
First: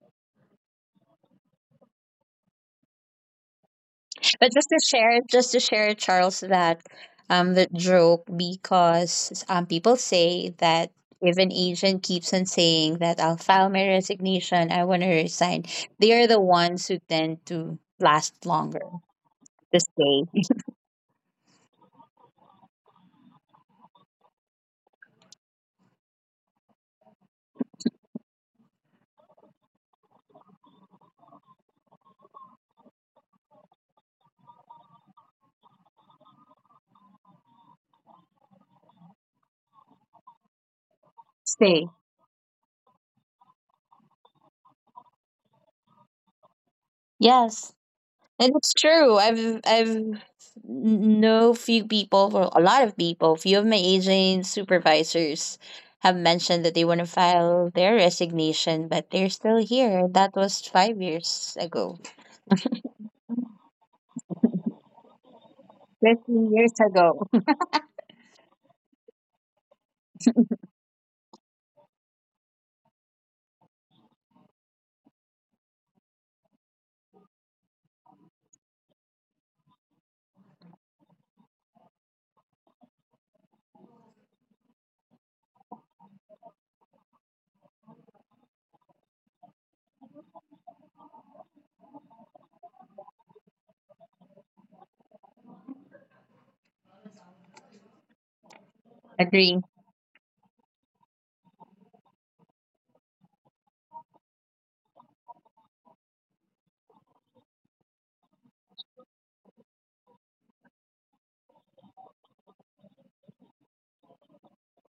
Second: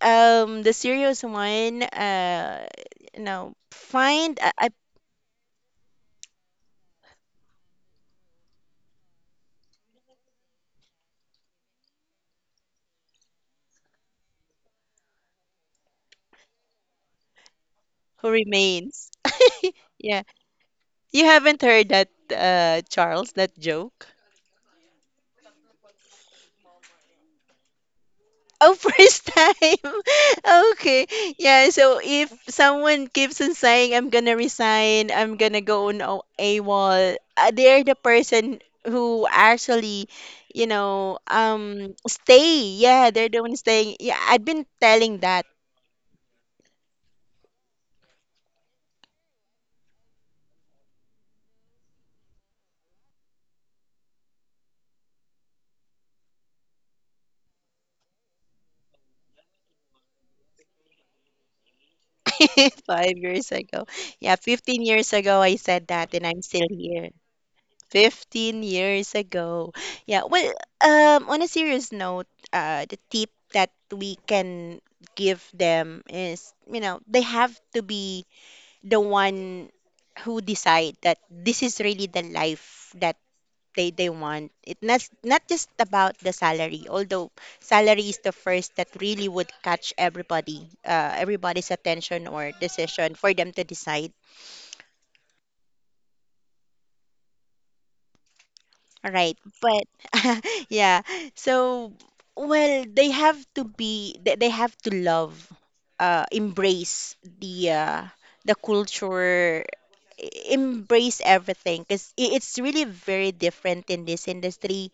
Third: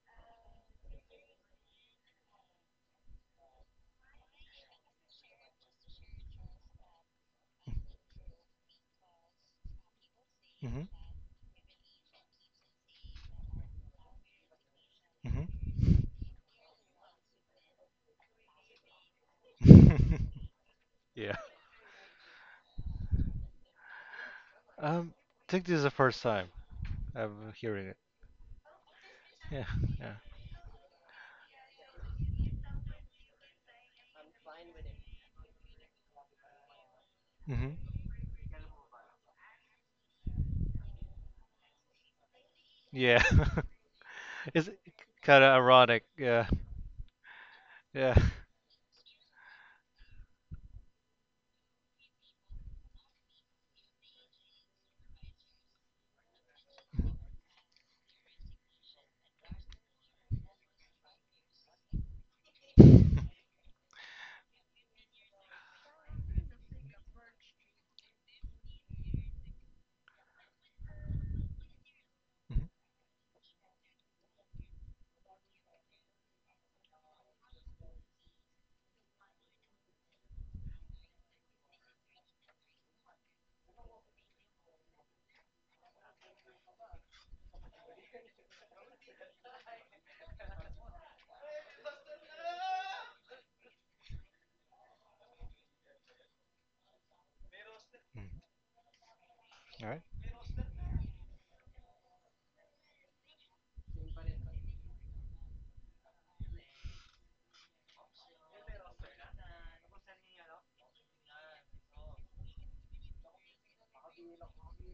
the serious one. You know, find But a just to share, Charles, that the joke, because people say Mhm. that if an agent keeps on saying that I'll file my resignation, I want to resign, they are the ones who tend to who last longer, remains. to Mhm. Yeah. stay, You Yeah. haven't heard that, Charles, that joke? Um. I think this is the first time I'm hearing it. Oh, first Yeah. time. Yeah. Okay. Yeah, so if someone keeps on saying, I'm gonna resign, I'm gonna go on a- AWOL, Hmm. they're the person who actually, you know, stay. Stay. Yeah, Yeah. they're the one staying. Yeah, I've been It's telling kind that of ironic. Yeah. Yes, Yeah. and it's true. I've know few people, well, a lot of people, few of my agent supervisors have mentioned that they want to file their resignation, but they're still here. That was 5 years ago. 5 years ago. Yeah, 15 years ago, I said that, and I'm Fifteen still years here. ago. 15 years ago. Yeah, well, on a serious note, Mhm. The tip that we can give them is, you know, they have to be the one who decide that this is really the life that they want. It' not, not just about the salary, although salary is the first that really would catch everybody, everybody's attention or decision for them to decide. Mm. Right, Agree. but All right. yeah. So, well, they have to love embrace the culture, embrace everything because it's really very different in this industry,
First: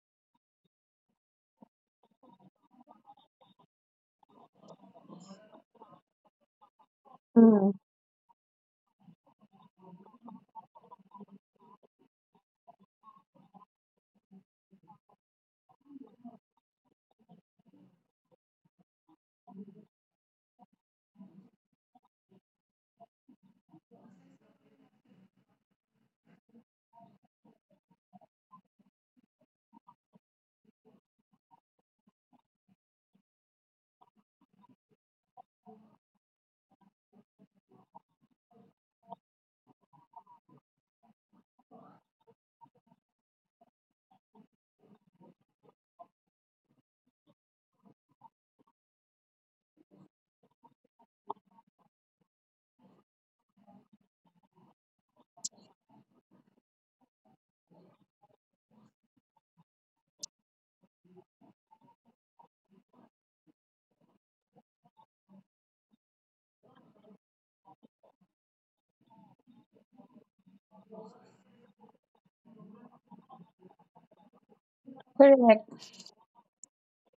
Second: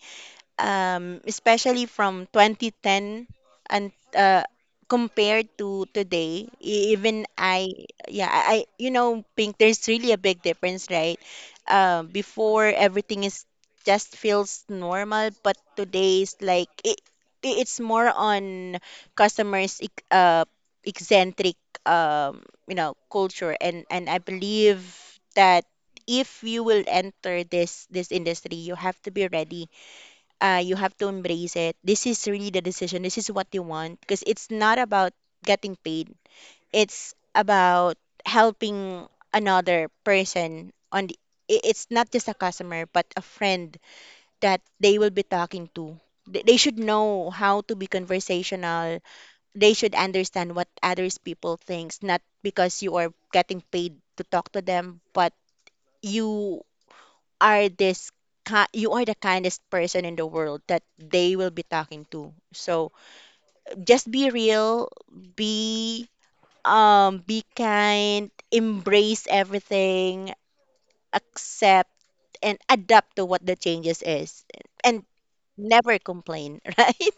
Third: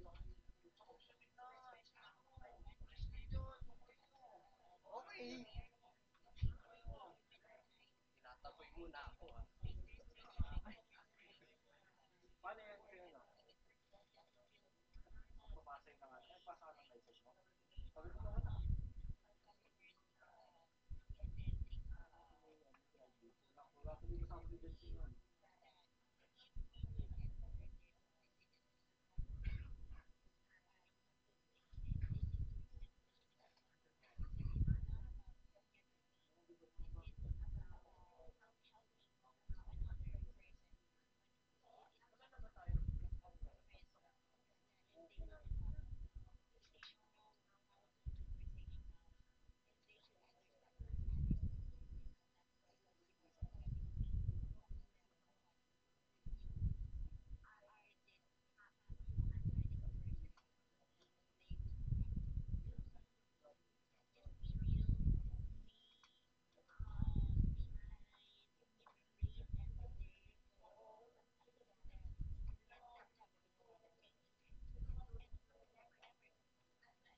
especially from 2010 and compared to today, even Mm, I, yeah, you know, Pink, there's really a big difference, right? Before everything is just feels normal, but today's like it, it's more on customers eccentric, um, you know, culture, and I believe that if you will enter this this industry, you have to be ready, you have to embrace it. This is really the decision. This is what you want because it's not about getting paid. It's about helping another person on the, it's not just a customer but a friend that they will be talking to. They should know how to be conversational. They should understand what others people thinks, not because you are getting paid to talk to them, but you are you are the kindest person in the world that they will be talking to. So just be real, be be kind, embrace everything, accept and adapt to what the changes is and correct. never complain, right?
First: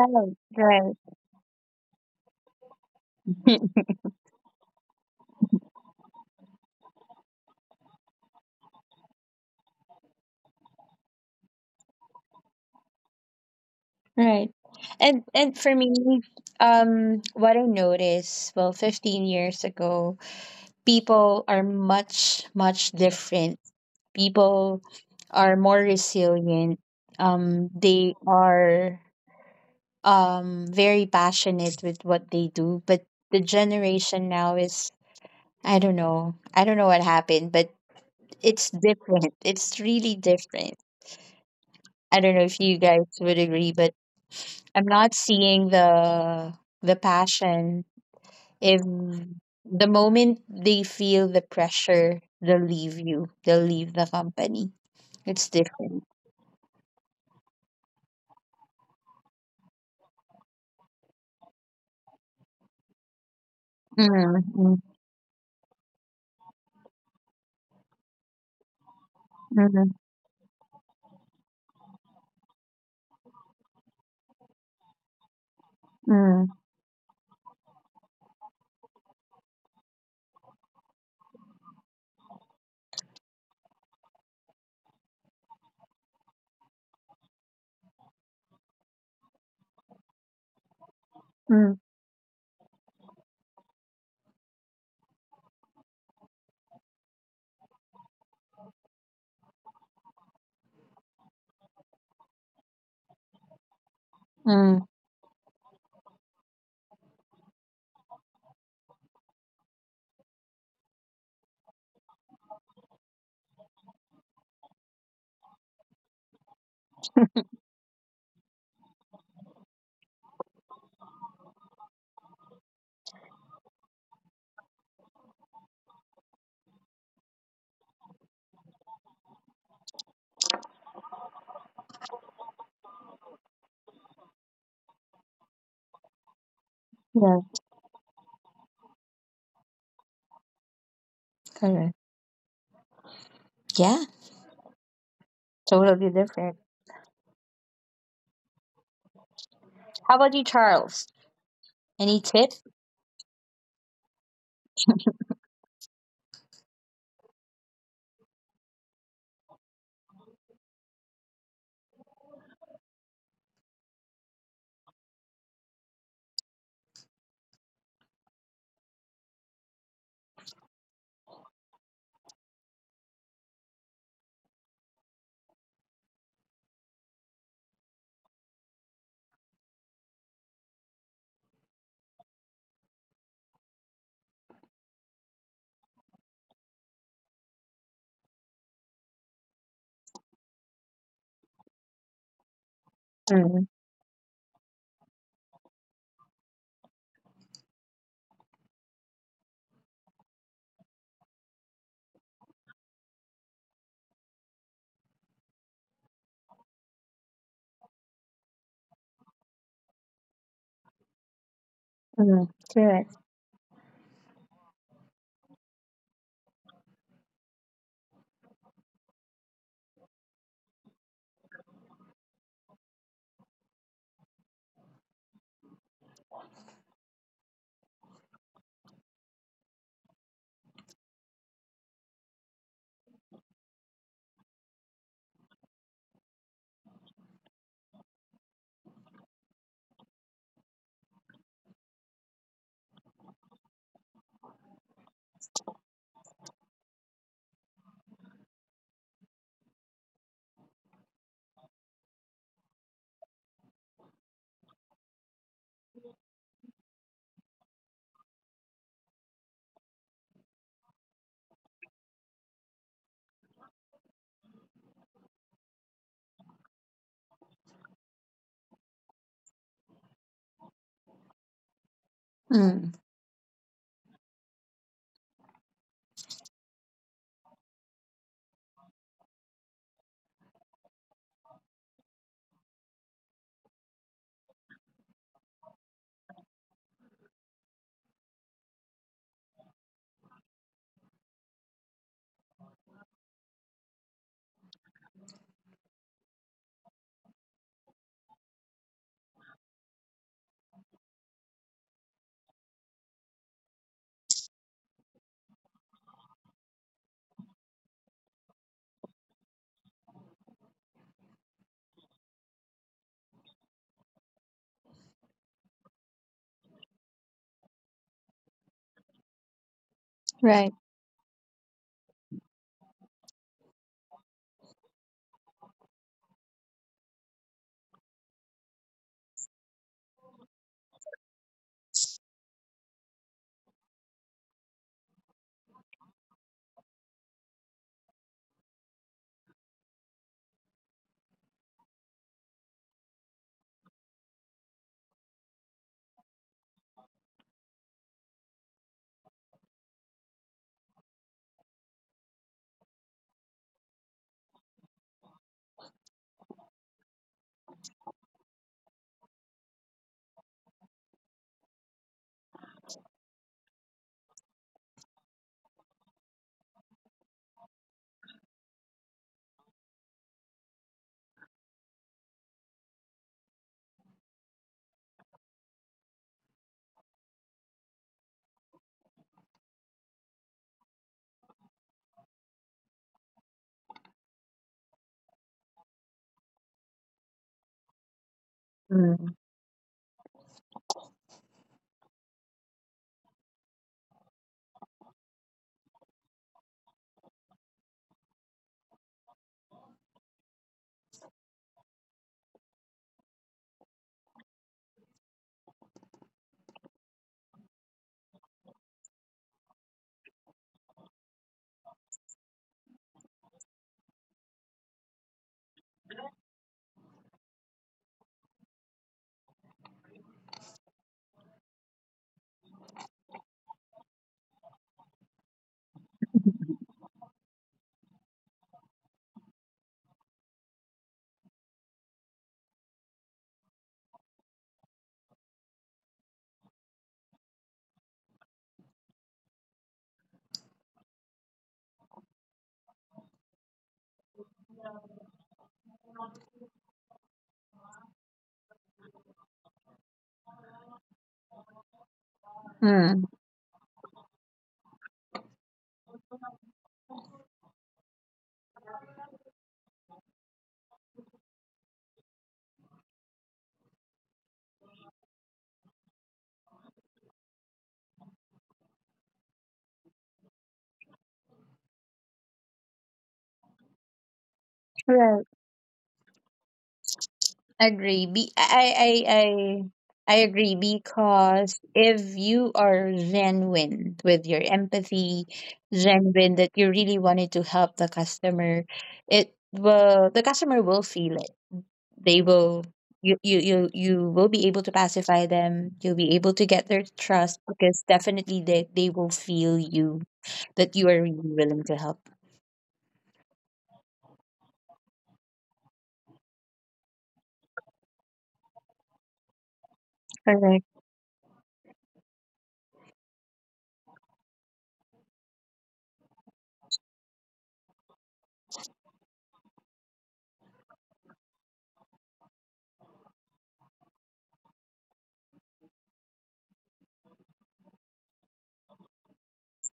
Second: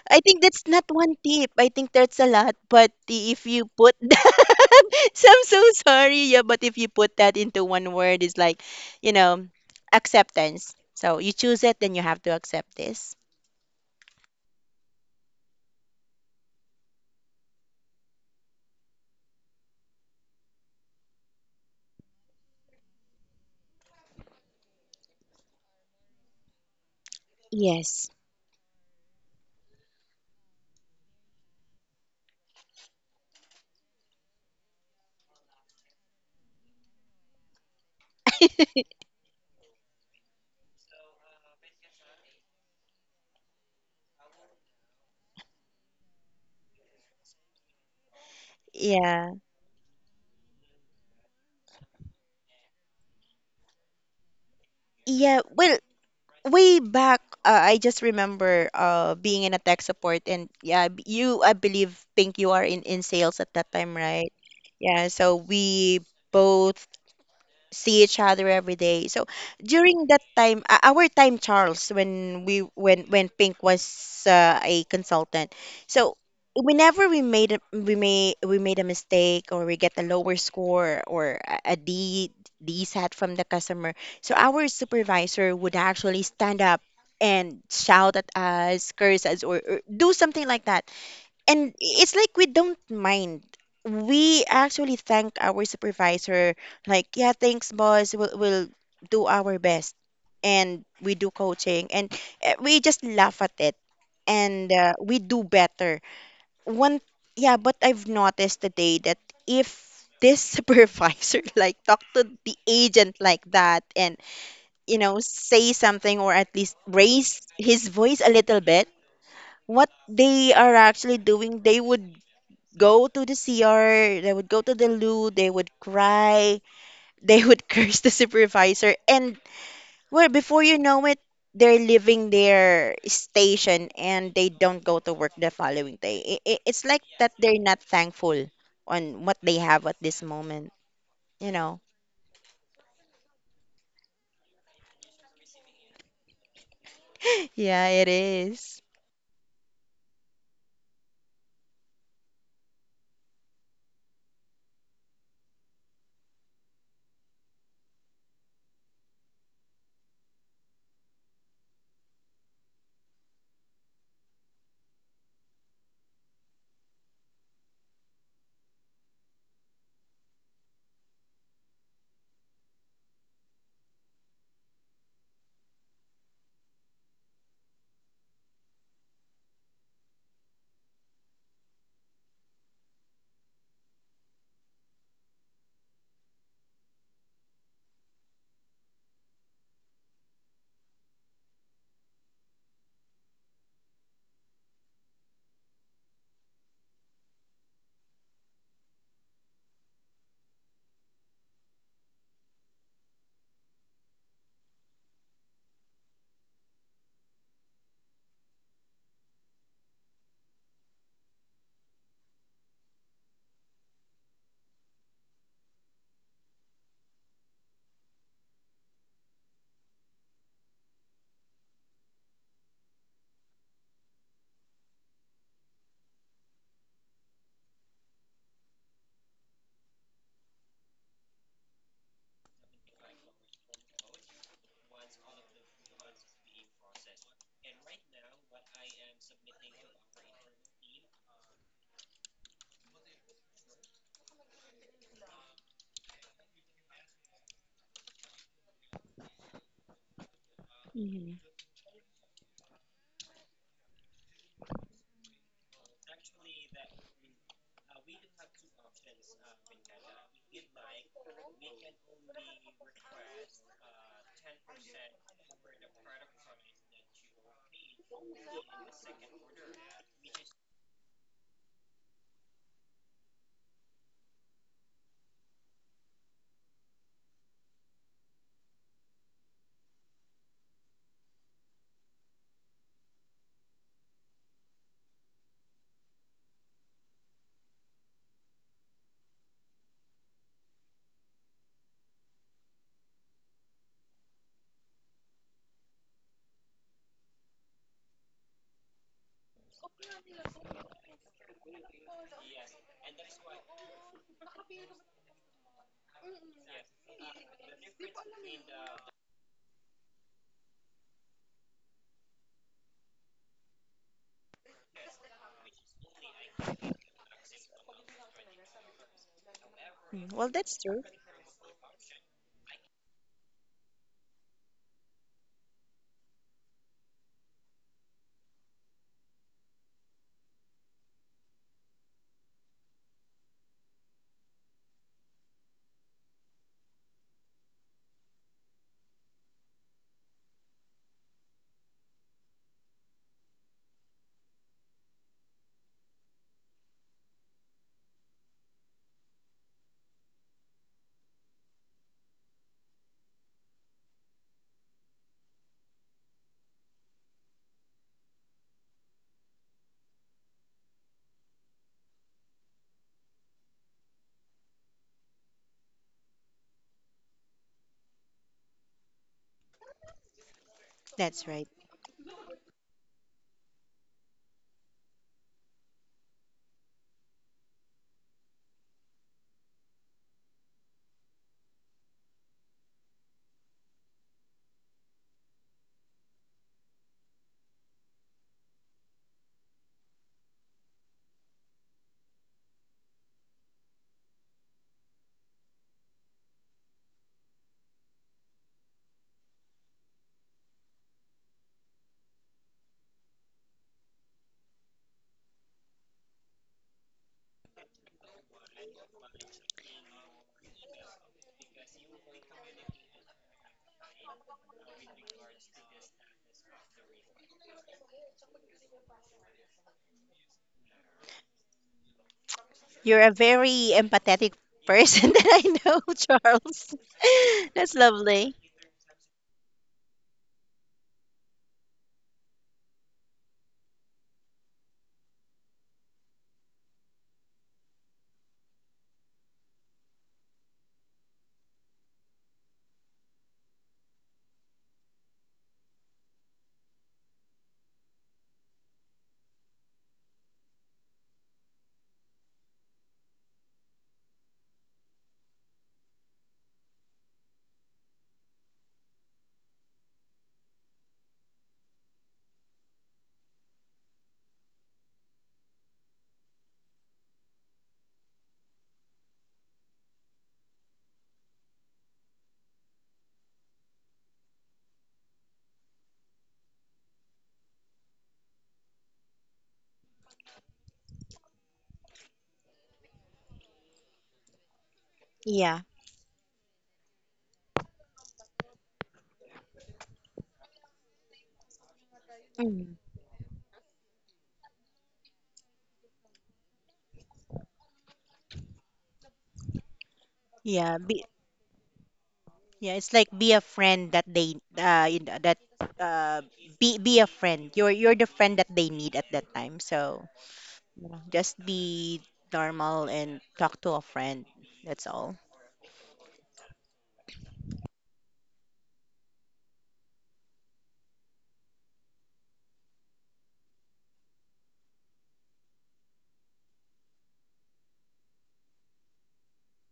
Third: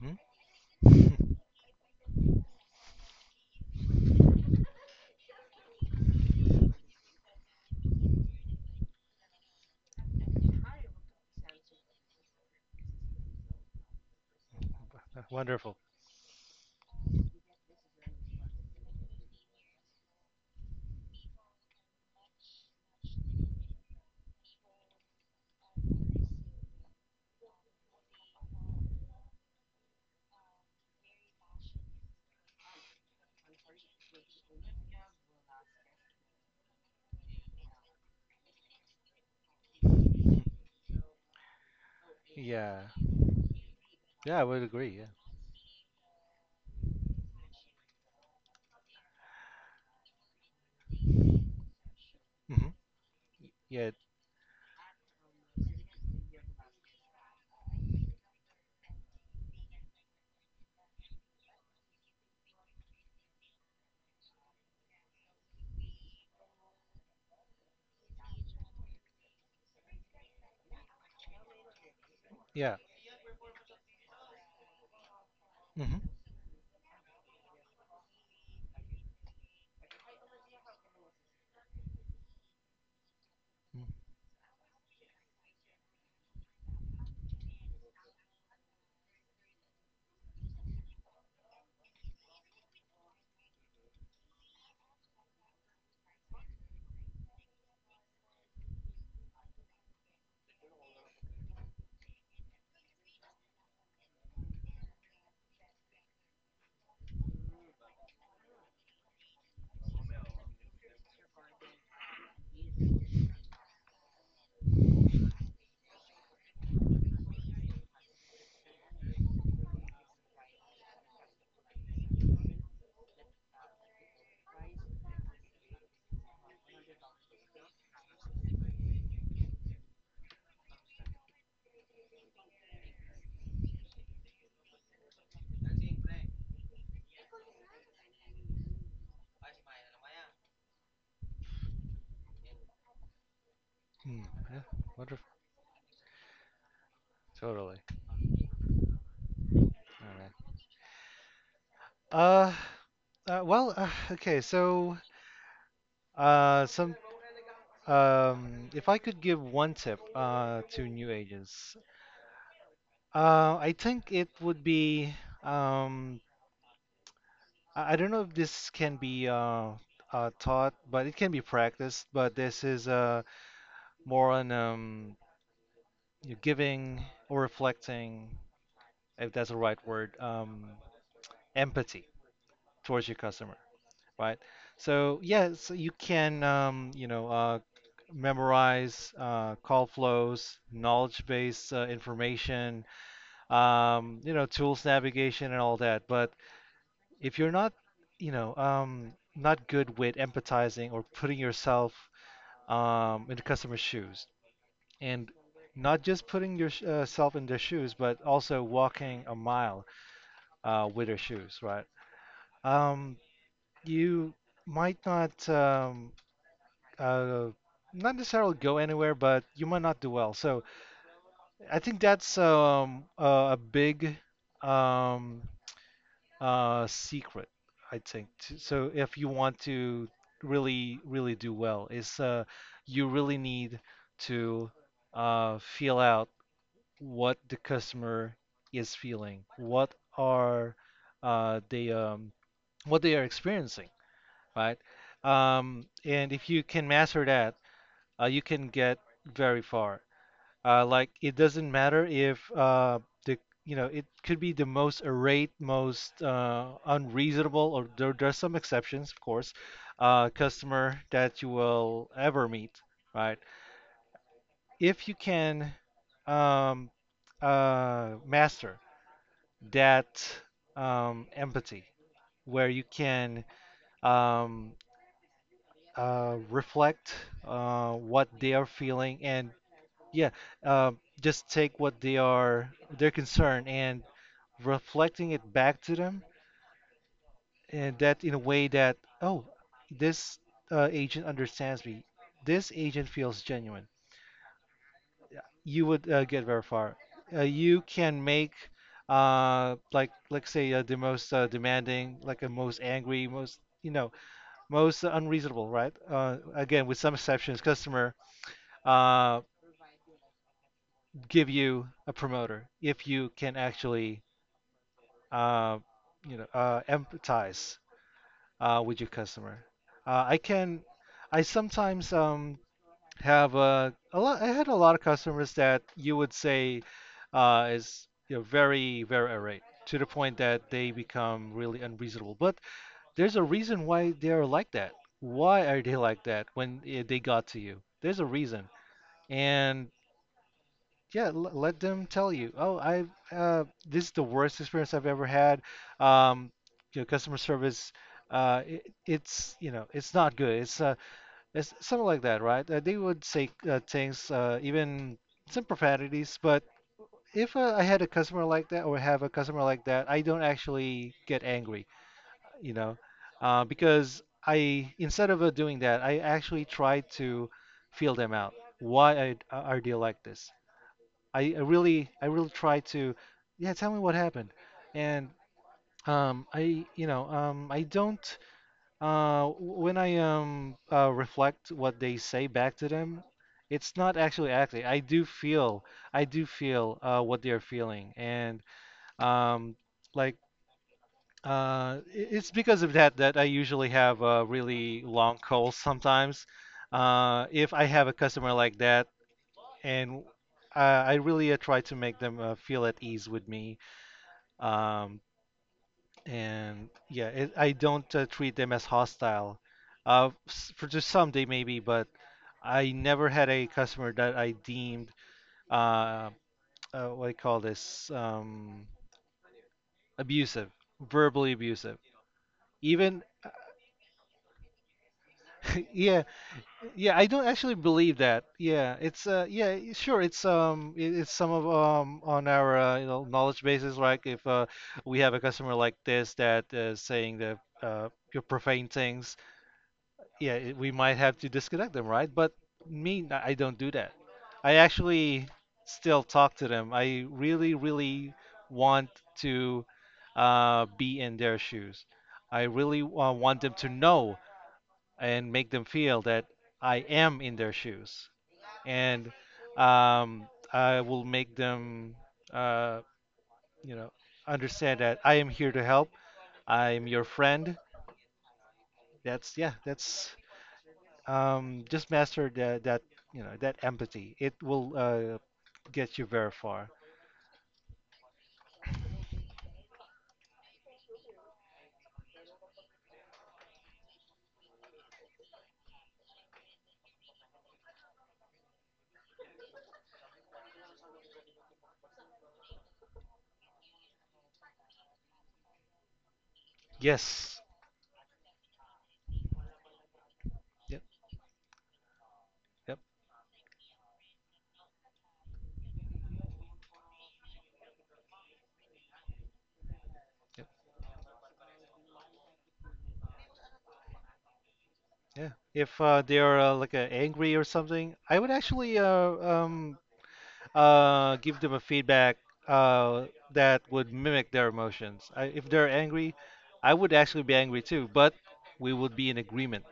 Mhm. I think that's not Right. one tip. I think that's a lot. But if you put that, so I'm so sorry. Yeah, but if you put that into one word, it's like, you know, acceptance. So you choose it, then you have to accept this. Right. And for Wonderful. me, what I noticed, well, 15 years ago, people are much much different. People are more resilient. Yes. They are very passionate with what they do. But the generation now is, I don't know. I don't know what happened, but it's different. It's really different. I don't know if you Yeah. guys would agree, but Yeah, I would I'm agree. Yeah. not seeing the passion. If Yeah. the moment they feel the pressure, they'll Hmm. leave you. They'll leave Yeah. the company. Yeah. It's Well, different. way back, I just remember being in a tech support, and yeah, you, I believe, think you are in sales at that time, right? Mm-hmm. Yeah. So we both see each other every day. So Mm-hmm. during that time, our time, Charles, when we Yeah. when Pink was a consultant, Hmm. so Mm, whenever we made a mistake or we get a lower score or a D D set from the customer, so our supervisor would actually stand up and shout at us, curse us, or do something like that and mm, it's like we don't mind. We actually thank our supervisor, like, yeah, thanks, boss. We'll do our best. And we do coaching and we just laugh at it and mm. We do better. One, yeah, but I've noticed today that if this supervisor like talk to the agent like that and you know say something or at least raise his voice a little bit, what they are actually doing, they would go to the CR, they would go to the loo, they would cry, they would curse the supervisor, and well, before you know it, they're leaving their station and they don't go to work the following day. I it's like that Yes, they're not thankful on what they have at this moment, you know? correct. Yeah, Mm. Yeah. Wonderful. totally different. Totally. Yeah, it is. All How about right. you, Charles? Any Uh, tip? well, okay. So, some. If I could give one tip to new agents, I think it would be, um I don't know if this can be, taught, but it can be practiced. But this is, more on, you know, giving, or reflecting, if that's the right word, empathy towards your customer, right? So yes, you can, you know, memorize call flows, knowledge-based information, Mm, you know, tools navigation and all that. But if you're not, you know, not good with empathizing, or putting yourself in the customer's shoes, and not just putting yourself in their shoes, but also walking a mile with their shoes, right? mm, correct. Um, you might not, uh, not necessarily go anywhere, but you might not do well. So I think that's a big, um, secret, I think. So if you want to really, really do well, is, you really need to feel out what the customer is feeling, what are, they what they are experiencing, right? And if you can master that, you can get very far. Like, it Mhm. doesn't matter if, the you know, it could be the most irate, most unreasonable, or, there are some exceptions, of course, customer that you will ever meet, right? If you can, um, master that, empathy, where you Mm, can, um, reflect what they are feeling, and, yeah, just take what they are, their concern, and reflecting it back to them, and that in a way that, oh, this agent understands me. This agent feels genuine. You would get very far. You can make, like, let's say, the most demanding, like, a most angry, most, you know, most unreasonable, right? Again, with some exceptions, customer uh, give you a promoter if you can actually, uh, you know, empathize with your customer. Uh, Mm, I well, right. that's can, true. I sometimes, have a lot. I had a lot of customers that you would say is, you know, very, very irate, to the point that they become really unreasonable. But there's a reason why they're like that. Why are they like that when, they got to you? There's a reason. And yeah, let them tell you. Oh, I this is the worst experience I've ever had. Um, you know, customer service, it, it's, you know, it's not good. It's, it's something like that, right? They would say things, even some profanities. But if I had a customer like that, or have a customer like that, I don't actually get angry, you know, because I, instead of doing that, I actually try to feel them out. Why are they like this? That's I right. really, I really try to, yeah, tell me what happened. And I, I don't, when I reflect what they say back to them, it's not actually acting. I do feel, I do feel what they're feeling, and, Mm, um like it's because of that, that I usually have really long calls sometimes, if I have a customer like that. And I really try to make them feel at ease with me. Um, and yeah, it, I don't treat them as hostile. For just some, they maybe, but I never had a customer that I deemed, uh, what I call this, abusive, verbally abusive. You're Even a very empathetic person that I know, yeah. Charles. Yeah, I don't actually That's believe that. lovely. Yeah, it's sure, it's, it's some of, on our, you know, knowledge bases, like if we have a customer like this that is saying that you're profane things, yeah, it, we might have to disconnect them, right? But me, I don't do that. I actually still talk to them. I really, really want to be in their shoes. I really mm, want them to know, and make them feel that I am in their shoes, and, um, I will make them, uh, you know, understand that I am here to help. I am your friend. That's, yeah. That's, just master that, that, you know, that empathy. It will right. get you very far. Agree. I agree because if you are genuine with your empathy, Yeah. genuine that you really wanted to help the customer, it will, the customer will feel it. They will, Mhm. you will be able to pacify them, you'll be able to get their trust Yes. because definitely they will feel you, that Yeah. Yep. you are Be, really willing to help. yeah, Yep. it's like be a friend that they you know, that uh be a friend. You're the friend that they need at that time. So Yep. Correct. Yeah. Just be normal and talk to a friend. That's all. Yeah. If they are like, angry or something, I would actually, give them a feedback uh, that would mimic their emotions. I, if they're angry, I would actually be angry too, but we would be in agreement.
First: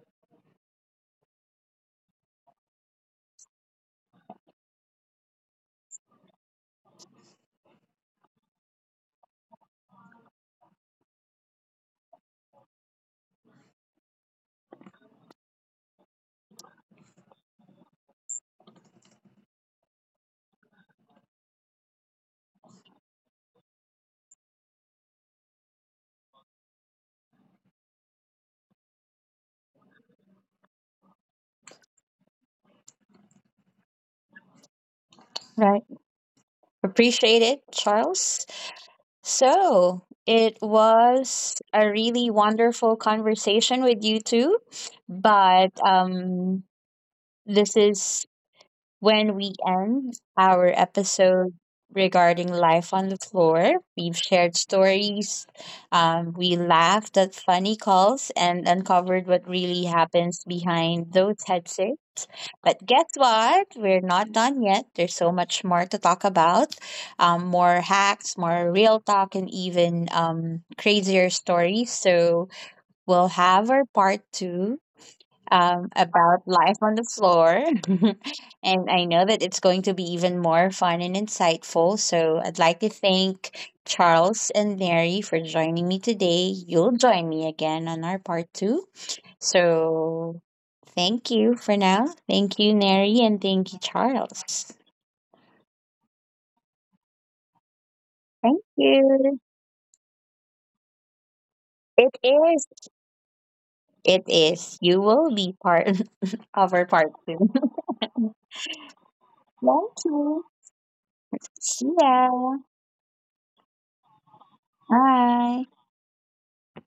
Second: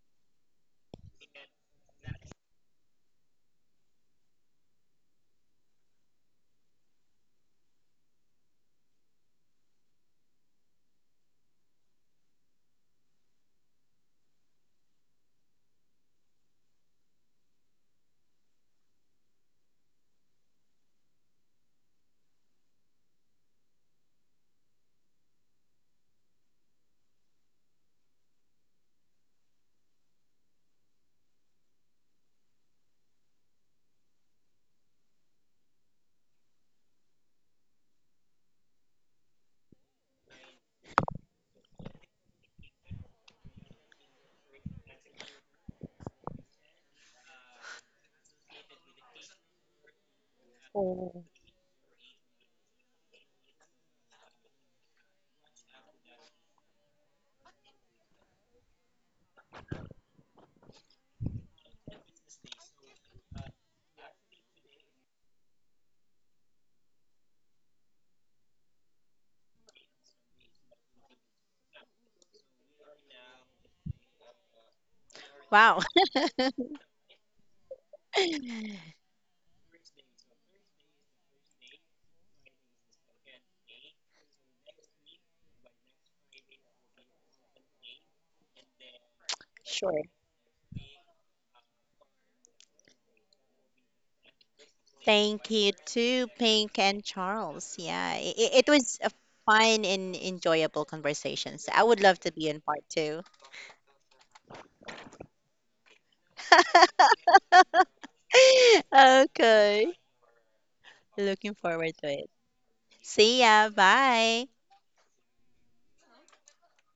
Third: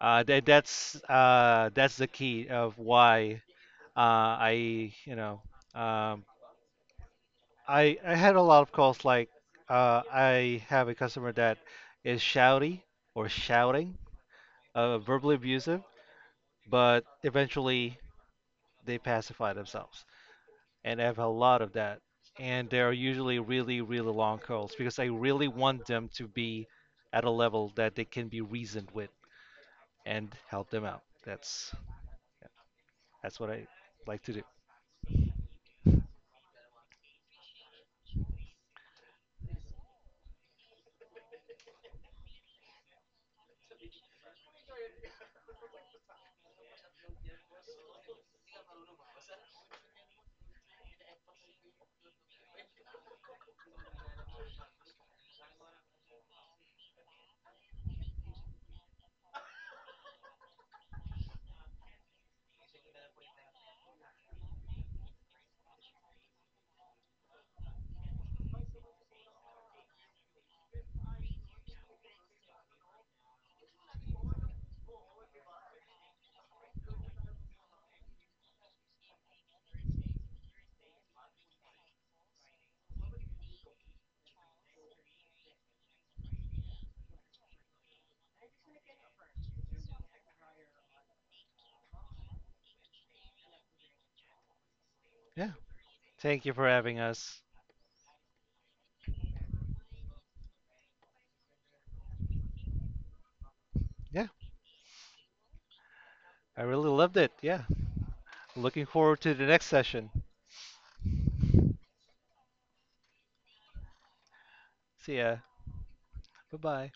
That that's the key of why, I you know, um, I had a lot of calls like, I have a customer that is shouty or shouting, verbally abusive, but eventually they pacify themselves. And I have a lot of that. And they are usually really, really long calls, because I really want them to be at a level that they can be reasoned with, and help them out. That's what I like to do. Right. Appreciate it, Charles. So it was a really wonderful conversation with you two. But this is, when we end our Oh, episode regarding life on the floor, we've shared stories, we laughed at funny calls, and uncovered what really happens behind those headsets. But guess what? We're not done yet. There's so much more to talk about, more hacks, more real talk, and even crazier stories. So we'll have our part two, wow. About life on the floor. and I know that it's going to be even more fun and insightful. So I'd like to thank Charles and Mary for joining me today. You'll join me again on our part two. Sure. So thank you for now. Thank you, Mary, and thank you, Charles. Yeah. Thank you to Thank you for Pink having and us. Charles. Yeah, it Thank was a you. fun and enjoyable conversation. So I would love It to be in is. part two. Yeah. It is. You will be part I of really our loved part it. two. Yeah. Looking forward to the next Okay. session. Thank you. Looking forward See to ya. it. See ya. Bye. See ya. Bye. Bye bye.